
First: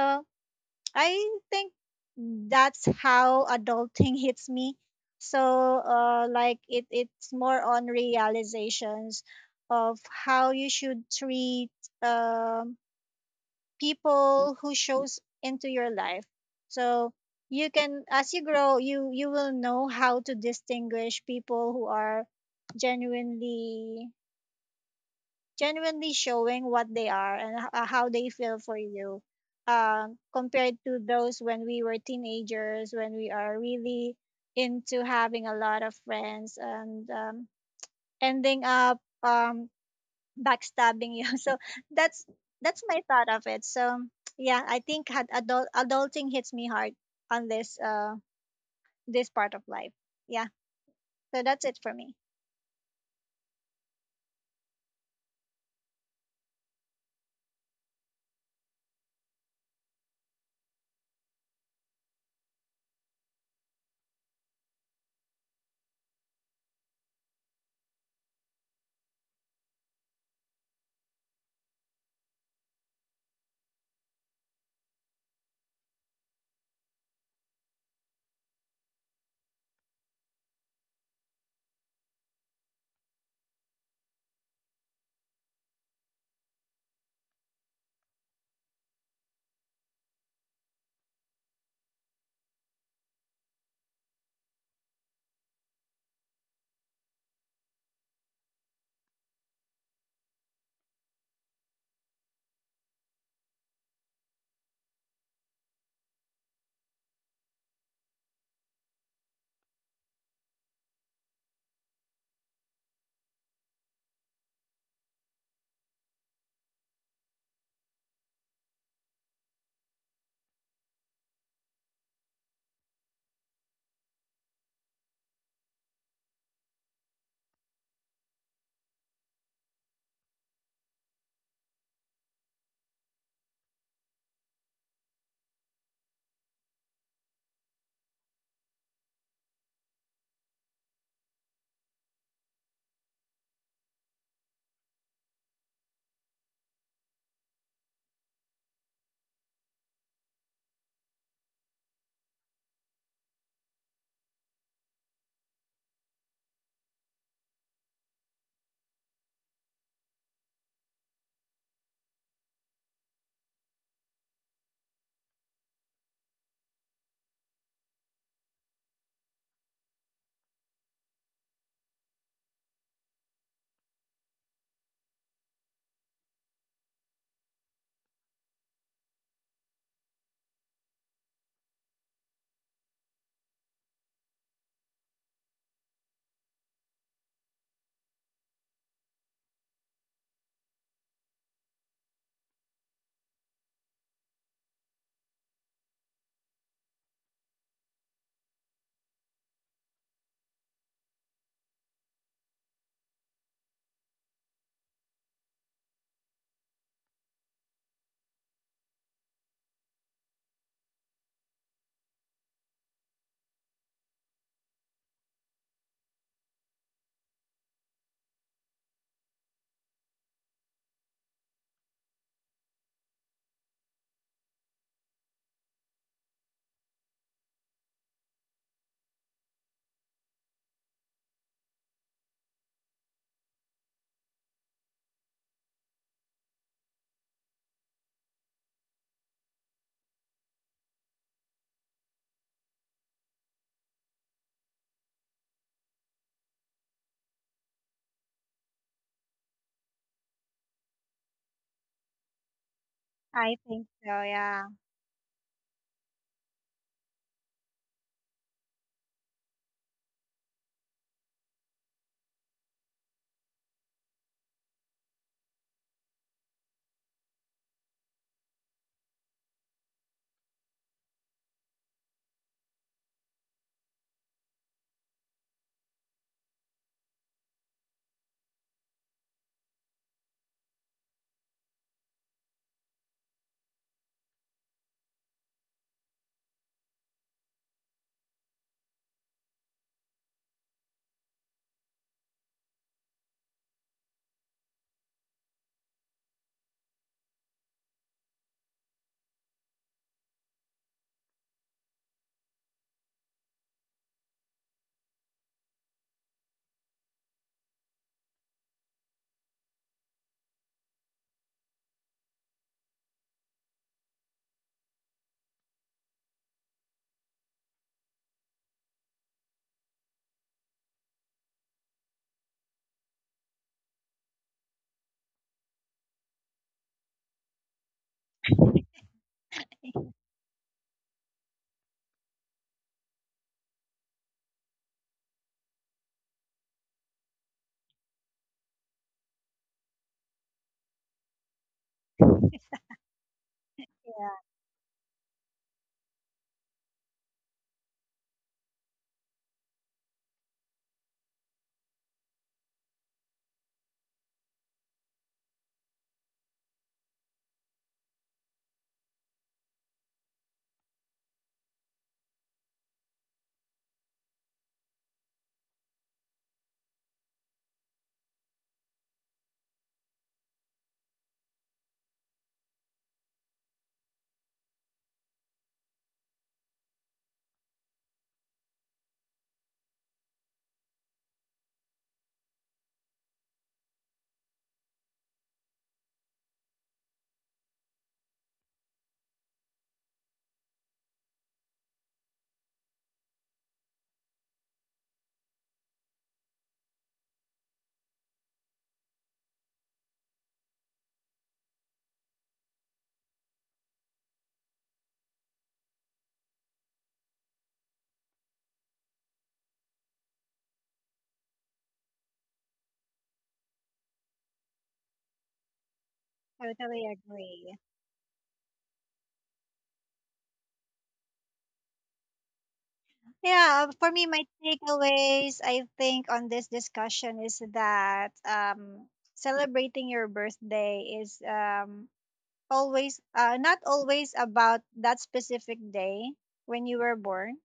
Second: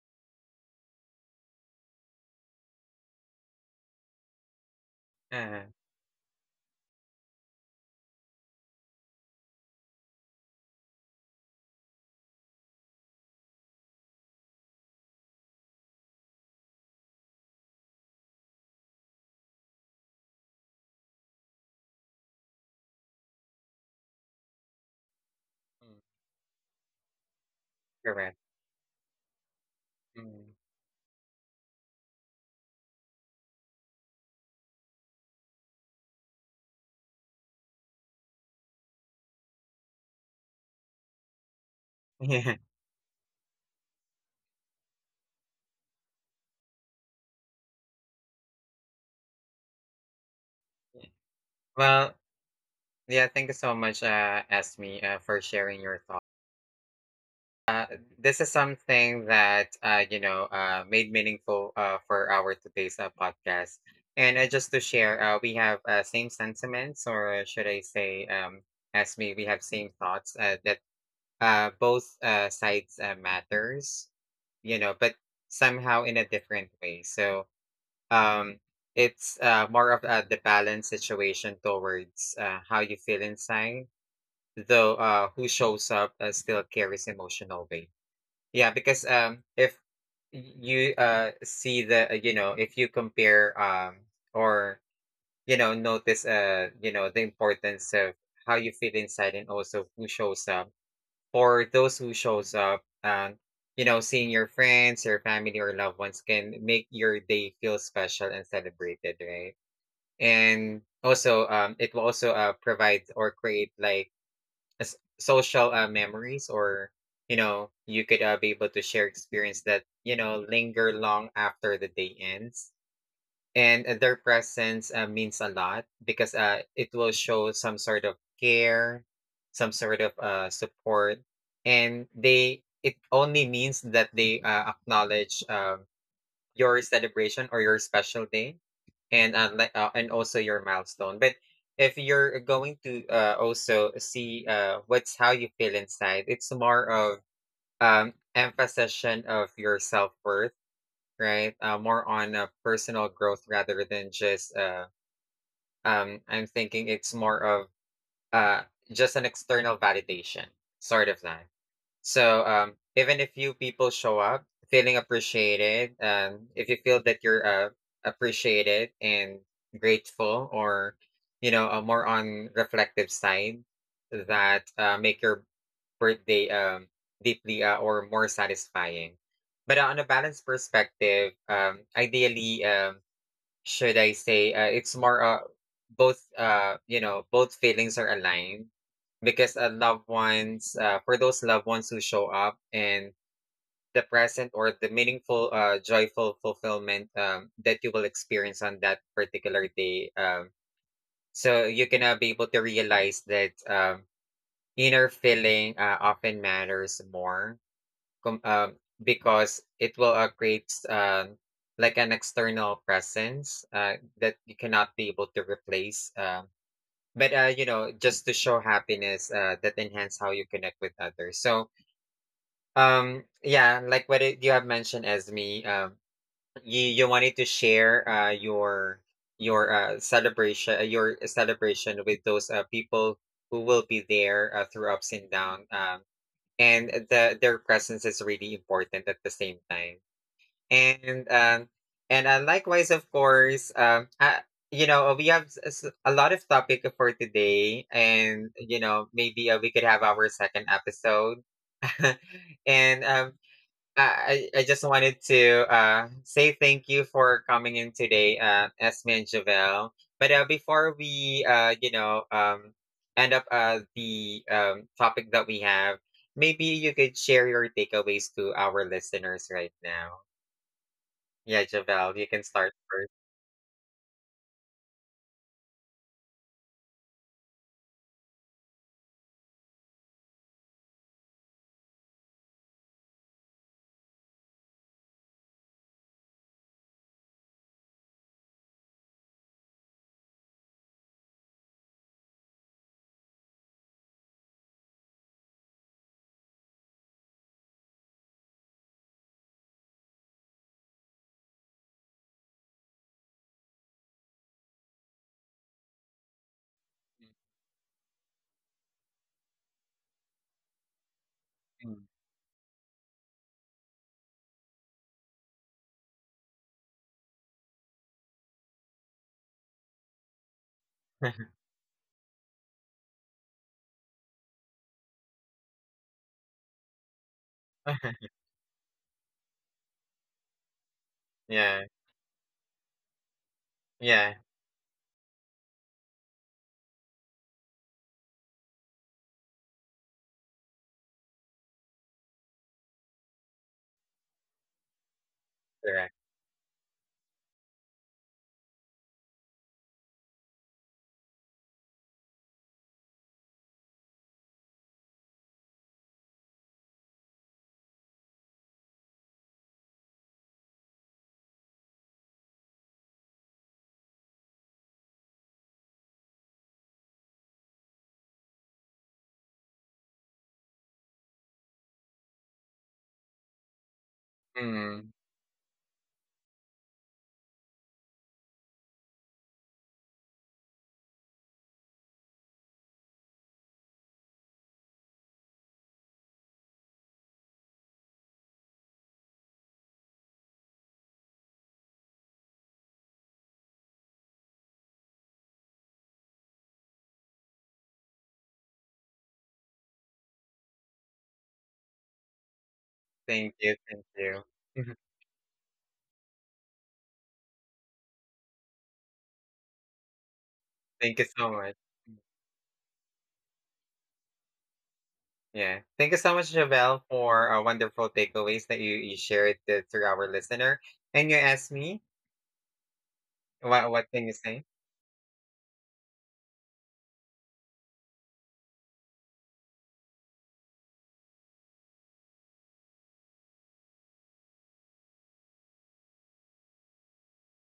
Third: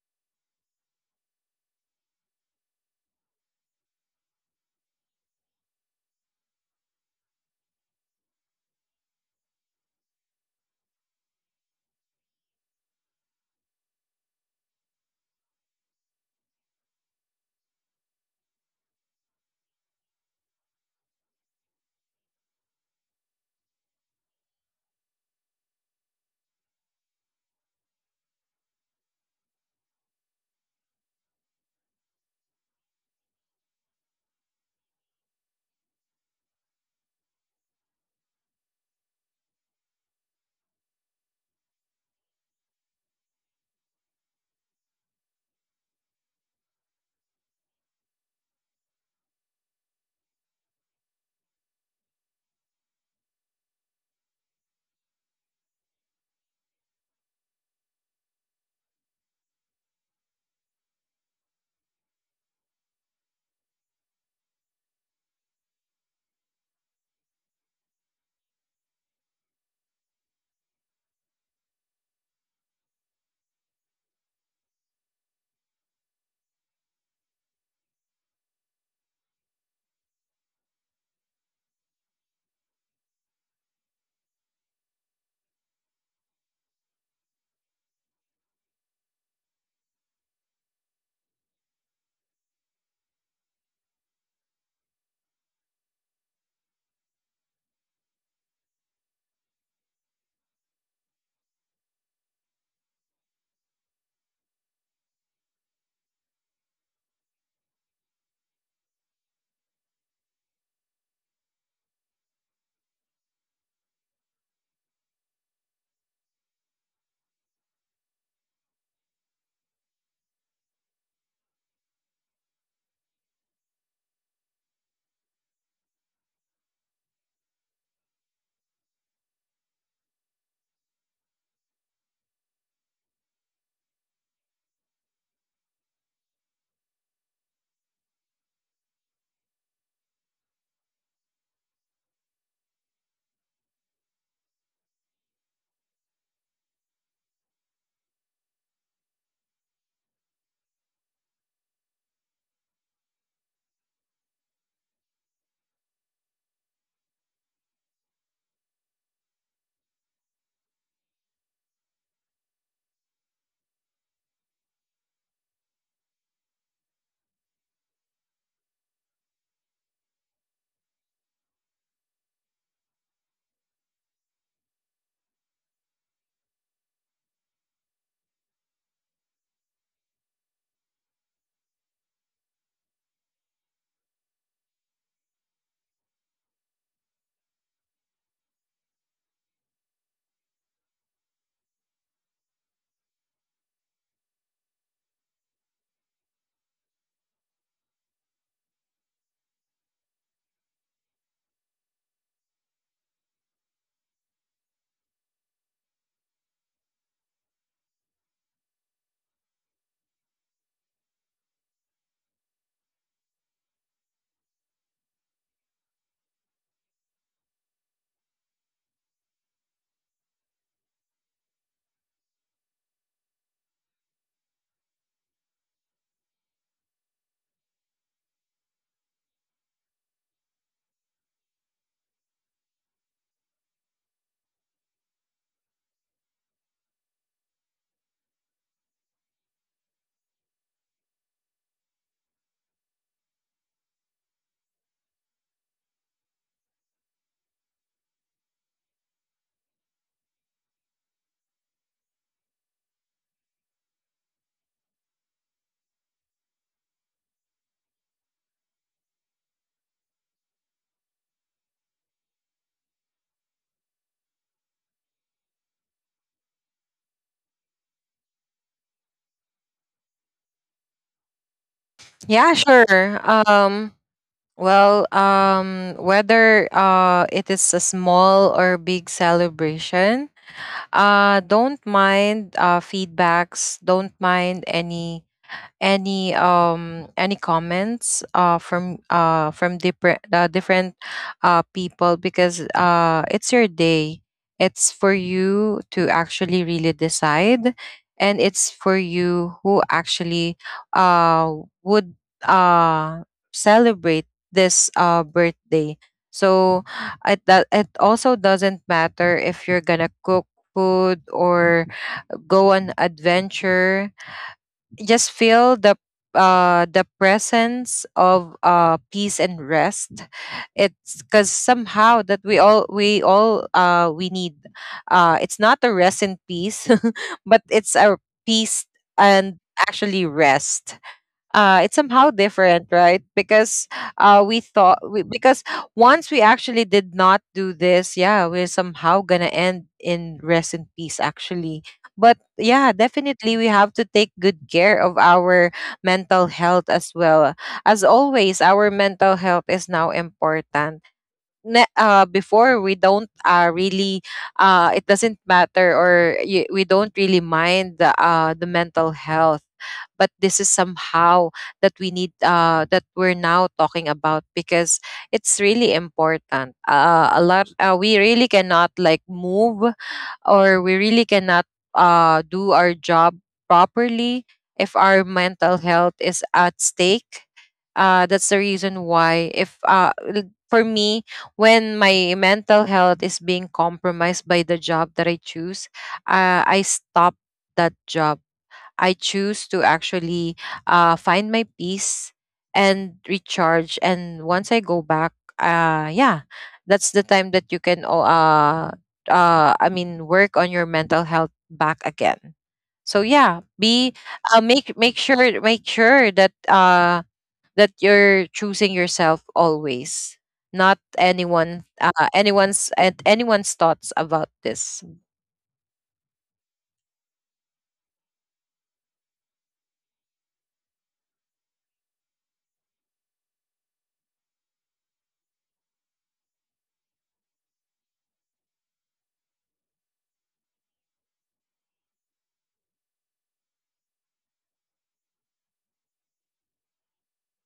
[SPEAKER 2] I think that's how adulting hits me. So
[SPEAKER 1] Uh,
[SPEAKER 2] uh like it it's more on realizations of how you should treat um people who shows into your life. So you can, as you grow, you you will know how to distinguish people who are genuinely
[SPEAKER 1] mm.
[SPEAKER 2] genuinely showing what they are and h- uh, how they
[SPEAKER 1] Correct.
[SPEAKER 2] feel for you, um
[SPEAKER 1] Mm.
[SPEAKER 2] compared to those when we were teenagers when we are really into having a lot of friends and um, ending up um backstabbing you. So that's that's my thought of it. So yeah, I think had adult adulting hits me hard on this uh this part of life. Yeah.
[SPEAKER 1] Yeah.
[SPEAKER 2] So that's it for me.
[SPEAKER 1] Well, yeah, thank you so much, uh, Esme, uh, for sharing your thoughts. Uh, this is something that uh, you know uh, made meaningful uh, for our today's uh, podcast. And uh, just to share, uh, we have uh, same sentiments, or uh, should I say, um, as me, we have same thoughts uh, that uh, both uh, sides uh, matters, you know, but somehow in a different way. So um, it's uh, more of uh, the balance situation towards uh, how you feel inside, though uh, who shows up uh, still carries emotional weight. Yeah, because um, if you uh see the uh, you know if you compare um or you know notice uh you know the importance of how you feel inside and also who shows up for those who shows up um you know seeing your friends your family or loved ones can make your day feel special and celebrated, right. And also um it will also uh provide or create like as social uh, memories or you know you could uh, be able to share experience that you know linger long after the day ends. And uh, their presence uh, means a lot because uh, it will show some sort of care, some sort of uh, support, and they it only means that they uh, acknowledge um your celebration or your special day, and unlike uh, and also your milestone. But if you're going to uh, also see uh, what's how you feel inside, it's more of um emphasis of your self-worth, right. Uh, more on uh, personal growth rather than just uh um I'm thinking it's more of uh just an external validation, sort of that. So, um, even if few people show up, feeling appreciated, um, if you feel that you're uh, appreciated and grateful, or you know, a more on reflective side, that uh, make your birthday um, deeply uh, or more satisfying. But uh, on a balanced perspective, um, ideally, um, should I say, uh, it's more uh, both uh, you know both feelings are aligned, because uh, loved ones uh, for those loved ones who show up and the present or the meaningful uh, joyful fulfillment um, that you will experience on that particular day. Um, so you can uh, be able to realize that um, inner feeling uh, often matters more com- um, because it will uh, create um, like an external presence uh, that you cannot be able to replace. Um, but uh, you know, just to show happiness uh, that enhance how you connect with others. So um, yeah, like what it, you have mentioned, Esme, um, you you wanted to share uh, your your uh, celebration, uh, your celebration with those uh, people who will be there uh, through ups and downs. Um, and uh, the their presence is really important at the same time. And um, and uh, likewise, of course, um, uh, you know, we have s- s- a lot of topic for today, and you know, maybe uh, we could have our second episode. and um,
[SPEAKER 2] I think so,
[SPEAKER 1] I, I I
[SPEAKER 2] yeah.
[SPEAKER 1] just wanted to uh, say thank you for coming in today, uh, Esme and Javelle. But uh, before we, uh, you know, um, end up uh, the um, topic that we have, maybe you could share your takeaways to our listeners right now. Yeah, Javelle, you can
[SPEAKER 3] Yeah,
[SPEAKER 1] start first.
[SPEAKER 3] sure. Um, well, um, whether uh, it is a small or big celebration, uh, don't mind uh, feedbacks, don't mind any any um any comments uh from uh from different, uh, different uh people, because uh it's your day. It's for you to actually really decide, and it's for you who actually uh would uh celebrate this uh birthday. So it, that it also doesn't matter if you're gonna cook food or
[SPEAKER 1] Mm.
[SPEAKER 3] go on adventure, just feel the uh the presence of uh peace and rest. It's because somehow that we all we all uh we need uh it's not a rest in peace but it's a peace and actually rest. Uh,
[SPEAKER 1] yeah,
[SPEAKER 3] it's somehow different, right? Because
[SPEAKER 1] yeah,
[SPEAKER 3] uh, we thought we, because once we actually did not do this, yeah, we're somehow gonna end in rest in peace, actually. But yeah, definitely we have to take
[SPEAKER 2] Yeah,
[SPEAKER 3] good care of our
[SPEAKER 1] correct.
[SPEAKER 3] mental health as well. As always, our mental health is now important. Ne- uh, before we don't uh, really uh, it doesn't matter, or y- we don't really mind the, uh, the mental health. But this is somehow that we need, uh, that we're now talking about, because it's really important. Uh, a lot uh, We really cannot like move, or we really cannot uh, do our job properly if our
[SPEAKER 1] Mm,
[SPEAKER 3] mental health is at stake. Uh, that's the reason why, if uh, l- for me, when my mental health is being compromised by the job that I choose, uh, I stop that job. I choose to actually uh, find my peace and recharge. And once I go back, uh, yeah, that's the time that you can, o- uh, uh, I mean, work on your mental health back again. So
[SPEAKER 1] thank
[SPEAKER 3] yeah,
[SPEAKER 1] you, thank
[SPEAKER 3] be,
[SPEAKER 1] you.
[SPEAKER 3] uh, make, make sure make sure that uh that you're choosing yourself always, not
[SPEAKER 1] Thank you so much.
[SPEAKER 3] anyone, uh, anyone's, and anyone's thoughts about this.
[SPEAKER 1] Yeah. Thank you so much, Javelle,
[SPEAKER 2] totally
[SPEAKER 1] for uh,
[SPEAKER 2] agree.
[SPEAKER 1] wonderful takeaways that you, you shared to, to our listener. And you asked me,
[SPEAKER 2] Yeah,
[SPEAKER 1] what, what
[SPEAKER 2] for me
[SPEAKER 1] can you
[SPEAKER 2] my
[SPEAKER 1] say?
[SPEAKER 2] takeaways I think on this discussion is that um celebrating your birthday is um always, uh, not always about that specific day when you were born.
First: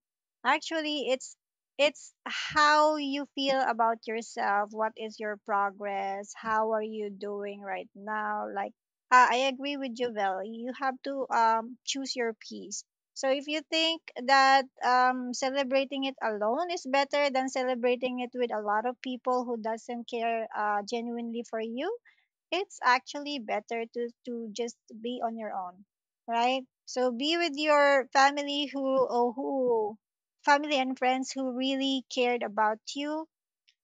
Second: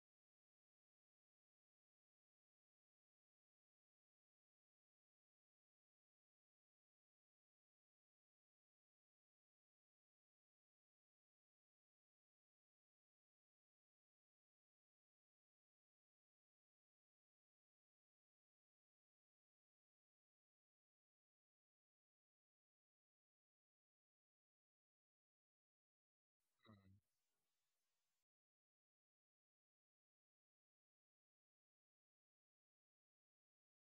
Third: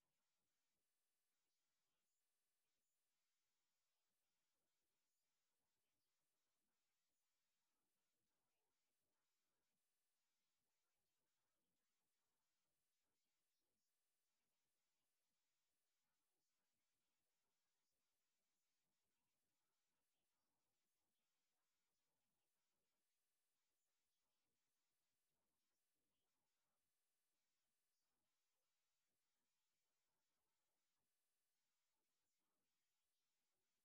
[SPEAKER 2] Actually, it's it's how you feel about yourself, what is your progress, how are you doing right now. Like uh, I agree with Jovel, you have to um choose your piece. So if you think that um celebrating it alone is better than celebrating it with a lot of people who doesn't care uh, genuinely for you, it's actually better to to just be on your own, right? So be with your family who or who, family and friends who really cared about you.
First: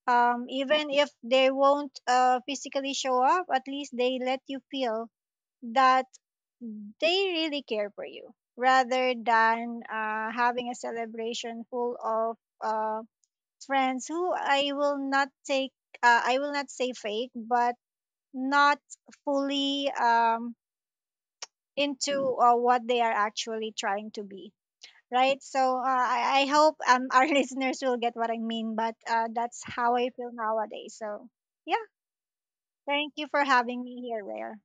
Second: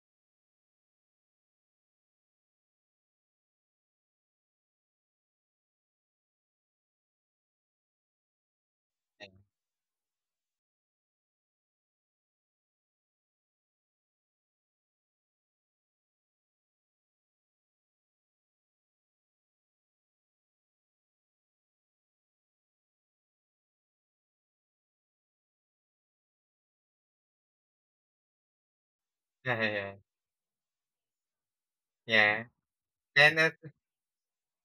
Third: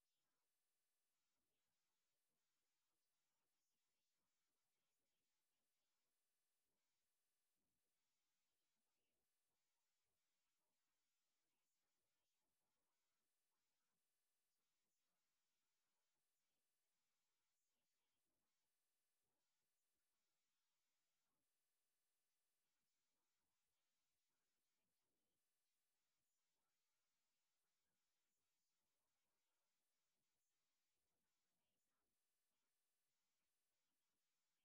[SPEAKER 2] Um, even if they won't uh, physically show up, at least they let you feel that they really care for you, rather
[SPEAKER 1] Yeah.
[SPEAKER 2] than uh, having a celebration full of uh, friends who I will not take, uh, I will not say fake, but not fully um, into uh, what they are actually trying to be, right? So uh, I, I hope um, our listeners will get what I mean, but uh, that's how
[SPEAKER 1] Yeah.
[SPEAKER 2] I feel nowadays. So yeah,
[SPEAKER 1] Yeah.
[SPEAKER 2] thank you
[SPEAKER 1] And
[SPEAKER 2] for
[SPEAKER 1] uh,
[SPEAKER 2] having me here, Rare.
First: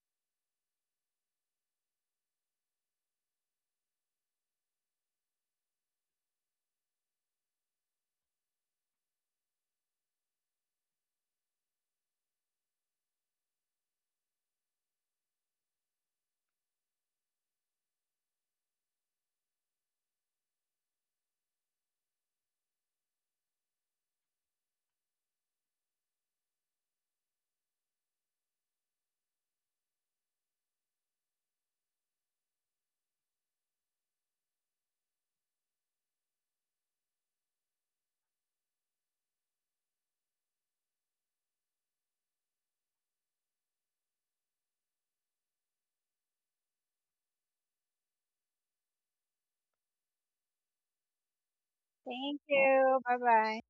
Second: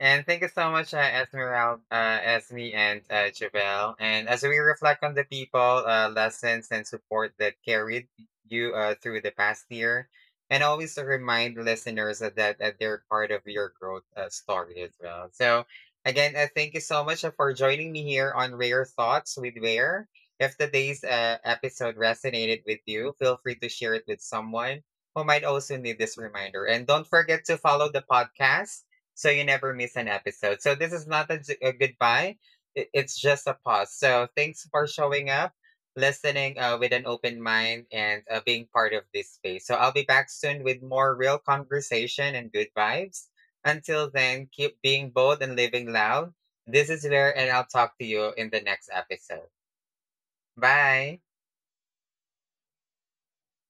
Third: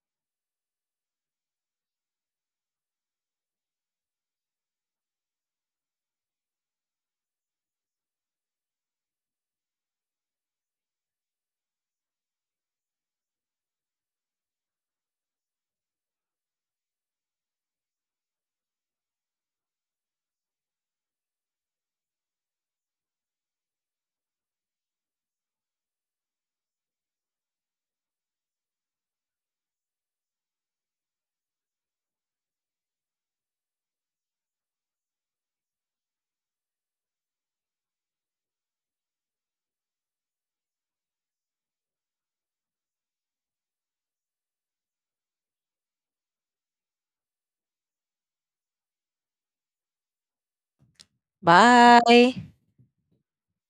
[SPEAKER 1] And thank you so much, uh, Esmeralda, uh, Esme, and uh, Javel. And as we reflect on the people, uh, lessons, and support that carried you uh, through the past year, and always remind listeners that, that they're part of your growth uh, story as well. So, again, uh, thank you so much uh, for joining me here on Rare Thoughts with Rare. If today's uh, episode resonated with you, feel free to share it with someone who might also need this reminder. And don't forget to follow the podcast so you never miss an episode. So this is not a, j- a goodbye. It, it's just a pause. So thanks for showing up, listening uh, with an open mind, and uh, being part of this space. So I'll be back soon with more real conversation and good vibes. Until then, keep being bold and living loud. This is where, and I'll talk to you in the next episode. Bye.
[SPEAKER 2] Thank
[SPEAKER 3] Bye.
[SPEAKER 2] you, bye bye.